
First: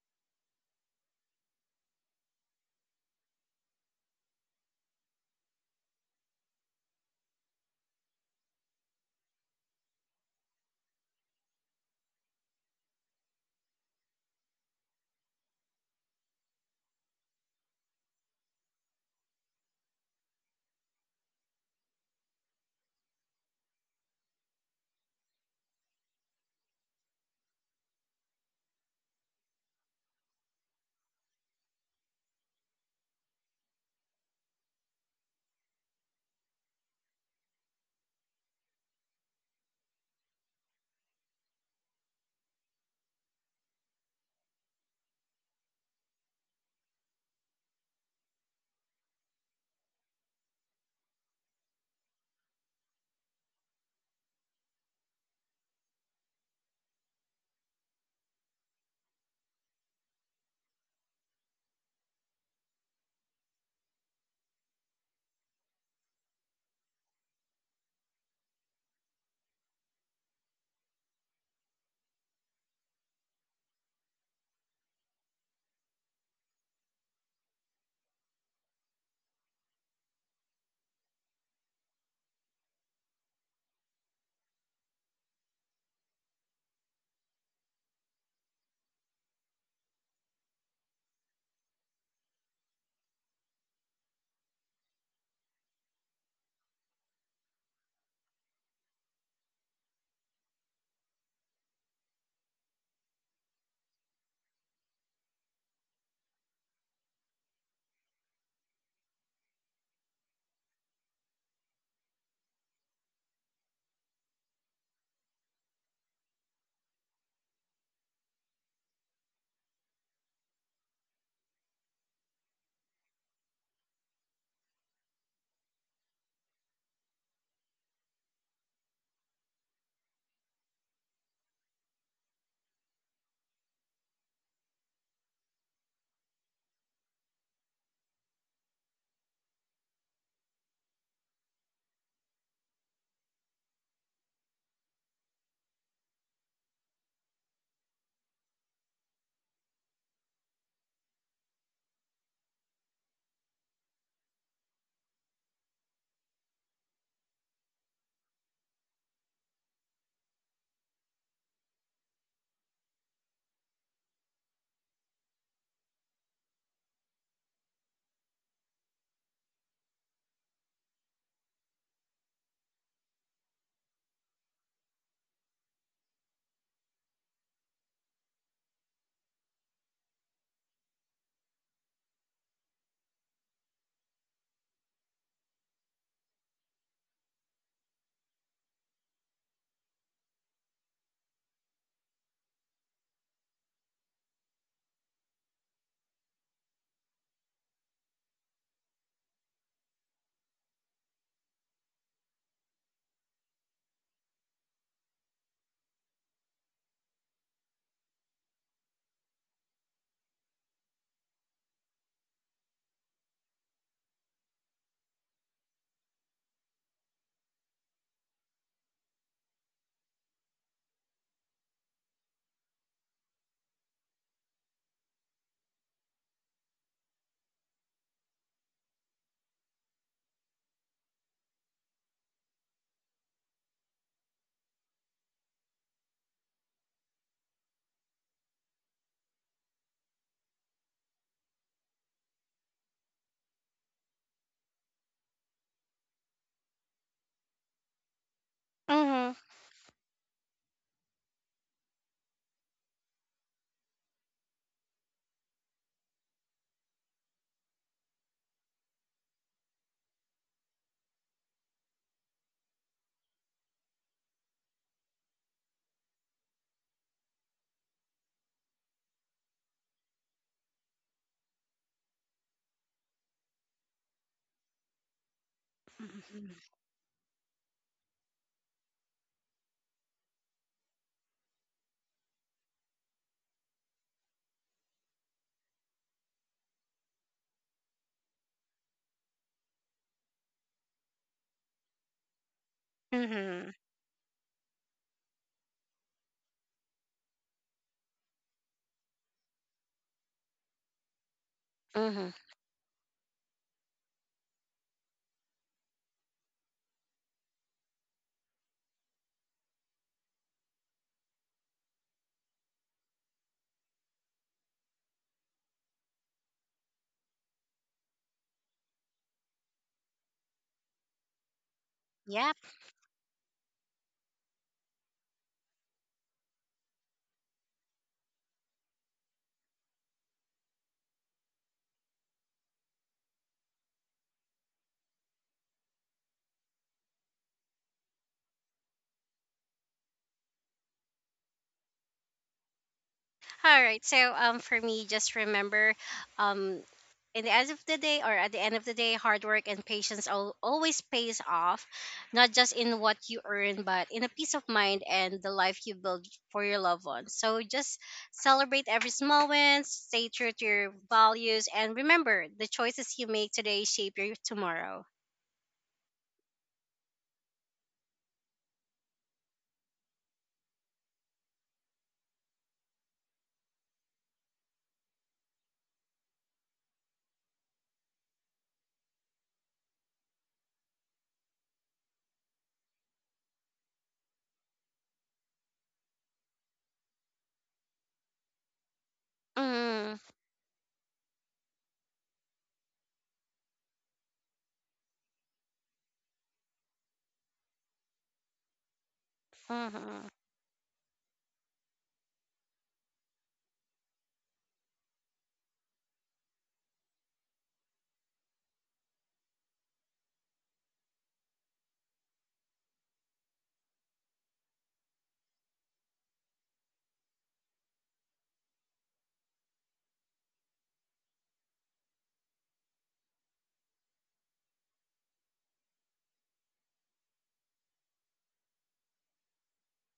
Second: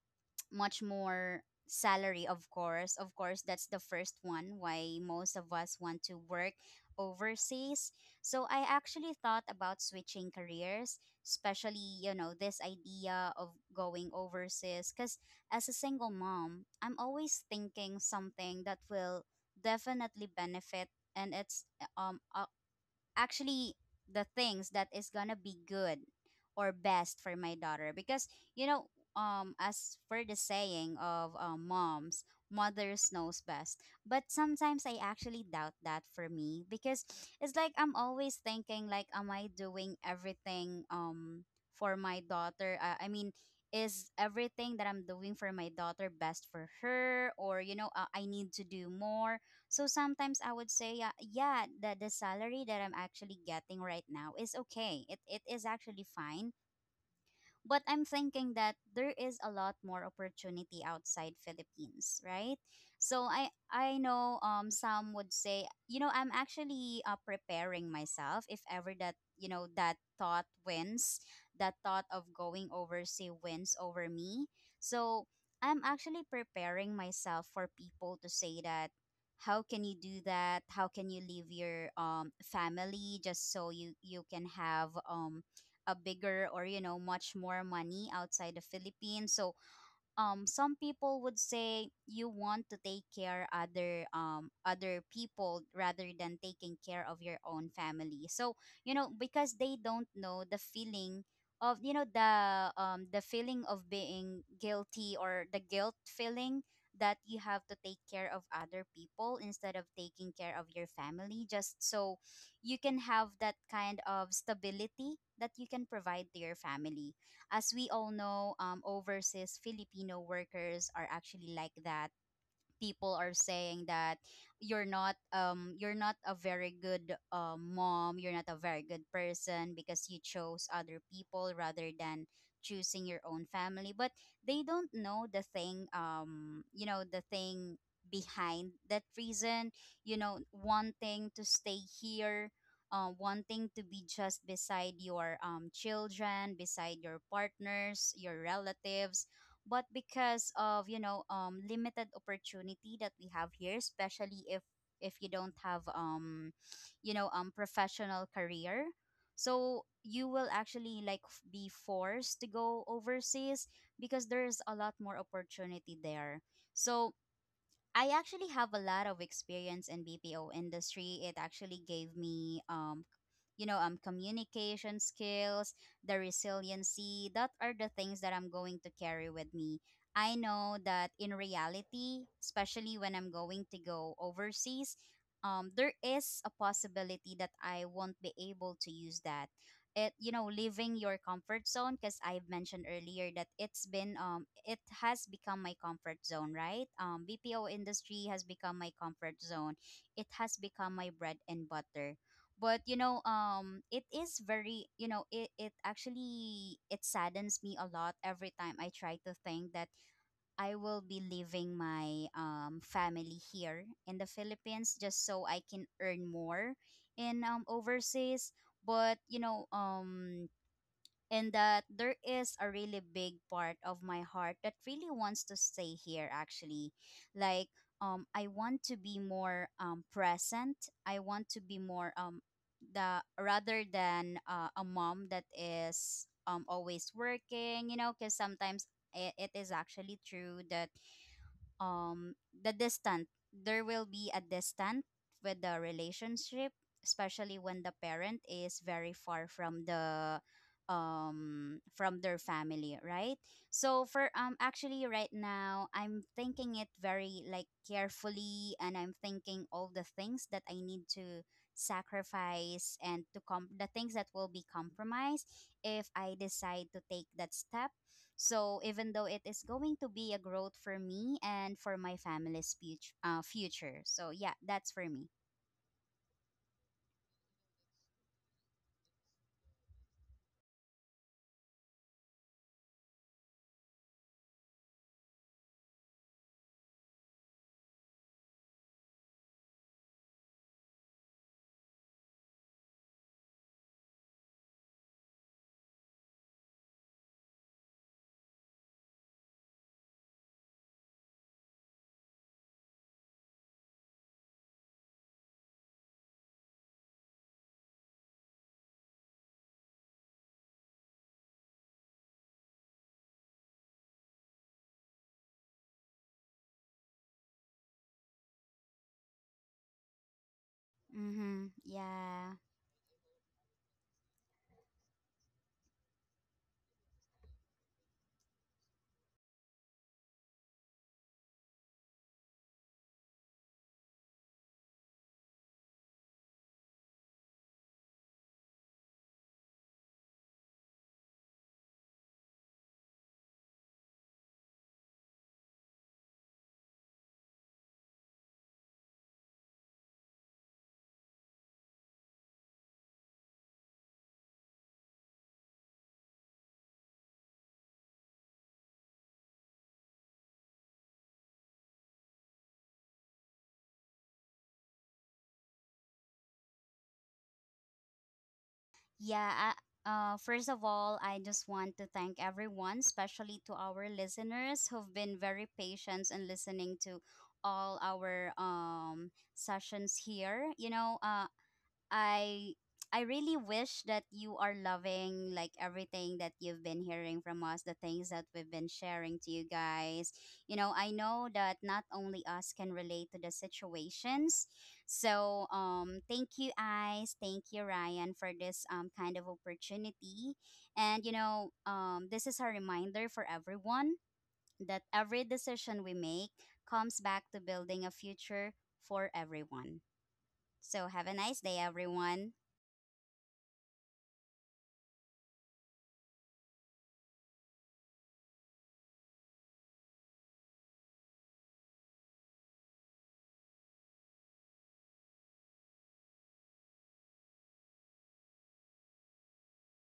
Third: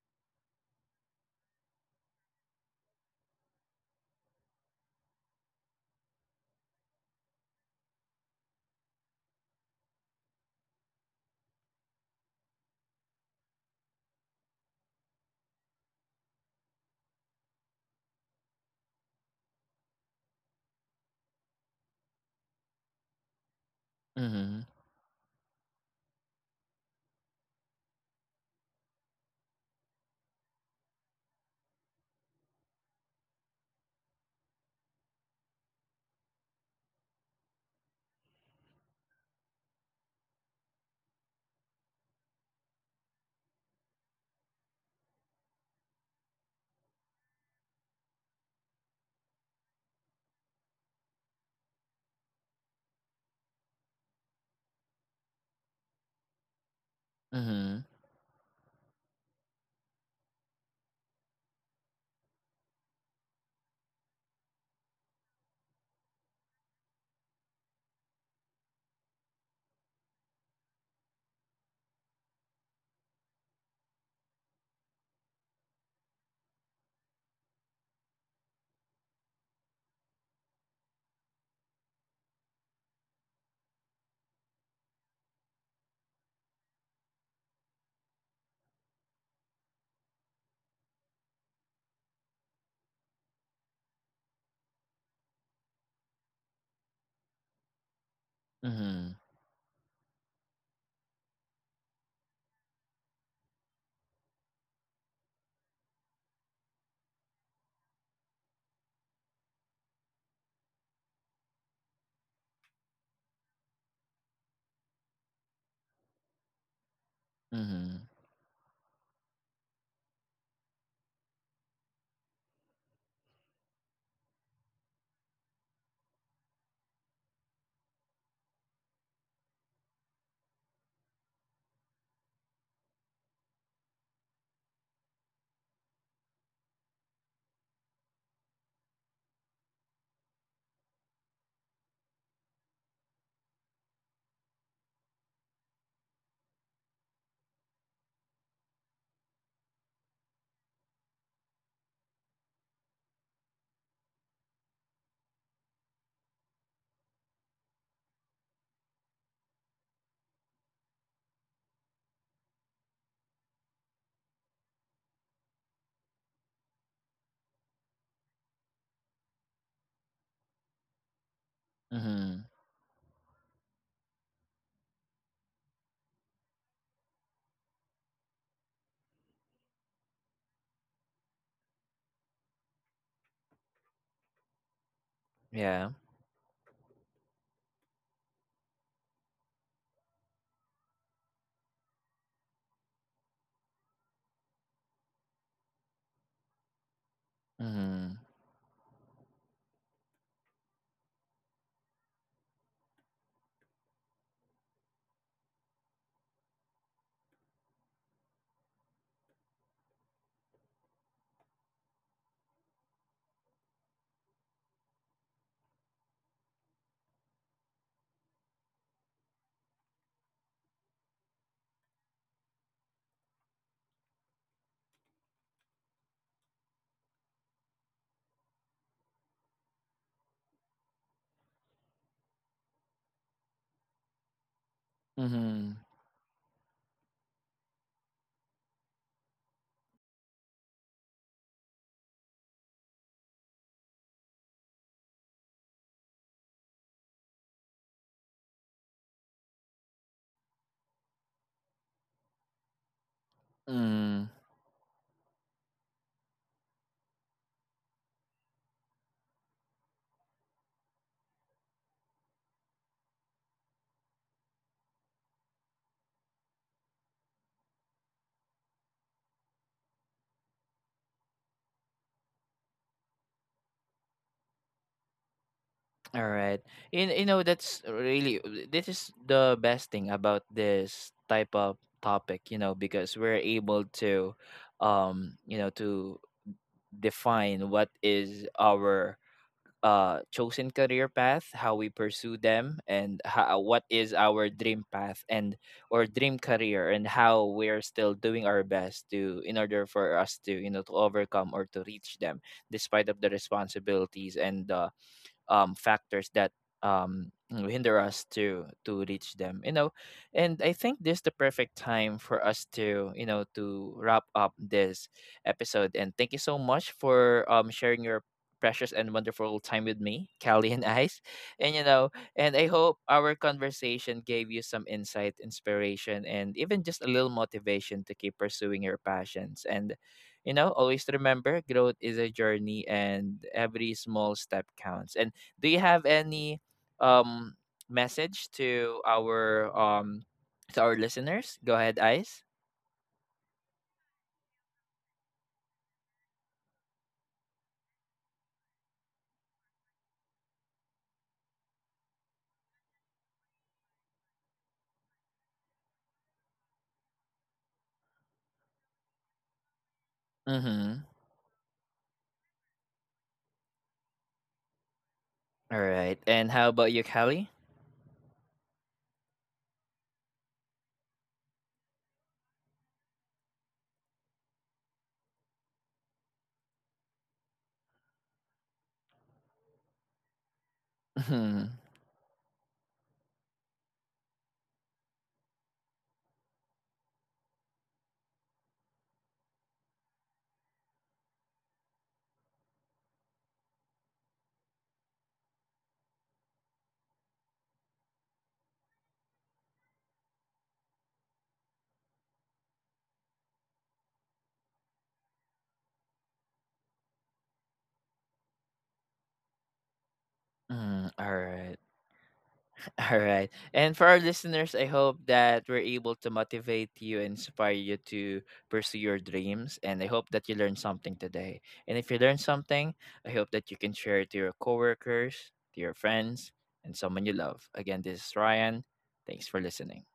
much more salary. Of course, of course that's the first one why most of us want to work overseas. So I actually thought about switching careers, especially, you know, this idea of going overseas, because as a single mom, I'm always thinking something that will definitely benefit and it's um uh, actually the
Mhm.
things that is gonna be good or best for my daughter. Because, you know, as for the saying of moms, mothers knows best, but sometimes I actually doubt that for me, because it's like I'm always thinking, like, am I doing everything for my daughter, I mean, is everything that I'm doing for my daughter best for her? Or, you know, I need to do more. So sometimes I would say, yeah, yeah, the salary that I'm actually getting right now is okay. It is actually fine,
Mhm.
but
Mhm.
I'm thinking that there is a lot more opportunity outside Philippines, right? So I know some would say, you know, I'm actually preparing myself if ever that, you know, that thought wins, that thought of going overseas wins over me. So I'm actually preparing myself for people to say that, how can you do that? How can you leave your family, just so you can have a bigger or, you know, much more money outside the Philippines. So some people would say you want to take care other other people rather than taking care of your own family so
Mhm.
because they don't know the feeling of the feeling of being guilty or the guilt feeling that you have to take care of other people instead of taking care of your family just so you can have that kind of stability that you can provide to your family. As we
Mhm.
all know, overseas Filipino workers are actually like that. People are saying that you're not a very good mom, you're not a very good person because you chose other people rather than choosing your own family, but they don't know the thing, the thing behind that reason, you know, wanting to stay here, wanting to be just beside your children, beside your partners, your relatives, but because of, limited opportunity that we have here, especially if you don't have professional career. So you will actually like be forced to go overseas because there's a lot more opportunity there. So I actually have a lot of experience in BPO industry. It actually gave
Mhm.
me communication skills, the resiliency, that are the things that I'm going to carry with me. I know that in reality, especially when I'm going to go overseas,
Yeah.
there is a possibility that I won't be able to use that, it you know leaving your comfort zone, because I've mentioned earlier that it's been it has become my comfort zone, right? BPO
Mhm.
industry has become my comfort zone, it has become my bread and butter. But it is very, it actually it saddens me a lot every time I try to think that I will be leaving my family here in the Philippines just so I can earn more in overseas. But and that there is a really big part of my heart that really wants to stay here. Actually, like I want to be more present. I want to be more the rather than a mom that
Mhm.
is always working. You know, because sometimes it is actually true that um the distant there will be a distant with the relationship, especially when the parent is very
Mm-hmm.
far from the from their family, right? So for
Mhm.
actually right now I'm thinking it very like carefully and I'm thinking all the things that I need to sacrifice and to com the things that will be compromised if I decide to take that step. So even though it is going to be a growth for me and for my family's future, future. So yeah, that's for me.
All
Mm-hmm.
right. You know, that's really, this is the best thing about this type of topic, you know, because we're able to, you know, to define what is our chosen career path, how we pursue them, and how,
Mm-hmm.
what is our dream path and or dream career, and how we're still doing our best to in order for us to, you know, to overcome or to reach
Mm-hmm.
them despite of the responsibilities and the factors that you hinder us to reach them, you know. And I think this is the perfect time for us to, you know, to wrap up this episode. And thank you so much for sharing your precious and wonderful time with me Callie and Ice.
Mm-hmm.
And you know,
Yeah.
Yeah.
and I hope our conversation gave you some insight, inspiration, and even just a little motivation to keep pursuing your passions. And you know, always remember growth is a journey and every small step counts. And do you have any um message to our listeners? Go ahead, Ice.
All right. So for me just remember um in the end of the day or at the end of the day hard work and patience always pays off, not just in what you earn but in a peace of mind and the life you build for your loved ones. So just celebrate every small win, stay true to your
Mm-hmm.
values, and remember the choices you make today shape your tomorrow.
All right. And how about you, Kelly?
Yeah. I, first of all, I just want to thank everyone, especially to our listeners who've been very patient and listening to all our sessions here. You know,
Mm-hmm.
I I really wish that you are loving like everything that you've been hearing from us, the things that we've been sharing to you
Mm-hmm.
guys. You know, I know that not only us can relate to the situations. So, thank you guys, thank you Ryan for this kind of
Mm-hmm.
opportunity. And you know, this is a reminder for everyone that every decision we make comes back to building a future for everyone. So,
Mm,
have
all
a nice
right.
day everyone.
All right. And for our listeners, I hope that we're able to motivate you, inspire you to pursue your dreams. And I hope that you learned something today. And if you learned something, I hope that you can share it to your coworkers, to your friends, and someone you love. Again, this is Ryan. Thanks for listening.